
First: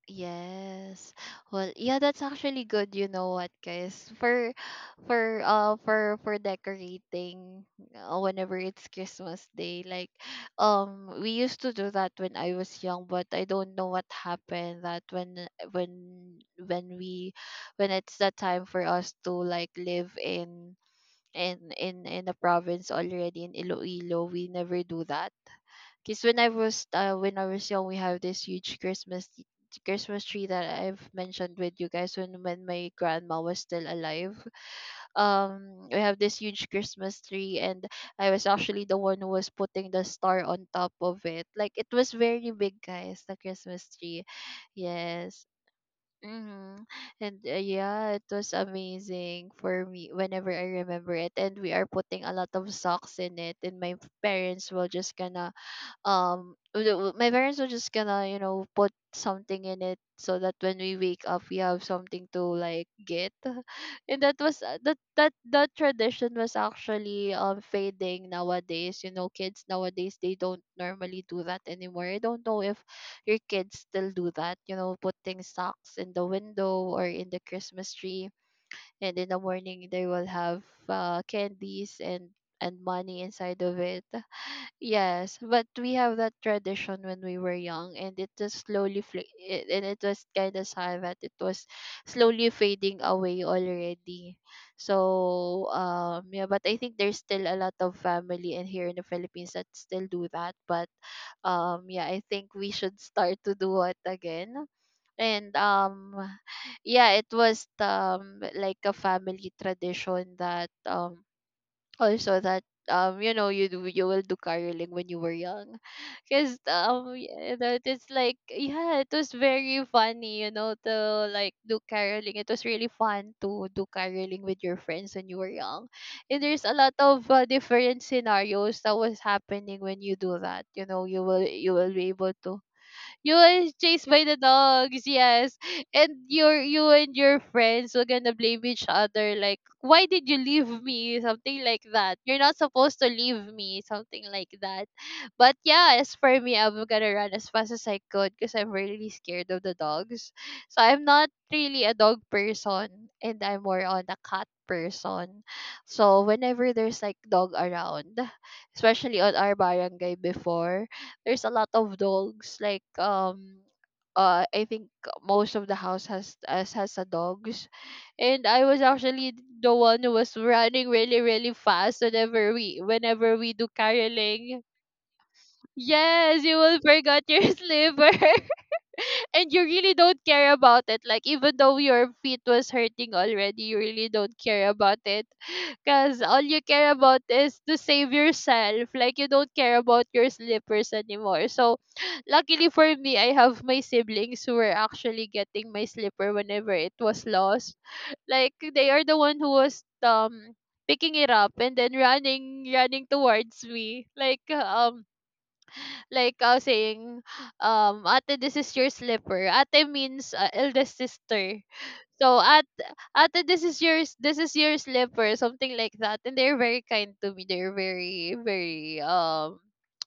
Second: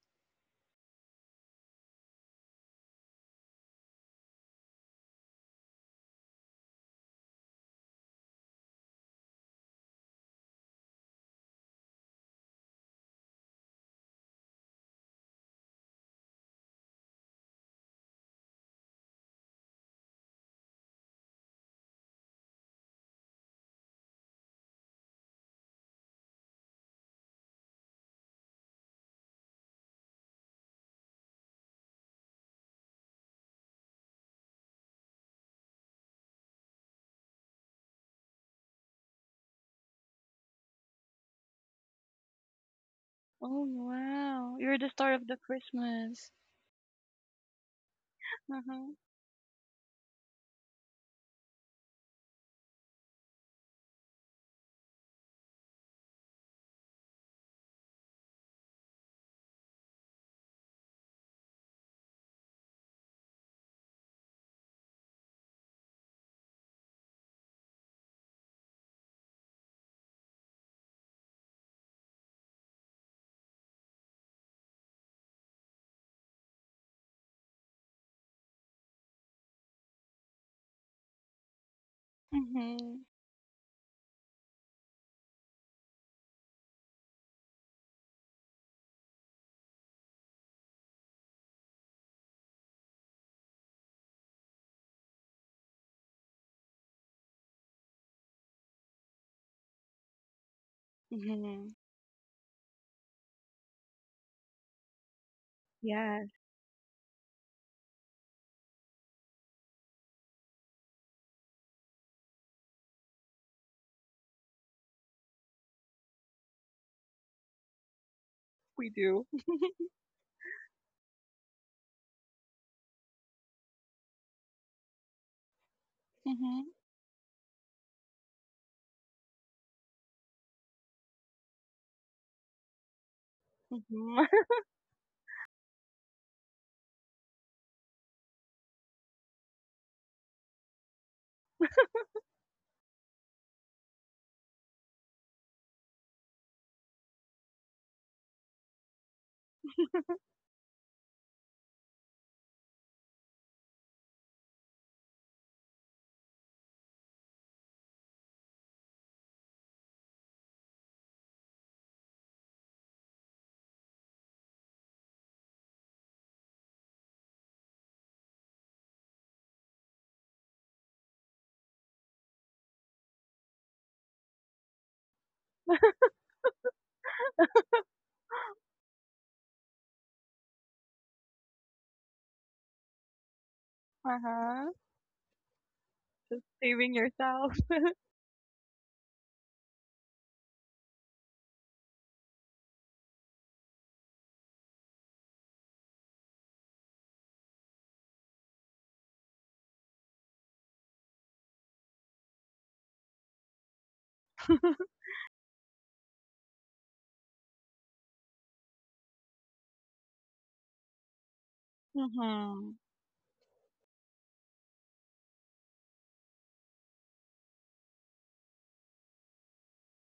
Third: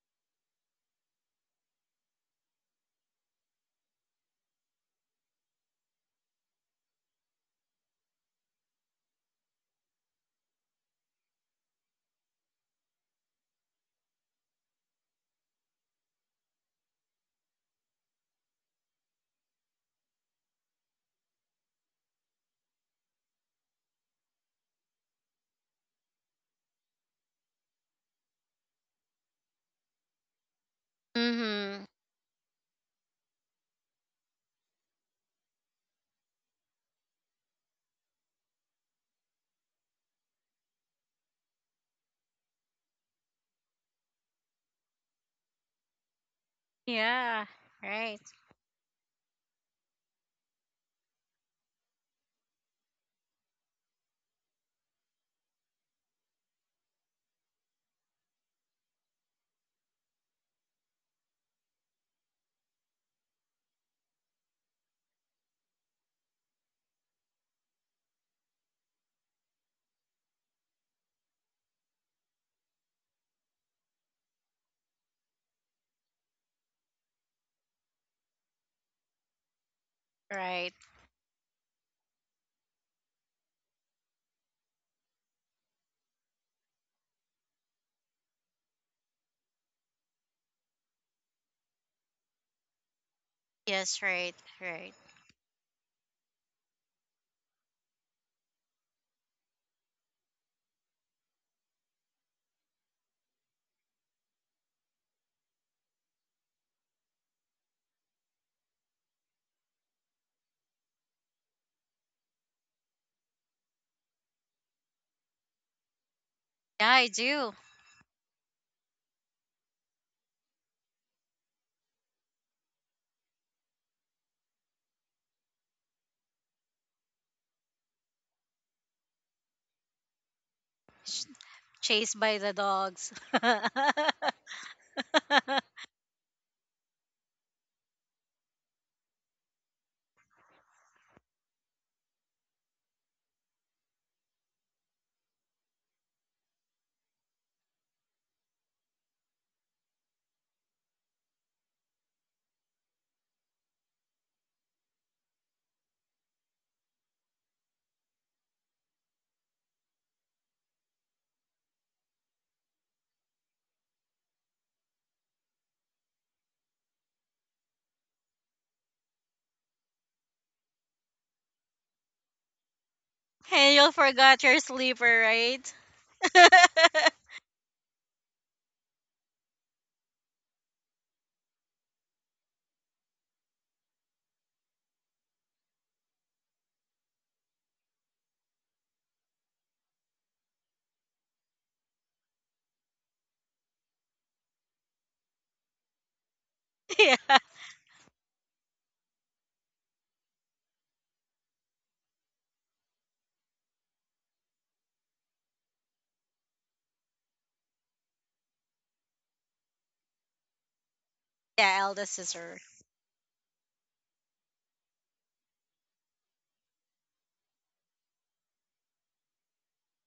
Yes. Well, yeah, that's actually good. You know what, guys? For, for decorating, whenever it's Christmas Day, like, we used to do that when I was young, but I don't know what happened. That when we, when it's the time for us to like live in in the province already in Iloilo, we never do that, because when I was young, we have this huge Christmas tree that I've mentioned with
Mm-hmm.
you guys when my grandma was still alive. We have this huge Christmas tree, and I was actually the one who was putting the star on top of it. Like it was very big, guys. The
Oh
Christmas tree,
wow, you're the star of the
yes.
Christmas.
Mm-hmm. And
Yeah,
yeah,
right,
it was
Uh-huh.
amazing for me whenever I remember it. And we are putting a lot of socks in it, and parents will just gonna my parents were just gonna put something in it so that when we wake up we have something to like get *laughs* and that was that tradition was actually fading nowadays. You know, kids nowadays, they don't normally do that anymore. I don't know if your kids still do that, you know, putting socks in the window or in the Christmas tree, and in the morning they will have
right.
candies and
Mm-hmm.
money inside of it. Yes, but we have that tradition when we were young, and it just slowly fl- it, and it was kind of sad that it was slowly fading away
Yes, right,
already.
right.
So yeah, but I think there's still a lot of family in here in the Philippines that still do that. But
Mm-hmm.
yeah, I think we should start to do it again. And
Yes,
yeah, it was like a family tradition that also that you will do caroling when you were young. Because
Yeah, I do.
yeah, that it's like
we
yeah, it
do.
was very funny, you know, to like do caroling. It was really fun to do caroling with your friends when you were young. And there's
Mm-hmm.
a lot of different scenarios that was happening when you do that. You know,
Ch-
you will be
Chased
able
by the
to
dogs.
you
*laughs* And
was chased
Mm-hmm.
by the dogs, yes. And you and your friends were gonna blame each other like, why did you leave me? Something like that. You're not supposed to leave me, something like that. But yeah, as for me, I'm gonna run as fast as I could because I'm really scared of the dogs. So I'm not really a dog person, and I'm more on a cat person. So whenever there's like dog around, especially on our barangay before, there's a lot of dogs like I think most of the house has a dogs. And I was actually the one who was running really really fast whenever we do
you forgot your
caroling.
sleeper, right?
Yes, you will
*laughs*
forget your *laughs* sliver *laughs* and you really don't care about it. Like, even though your feet was hurting already, you
*laughs*
really don't
uh-huh.
care about it. Because all you care
Saving
about
yourself.
is to save yourself. Like, you don't care about your slippers anymore. So, *sniffs* luckily for me, I have my siblings who were actually getting my slipper whenever it was
Yeah.
lost. Like, they are the one who was picking it up and then running towards me, like
*laughs*
saying, ate, this is your slipper. Ate means eldest sister.
Yeah, eldest
So
sister.
mm-hmm.
at, this is yours, this is your slipper, something like that. And they're very kind to me. They're very very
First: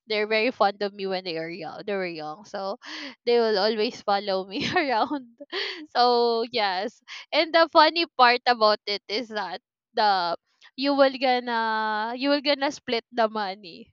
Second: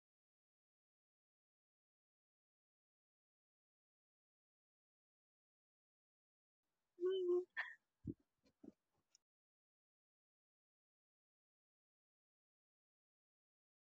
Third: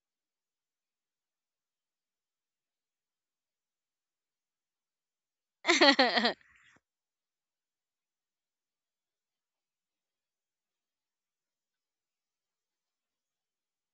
they're very fond of me when they were young. So *laughs* they will always follow me *laughs* around.
*laughs*
So yes, and the funny part about it is that the you will gonna split the money,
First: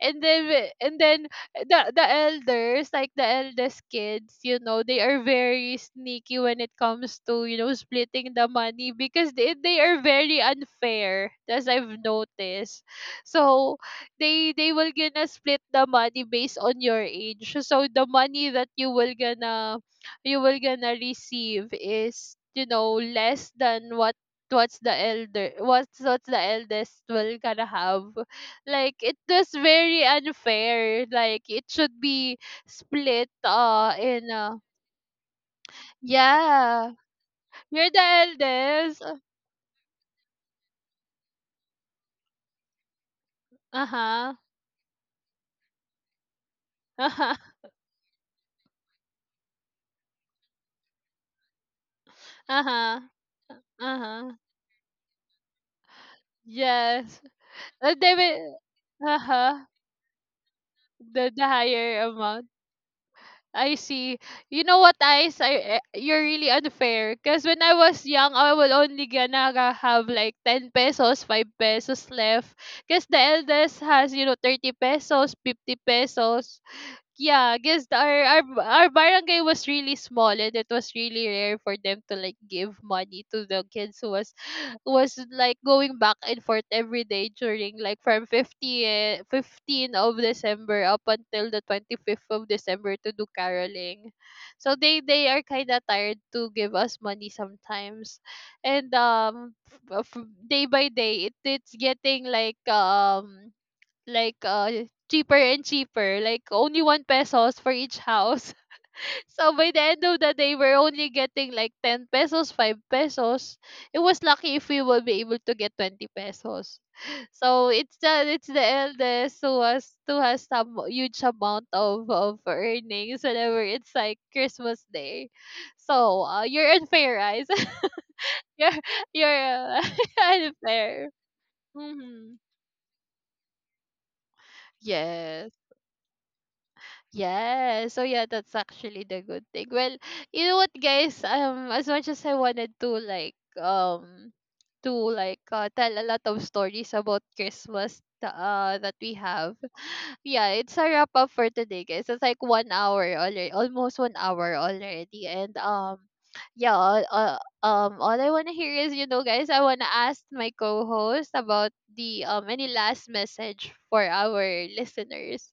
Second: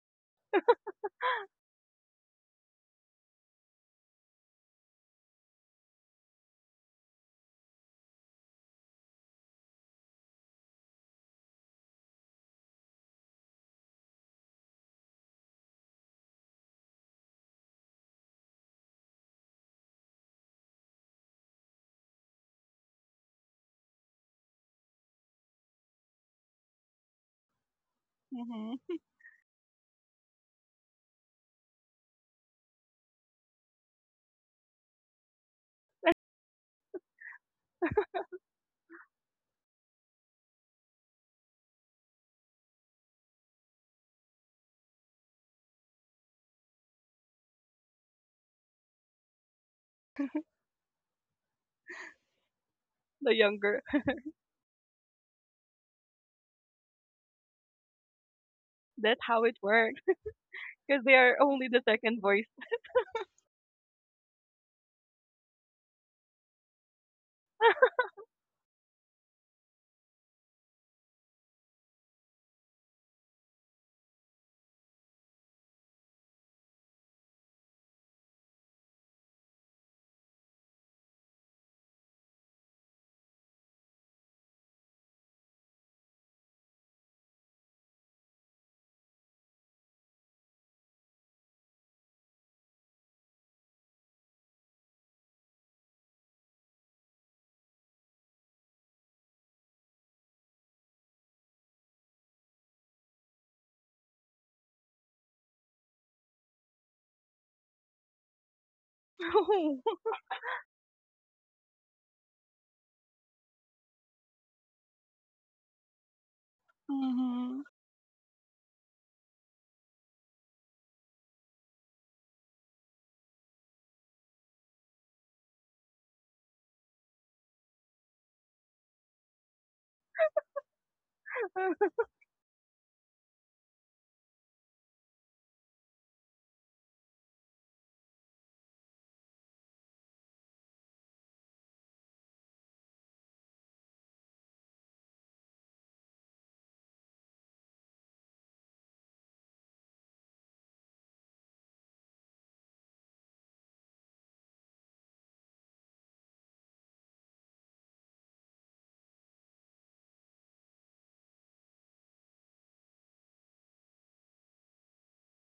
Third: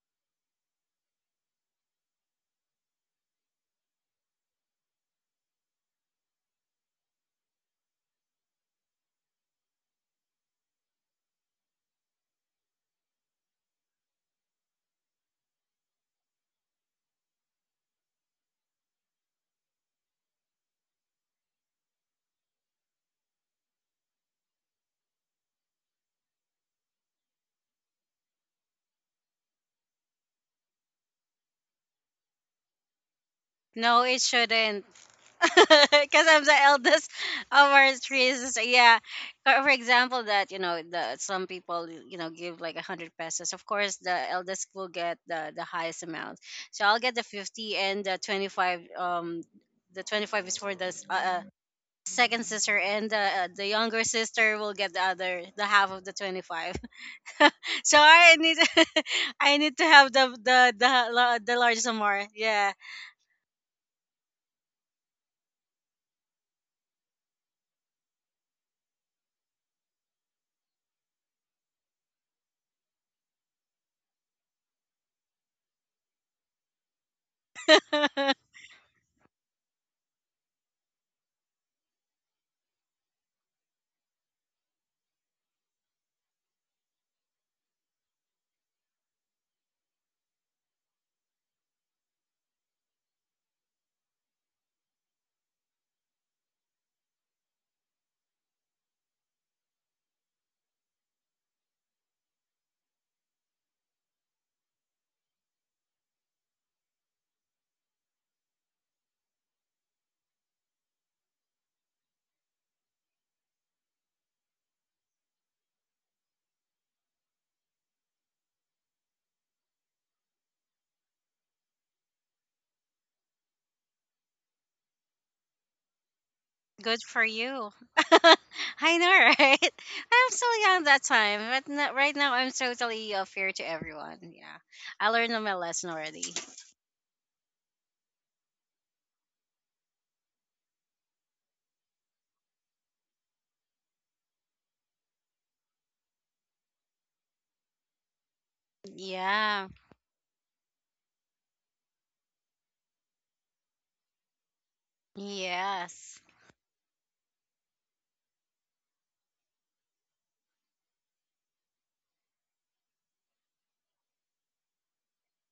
and then the elders, like the eldest kids, you know, they are very sneaky when it comes to, you know, splitting the money. Because they are very unfair, as I've noticed. So they will gonna split the money based on your age. So the money that you will gonna receive is, you know, less than what what's the elder what's the eldest will gonna have.
Mm-hmm.
Like it was very unfair. Like it should be split
No, it
in
shouldn't. *laughs* Because I'm the
yeah.
eldest of
You're
our
the
three sisters. Yeah.
eldest
For example, that, you know, the some people, you know, give like a hundred pesos. Of course, the
uh-huh.
eldest will get the highest amount. So
*laughs*
I'll get the
Uh-huh.
50 and the 25. The 25 is for the second sister,
Uh-huh.
and
The
the
younger.
younger
Uh-huh.
sister will get the other, the half of the 25.
Yes.
*laughs* So
And they
I need
will
That's
*laughs*
how
I
it
uh-huh
need to
works.
have the the
Because
the
they are
the
the
only the
largest
higher
second
amount.
voice.
amount.
Yeah.
I see. You know what, Ice? I, eh, you're really unfair. Because when I was young, I would only gonna ga- have like 10 pesos, 5 pesos left. Because the eldest has, you know, 30 pesos, 50 pesos. Yeah, I guess
*laughs*
our barangay was really small, and it was really rare for them to like give money to the kids who was like going back and forth every day during like from 15th of December up until the 25th of December to do caroling. So they are kind of tired to give us money sometimes. And day by day it's getting like like uh cheaper and cheaper, like only one pesos for each house. *laughs* So by the
*laughs*
end of the day, we're only getting like 10 pesos, 5 pesos. It was lucky if we will be able to get 20 pesos.
hmm
So it's the eldest who has some huge amount of earnings whenever it's like Christmas day. So you're
Good
unfair,
for
guys.
you.
*laughs*
*laughs*
you're
I know,
you're
right?
uh,
I'm
*laughs*
still young that
unfair.
time, but no, right now
Mm-hmm.
I'm totally fair to everyone. Yeah, I learned my lesson already.
Yeah, so yeah, that's actually the good thing. Well, you know what, guys? As much as I wanted to like tell a lot of stories about Christmas that we have,
Yeah.
*sighs* *laughs* yeah, it's a wrap up for today, guys. It's like 1 hour already, almost 1 hour already, and
Yes.
yeah, all I wanna hear is, you know, guys, I wanna ask my co-host about the any last message for our listeners.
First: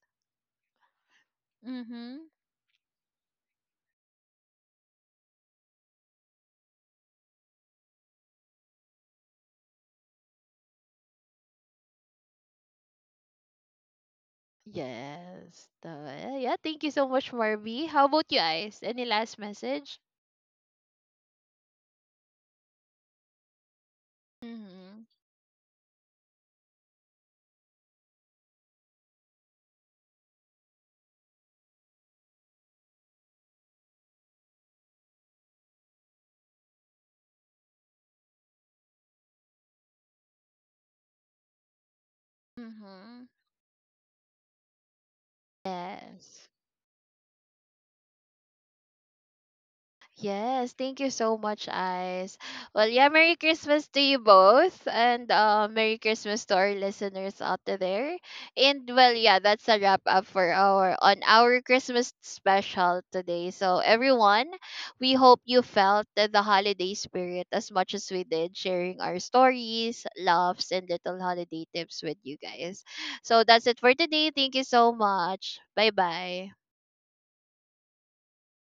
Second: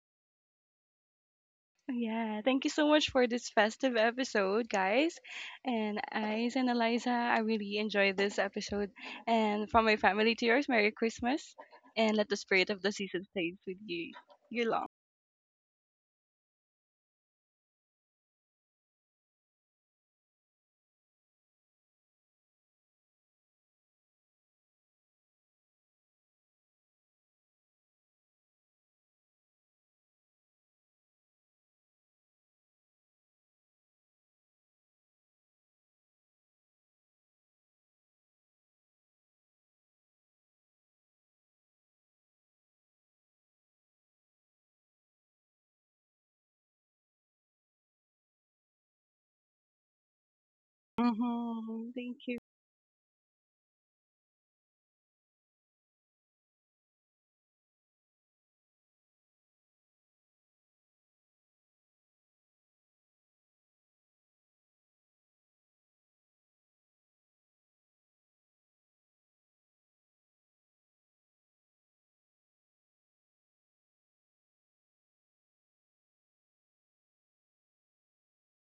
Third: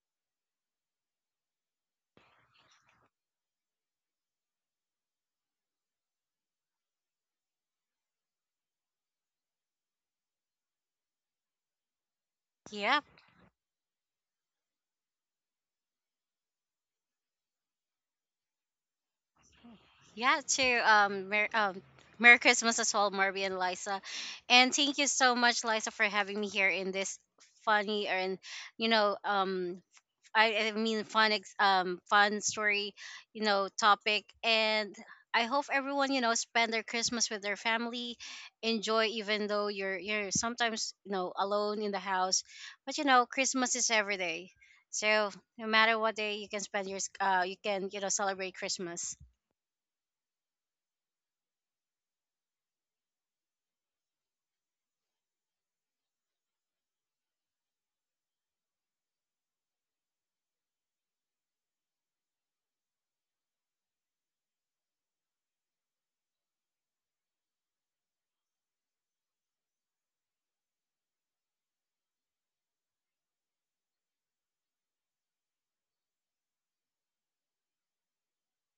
Mm-hmm.
Yeah, thank you so much for this festive episode, guys. And Ice and Eliza, I really enjoyed this episode. And from my family to yours, Merry Christmas. And let the spirit of the
Yep.
season stays with you. You long.
Yes. Yeah, thank you so much, Marby. How about you guys? Any last message?
Yeah. To Merry Christmas as well, Marby and Liza, and thank
Mm-hmm.
you so much, Liza, for having me here in this funny and you know I mean fun story, you know, topic. And I hope everyone, you know, spend their Christmas with their family, enjoy even though you're sometimes, you know, alone in the house. But you
Mm-hmm.
know, Christmas is every day. So no matter what day,
Yes.
you can spend your you can, you know, celebrate Christmas.
Yes, thank you so much,
Hmm Thank
Ice.
you.
Well, yeah, Merry Christmas to you both, and Merry Christmas to our listeners out there. And well, yeah, that's a wrap up for our on our Christmas special today. So everyone, we hope you felt the holiday spirit as much as we did, sharing our stories, laughs, and little holiday tips with you guys. So that's it for today. Thank you so much. Bye bye.